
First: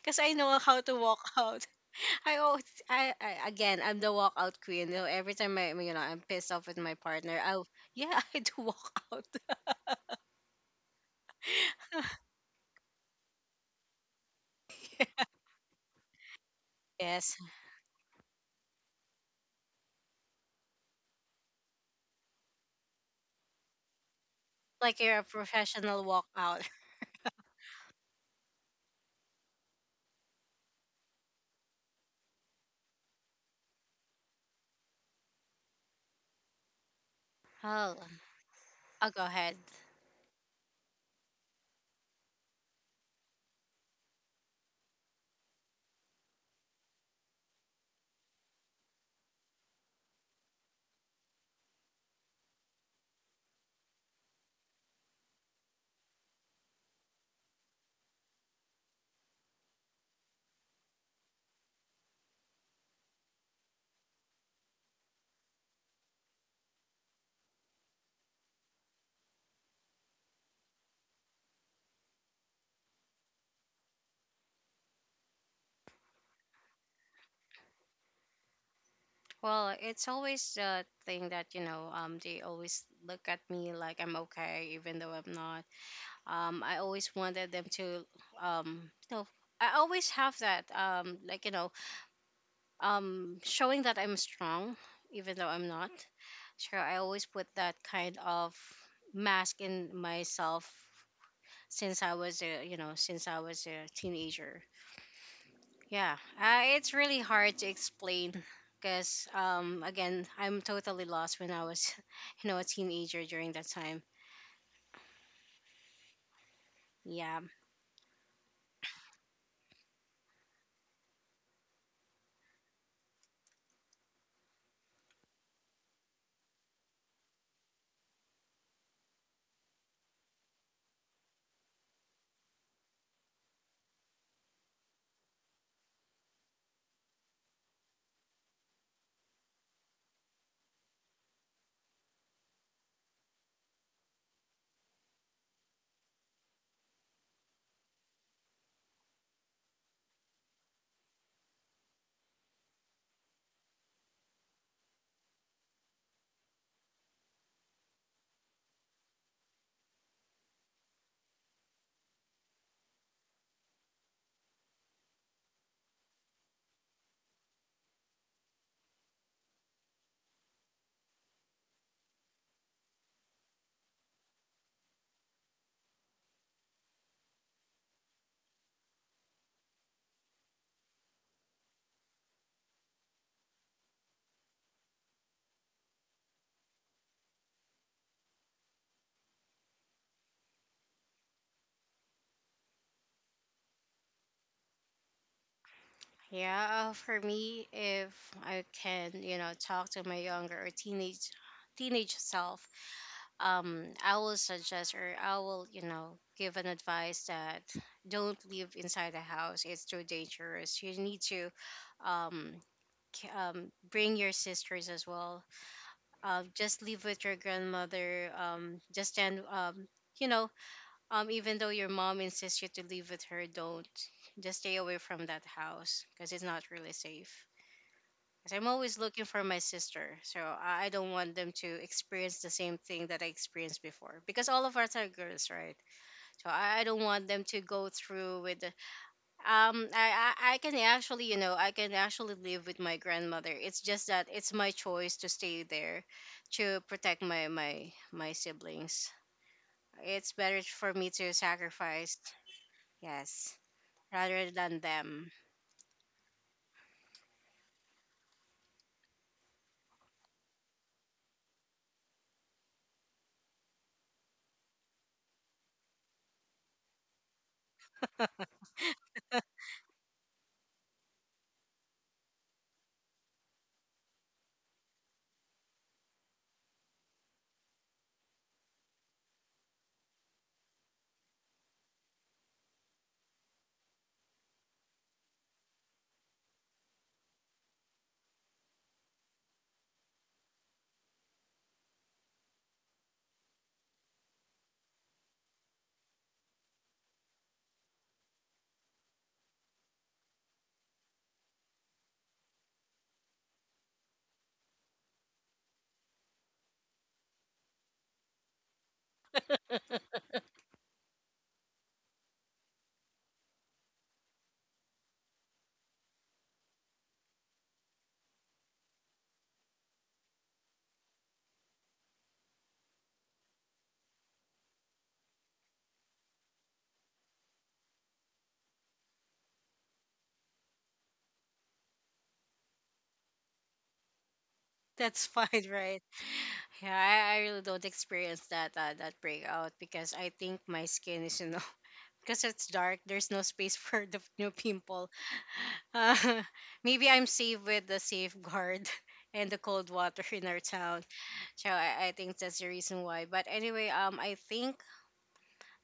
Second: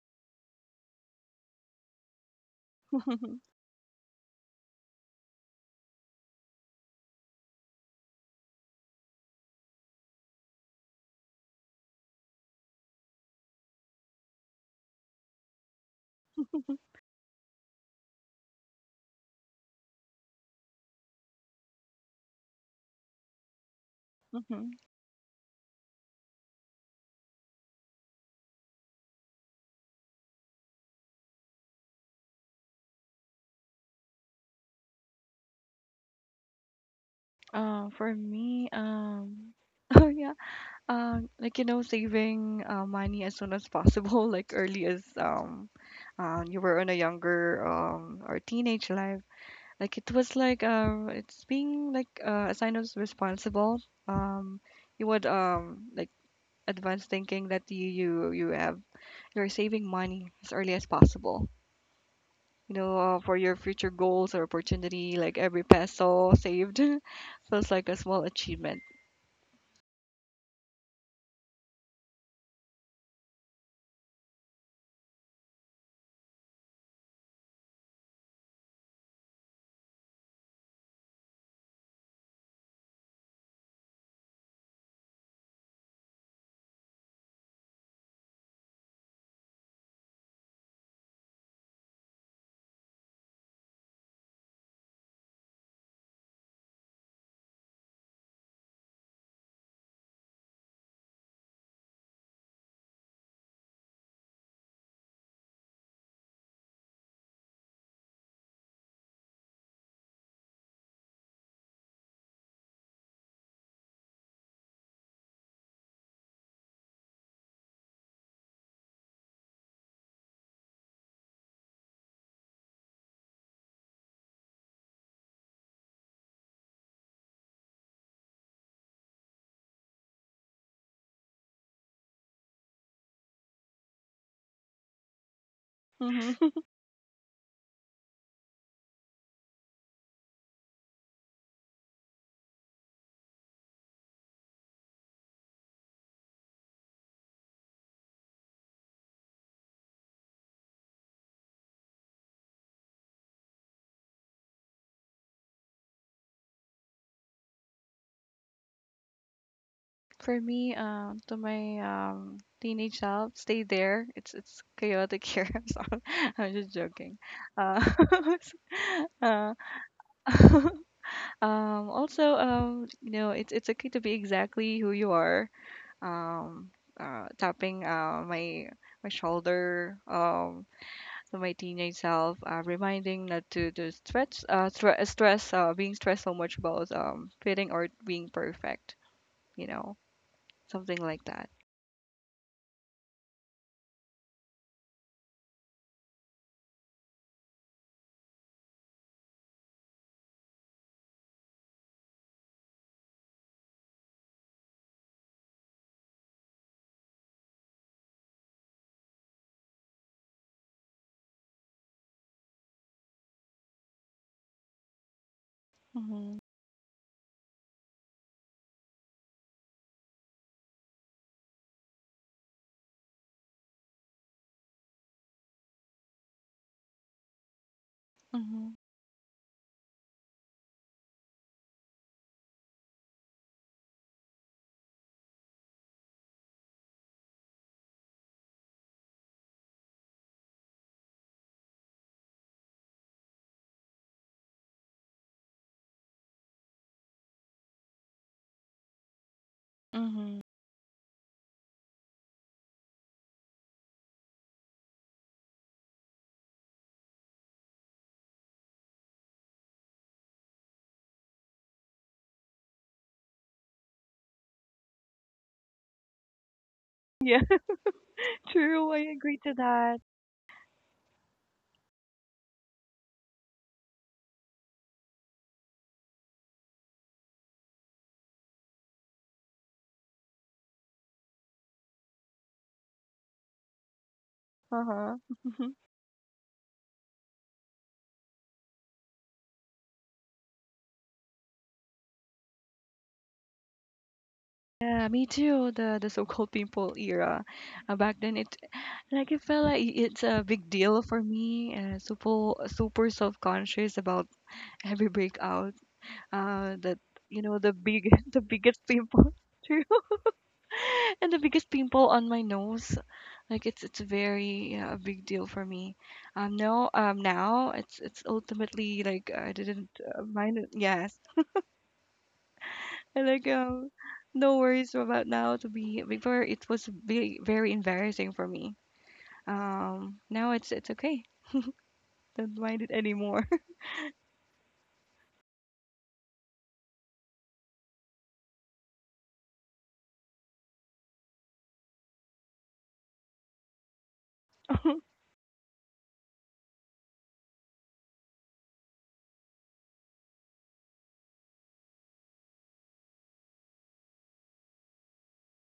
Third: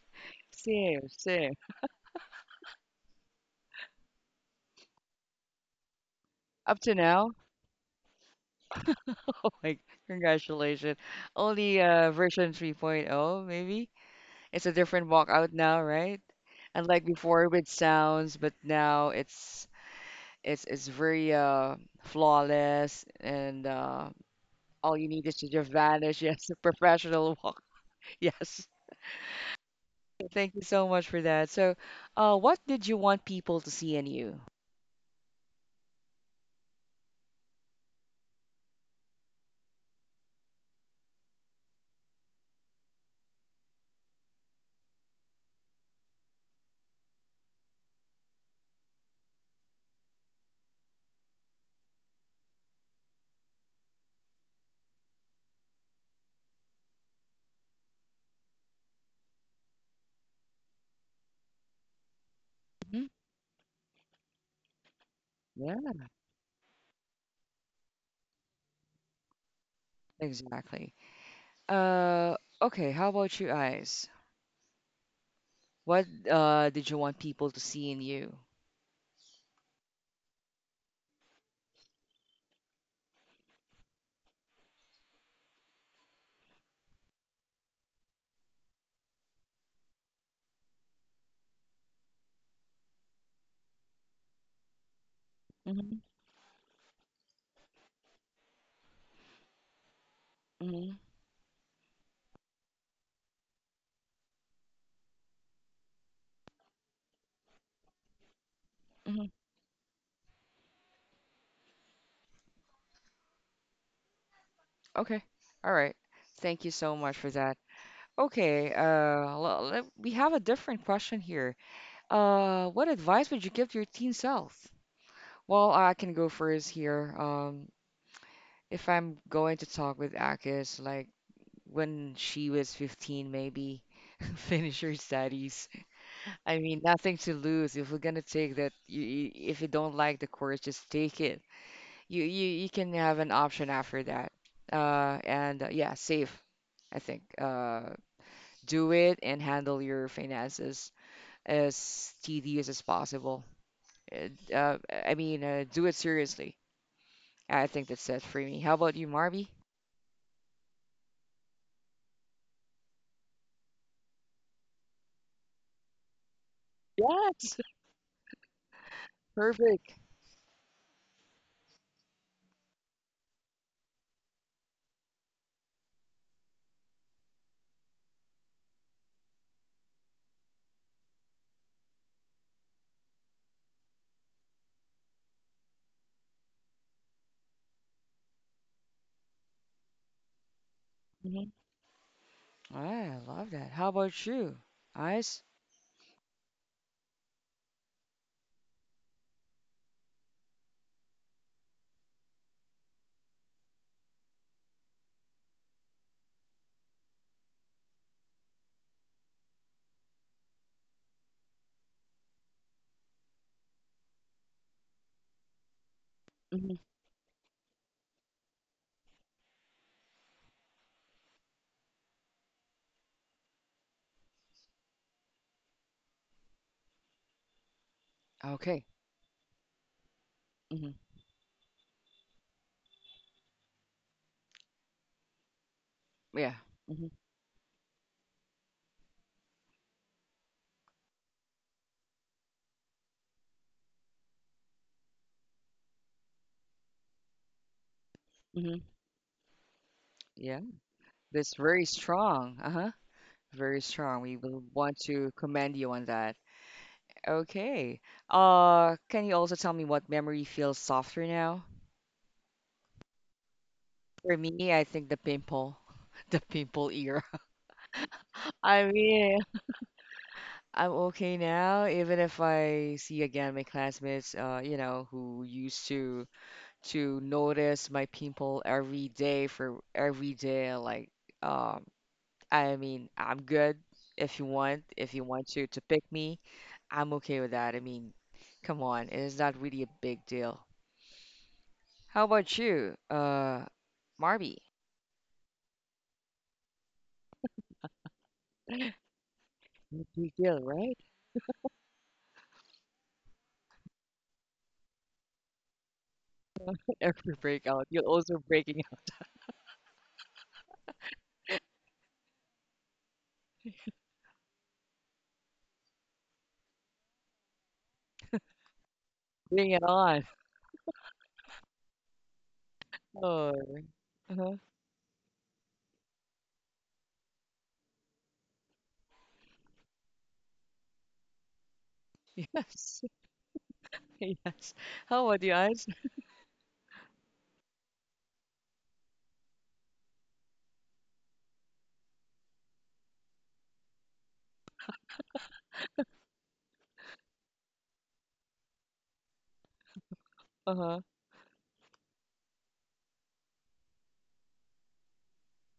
S3: because I know how to
S1: Same,
S3: walk
S1: same.
S3: out. <laughs> I always, I
S2: <laughs>
S3: again, I'm the walkout queen. You know, every time I, you know, I'm pissed off with
S1: Up
S3: my
S1: to now.
S3: partner. Yeah, <laughs> I do walk out.
S1: <laughs> Oh my, congratulations. Only
S3: <laughs>
S1: version 3.0 maybe. It's a different walkout now, right? Unlike
S3: Yes,
S1: before with sounds, but now it's it's very flawless and
S2: hmm
S3: like
S1: all you
S3: you're a
S1: need is to just
S3: professional
S1: vanish. <laughs> Yes, a
S3: walkout. <laughs>
S1: professional walk. <laughs> Yes. Thank you so much for that. So, what did you want people to see in you?
S3: Well,
S2: For me,
S3: I'll go ahead.
S2: <laughs> oh yeah, like you know, saving money as soon as possible, <laughs> like early as you were in a younger or teenage life. Like it was like it's being like a sign of responsible. Um, you would like advanced thinking that you have, you're saving money as early as possible. You know,
S1: Mhm.
S2: for your future goals or opportunity, like every
S1: Yeah,
S2: peso saved <laughs> feels like a small achievement.
S1: exactly. Uh okay, how about you guys? What did you want people to see in you?
S3: Well, it's always the thing that, you know. They always look at me like I'm okay, even though I'm not. I always wanted them to. Um, you know, I always have that. Showing that I'm strong, even though I'm not. Sure, I always put that kind of mask in myself
S1: Hmm.
S3: since I was a, you know, since I was a teenager. Yeah, it's really hard to explain because,
S1: Hmm.
S3: again, I'm totally lost when I was, <laughs> you know, a teenager during that time.
S1: Okay. All right. Thank you so much for
S3: Yeah,
S1: that. Okay. Le- le- we have a different question here. What advice would you give to your teen self? Well, I can go first here. If I'm going to talk with Akis, like when she was 15, maybe <laughs> finish her studies.
S2: Hmm
S1: I
S2: <laughs>
S1: mean, nothing to lose. If we're gonna take that, you, if you don't like the course, just take it. You can have an option after that. And yeah, save. I think do it and handle your finances as tedious as possible. Uh, uh, I mean, do it seriously. I think that's it for me. How about you, Marby?
S2: For me, to my teenage self, stay there. It's chaotic here. <laughs> I'm sorry. I'm just joking.
S1: Yes,
S2: Uh, <laughs> uh,
S1: perfect.
S2: <laughs> also, you know, it's okay to be exactly who you are. Um, tapping my my shoulder. So my teenage self, reminding not to stretch, stress, being stressed so much about fitting or being perfect, you know, something like that.
S1: Hmm. I love that. How about you, Ice?
S3: yeah. For me, if I can, you know, talk to my younger or teenage, teenage self, I will suggest, or I will, you know, give an advice that don't live inside the house. It's too dangerous. You need to um, bring your sisters as well.
S2: Mhm,
S1: Hmm.
S3: Just live with your grandmother. Just stand, you know, even though your mom insists you to live with her, don't. Just stay away from that house because it's not really safe. 'Cause I'm
S2: mhm,
S1: Okay.
S3: always looking for my sister. So I
S1: Hmm.
S3: don't want them to experience the same thing that I experienced before, because all of us are girls, right? So
S1: Yeah.
S3: I don't
S1: Hmm.
S3: want them to go through with. I can actually, you know, I can actually live with my grandmother. It's just that it's my choice to stay there, to protect my my
S1: Hmm.
S3: siblings. It's
S2: mhm.
S3: better
S1: Yeah.
S3: for me to
S1: That's very
S3: sacrifice,
S1: strong. Uh-huh.
S3: yes,
S1: Very strong. We
S3: rather
S1: will
S3: than
S1: want
S3: them.
S1: to commend you on that. Okay. Can you also tell me what memory feels softer now? For me, I think the pimple, <laughs> the pimple era.
S2: Yeah, <laughs>
S1: <laughs> I
S2: true. I
S1: mean,
S2: agree to that.
S1: I'm okay now, even if I see again my classmates, you know, who used to notice my pimple every day for every day. Like, um, I mean, I'm good.
S2: Uh
S1: If
S2: huh.
S1: you want to
S2: <laughs>
S1: pick me, I'm okay with that. I mean, come on, it is not really a big deal. How about you, Marby?
S2: Yeah, me too. The so-called pimple era. Back then, it like it felt like
S1: No
S2: it's
S1: big
S2: a
S1: deal,
S2: big
S1: right?
S2: deal for me. Super super self-conscious about every breakout. That
S1: Every
S2: you know the
S1: breakout, you're
S2: big <laughs> the
S1: also
S2: biggest
S1: breaking out.
S2: pimple. <laughs> True. <laughs> and the biggest pimple on my nose. Like it's very yeah, a big deal for me. No, now it's ultimately like I
S1: Bring it
S2: didn't
S1: on.
S2: mind it. Yes, and like
S1: Oh, uh-huh.
S2: no worries about now. To be before, it was very very embarrassing for me. Now it's okay. Don't mind it
S1: Yes,
S2: anymore.
S1: <laughs> yes.
S3: That's
S1: How
S3: <laughs>
S1: about you
S3: fine,
S1: guys?
S3: right? Yeah, I really don't experience that, that breakout, because I think my skin is, you know, <laughs> because it's dark. There's no space <laughs> for the new pimple. Uh, <laughs> maybe I'm safe with the safeguard <laughs> and the cold water in our town.
S1: Uh-huh.
S3: So I think that's the reason why. But anyway, I think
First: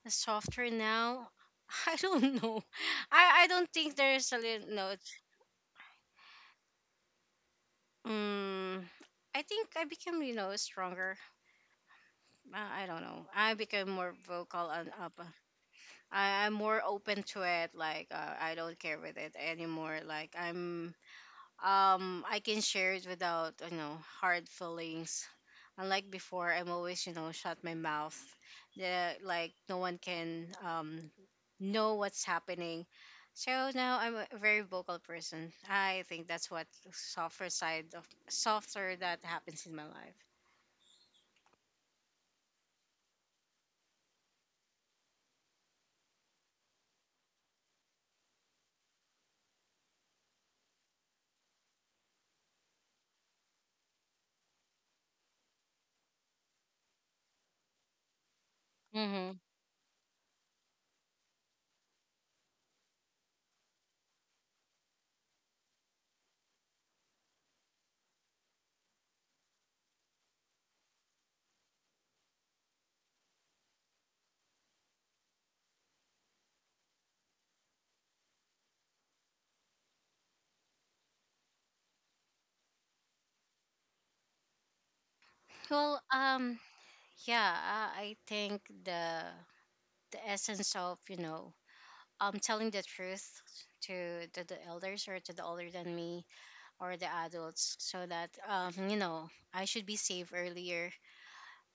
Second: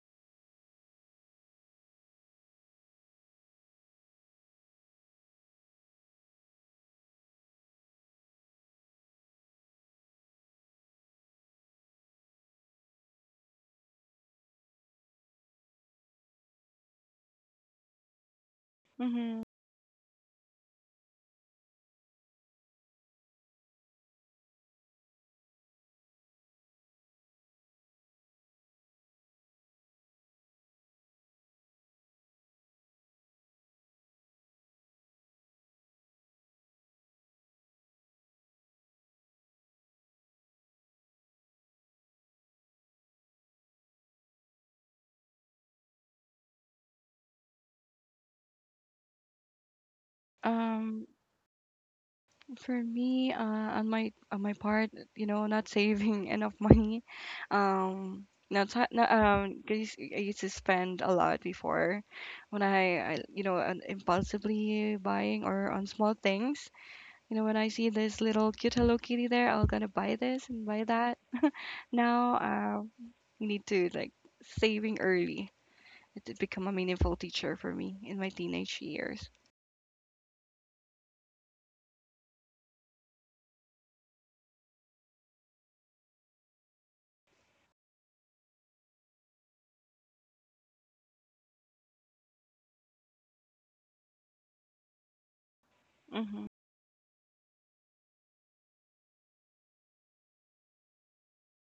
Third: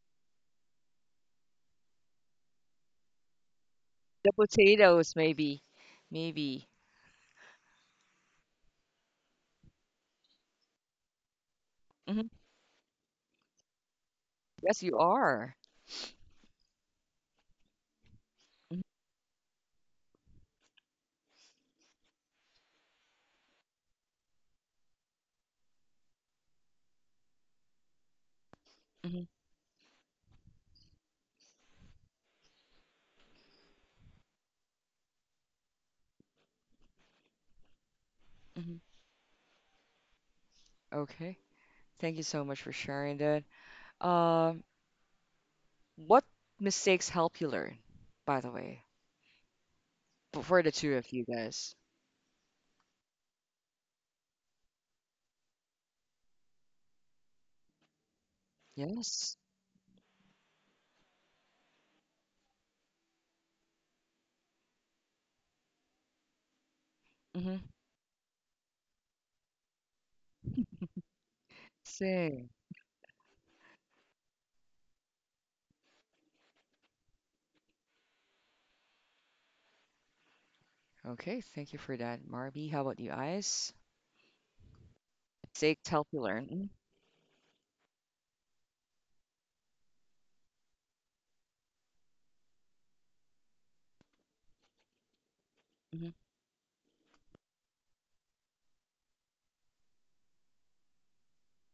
S3: the software now. <laughs> I don't know. I don't think there's
S1: The
S3: a little no. It's,
S1: potatoes, maybe. Maybe.
S3: um, I think I became, you know, stronger.
S1: Hmm.
S3: I don't know. I became more vocal
S1: Yes,
S3: and
S1: you
S3: up.
S1: are.
S3: I'm more open to it. Like, I don't care
S2: <laughs>
S3: with it
S2: hmm
S3: anymore. Like I'm, I can share it without, you know, hard feelings. Unlike before, I'm always, you know, shut my mouth. The,
S1: Mm-hmm.
S3: like no one can know what's happening. So now I'm a very vocal person. I think that's what softer side of
S1: Hmm.
S3: softer that happens in my life.
S1: Okay. Thank you so much for sharing that. Um, what mistakes help you learn, by the way, f- for the two
S2: Um,
S1: of you guys?
S2: For me, on my part, you know, not saving <laughs> enough money, not, sa- not
S1: Yes.
S3: Hmm.
S2: cause I used to spend a lot before, when I you know, on impulsively buying or on small things. You know, when
S1: Mm-hmm.
S2: I see this little cute Hello Kitty there, I'll gonna buy this and buy that. Now,
S1: Same.
S2: you need to like saving early. It did become a meaningful teacher for me in my teenage years.
S1: Okay. Thank you for that, Marby. How about you guys? Mistakes
S3: Well,
S1: help you learn.
S3: yeah, I think the essence of, you know, telling the truth to the elders, or to the older than
S1: Mm-hmm.
S3: me,
S2: Mhm.
S3: or the adults, so that, you know, I should be safe earlier,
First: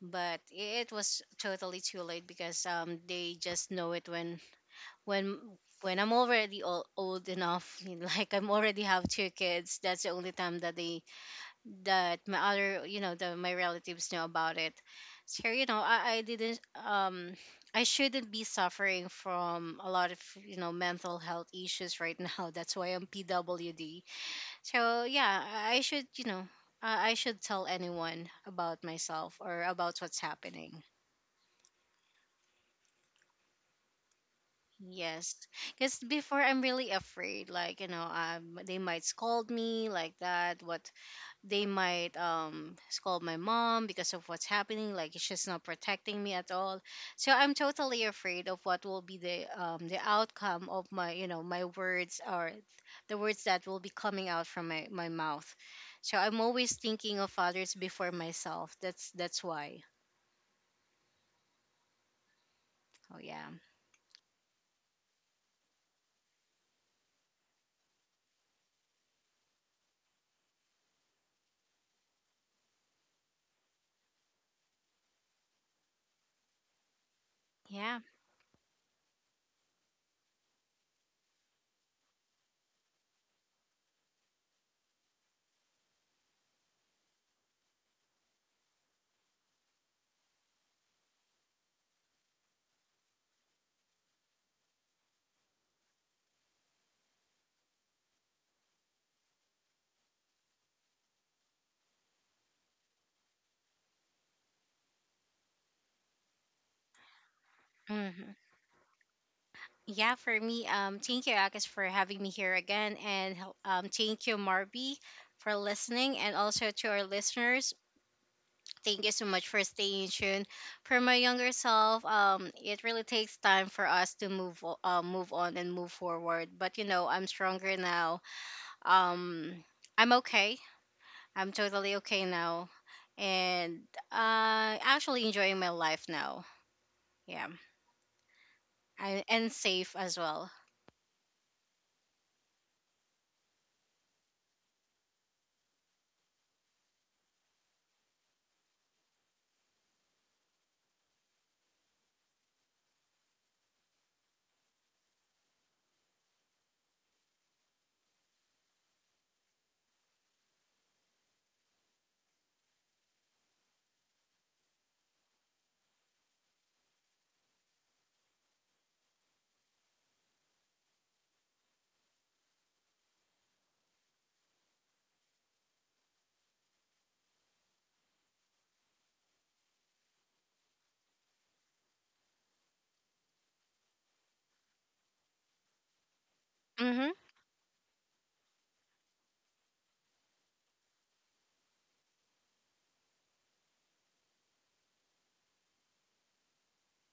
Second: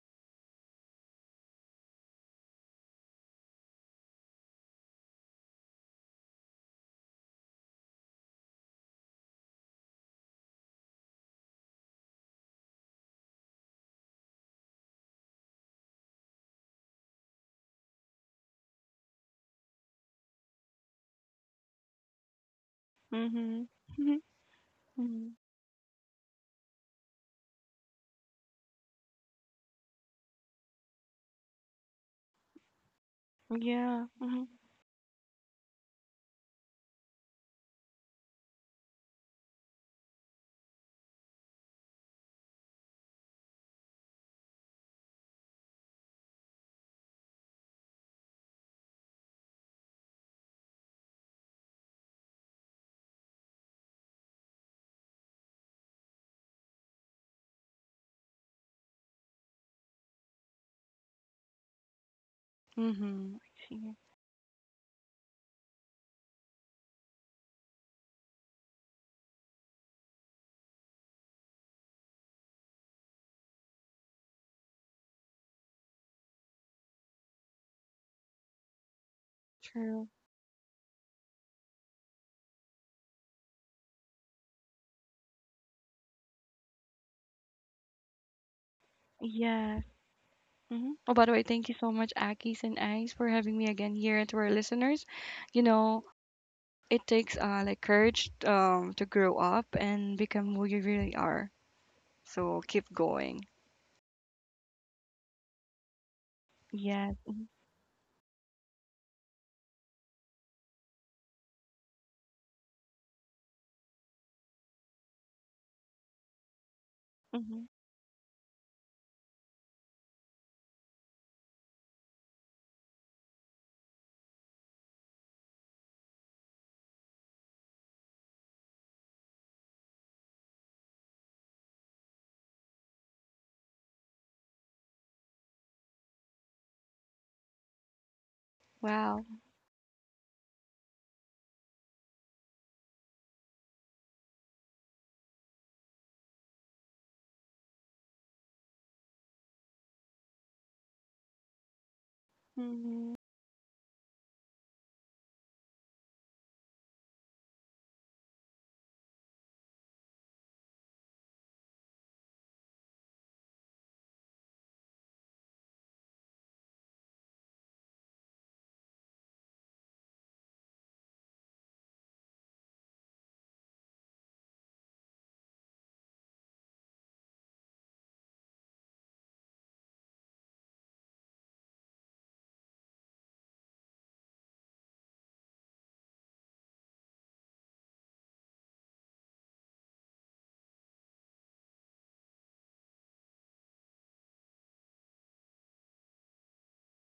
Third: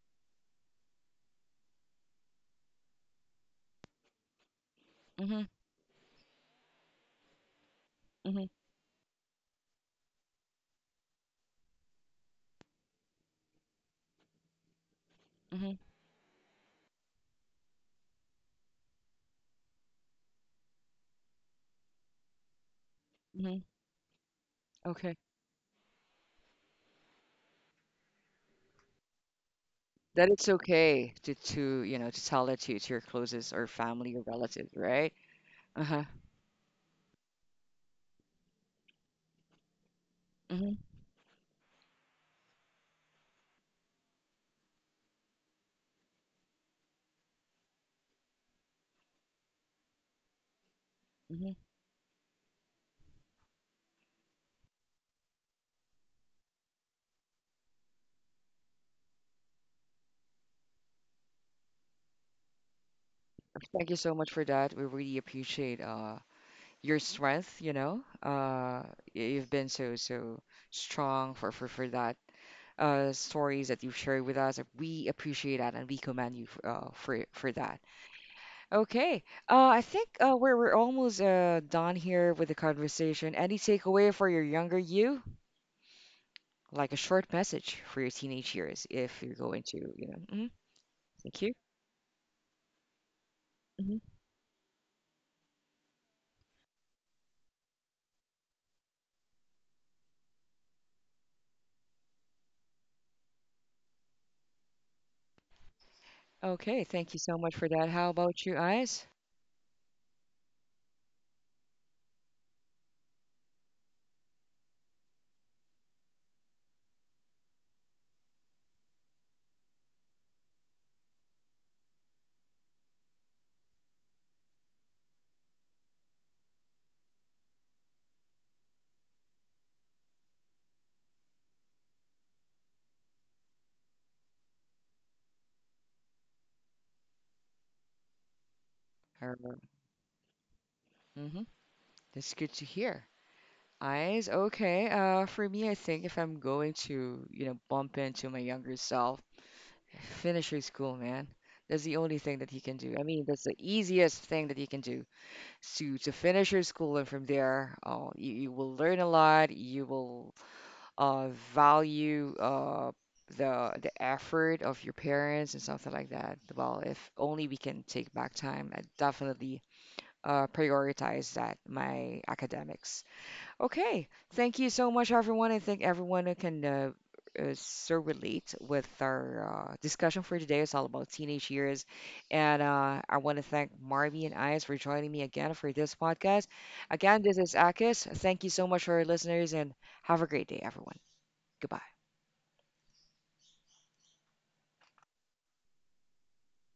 S3: but it was totally too late because, they just know it when
S1: Mm-hmm.
S3: when I'm already old, old enough <laughs> like
S1: Mm-hmm.
S3: I'm already have two kids. That's the only time that they, that my other, you know, the my relatives know about it. So, you know, I didn't um I shouldn't be suffering from a lot of, you know, mental health issues right now. <laughs> That's why I'm
S2: Mhm.
S1: Hmm.
S3: PWD.
S2: Mhm.
S3: So
S1: Okay.
S3: yeah,
S2: <laughs>
S3: I should, you know, I should tell anyone about myself, or about what's
S1: That it's
S3: happening.
S1: okay to you know to tell it to your closest or
S2: Yeah.
S1: family or
S2: Mm-hmm.
S1: relatives, right?
S3: Yes, because
S1: Uh-huh.
S3: before I'm really afraid, like, you know, they might scold me, like that, what
S1: Hmm.
S3: they might scold my mom because of what's happening, like she's not protecting me at all. So I'm totally afraid of what will be the outcome of my, you know,
S1: Hmm.
S3: my words, or the words that will be coming out from my mouth. So I'm always thinking of others before myself. That's why. Oh
S2: Mhm. I
S3: yeah.
S1: Thank
S2: see.
S1: you so much for that. We really appreciate your strength, you know. Y- you've been so so strong for for that stories that you've shared with us. We appreciate that and we commend you for that.
S3: Yeah.
S1: Okay. I think
S2: True.
S1: we're almost done here with the conversation. Any takeaway for your younger you? Like a short message for your teenage years if you're going to,
S2: Yes.
S1: you know. Hmm.
S2: hmm Oh, by the
S1: Thank
S2: way,
S1: you.
S2: thank you so much, Akis and Ice, for having me again
S1: Hmm.
S2: here and to our listeners. You know, it takes like courage to grow up and become who you really are. So keep going.
S1: Okay, thank
S2: Yes.
S1: you so much for that. How
S3: Hmm.
S1: about you, Eyes?
S3: Yeah, for me, thank you, Akis, for having me here again, and um, thank you, Marby, for listening, and also to our
S2: hmm
S3: listeners. Thank you so much for staying tuned. For my younger self, it really takes time for us to move, move on and move forward. But you know, I'm stronger now. Um, I'm okay. I'm totally okay now, and actually enjoying my life now. Yeah,
S2: Wow.
S1: Mm-hmm.
S3: and safe as well.
S1: That's good to hear. Eyes, okay. For me, I think if I'm going to, you know, bump into my younger self, finish your school, man. That's the only thing that you can do. I
S2: hmm
S1: mean, that's the easiest thing that you can do. So to finish your school, and from there, oh, you will learn a lot. You will uh, value the effort of your parents and something like that. Well, if only we can take back time, I definitely prioritize that my academics. Okay, thank you so much, everyone. I think everyone who can. So relate with our discussion for today. It's all about teenage years, and I want to thank Marvy and Ice for joining me again for this podcast.
S3: Mm-hmm.
S1: Again, this is Akis. Thank you so much for our listeners, and have a great day, everyone. Goodbye.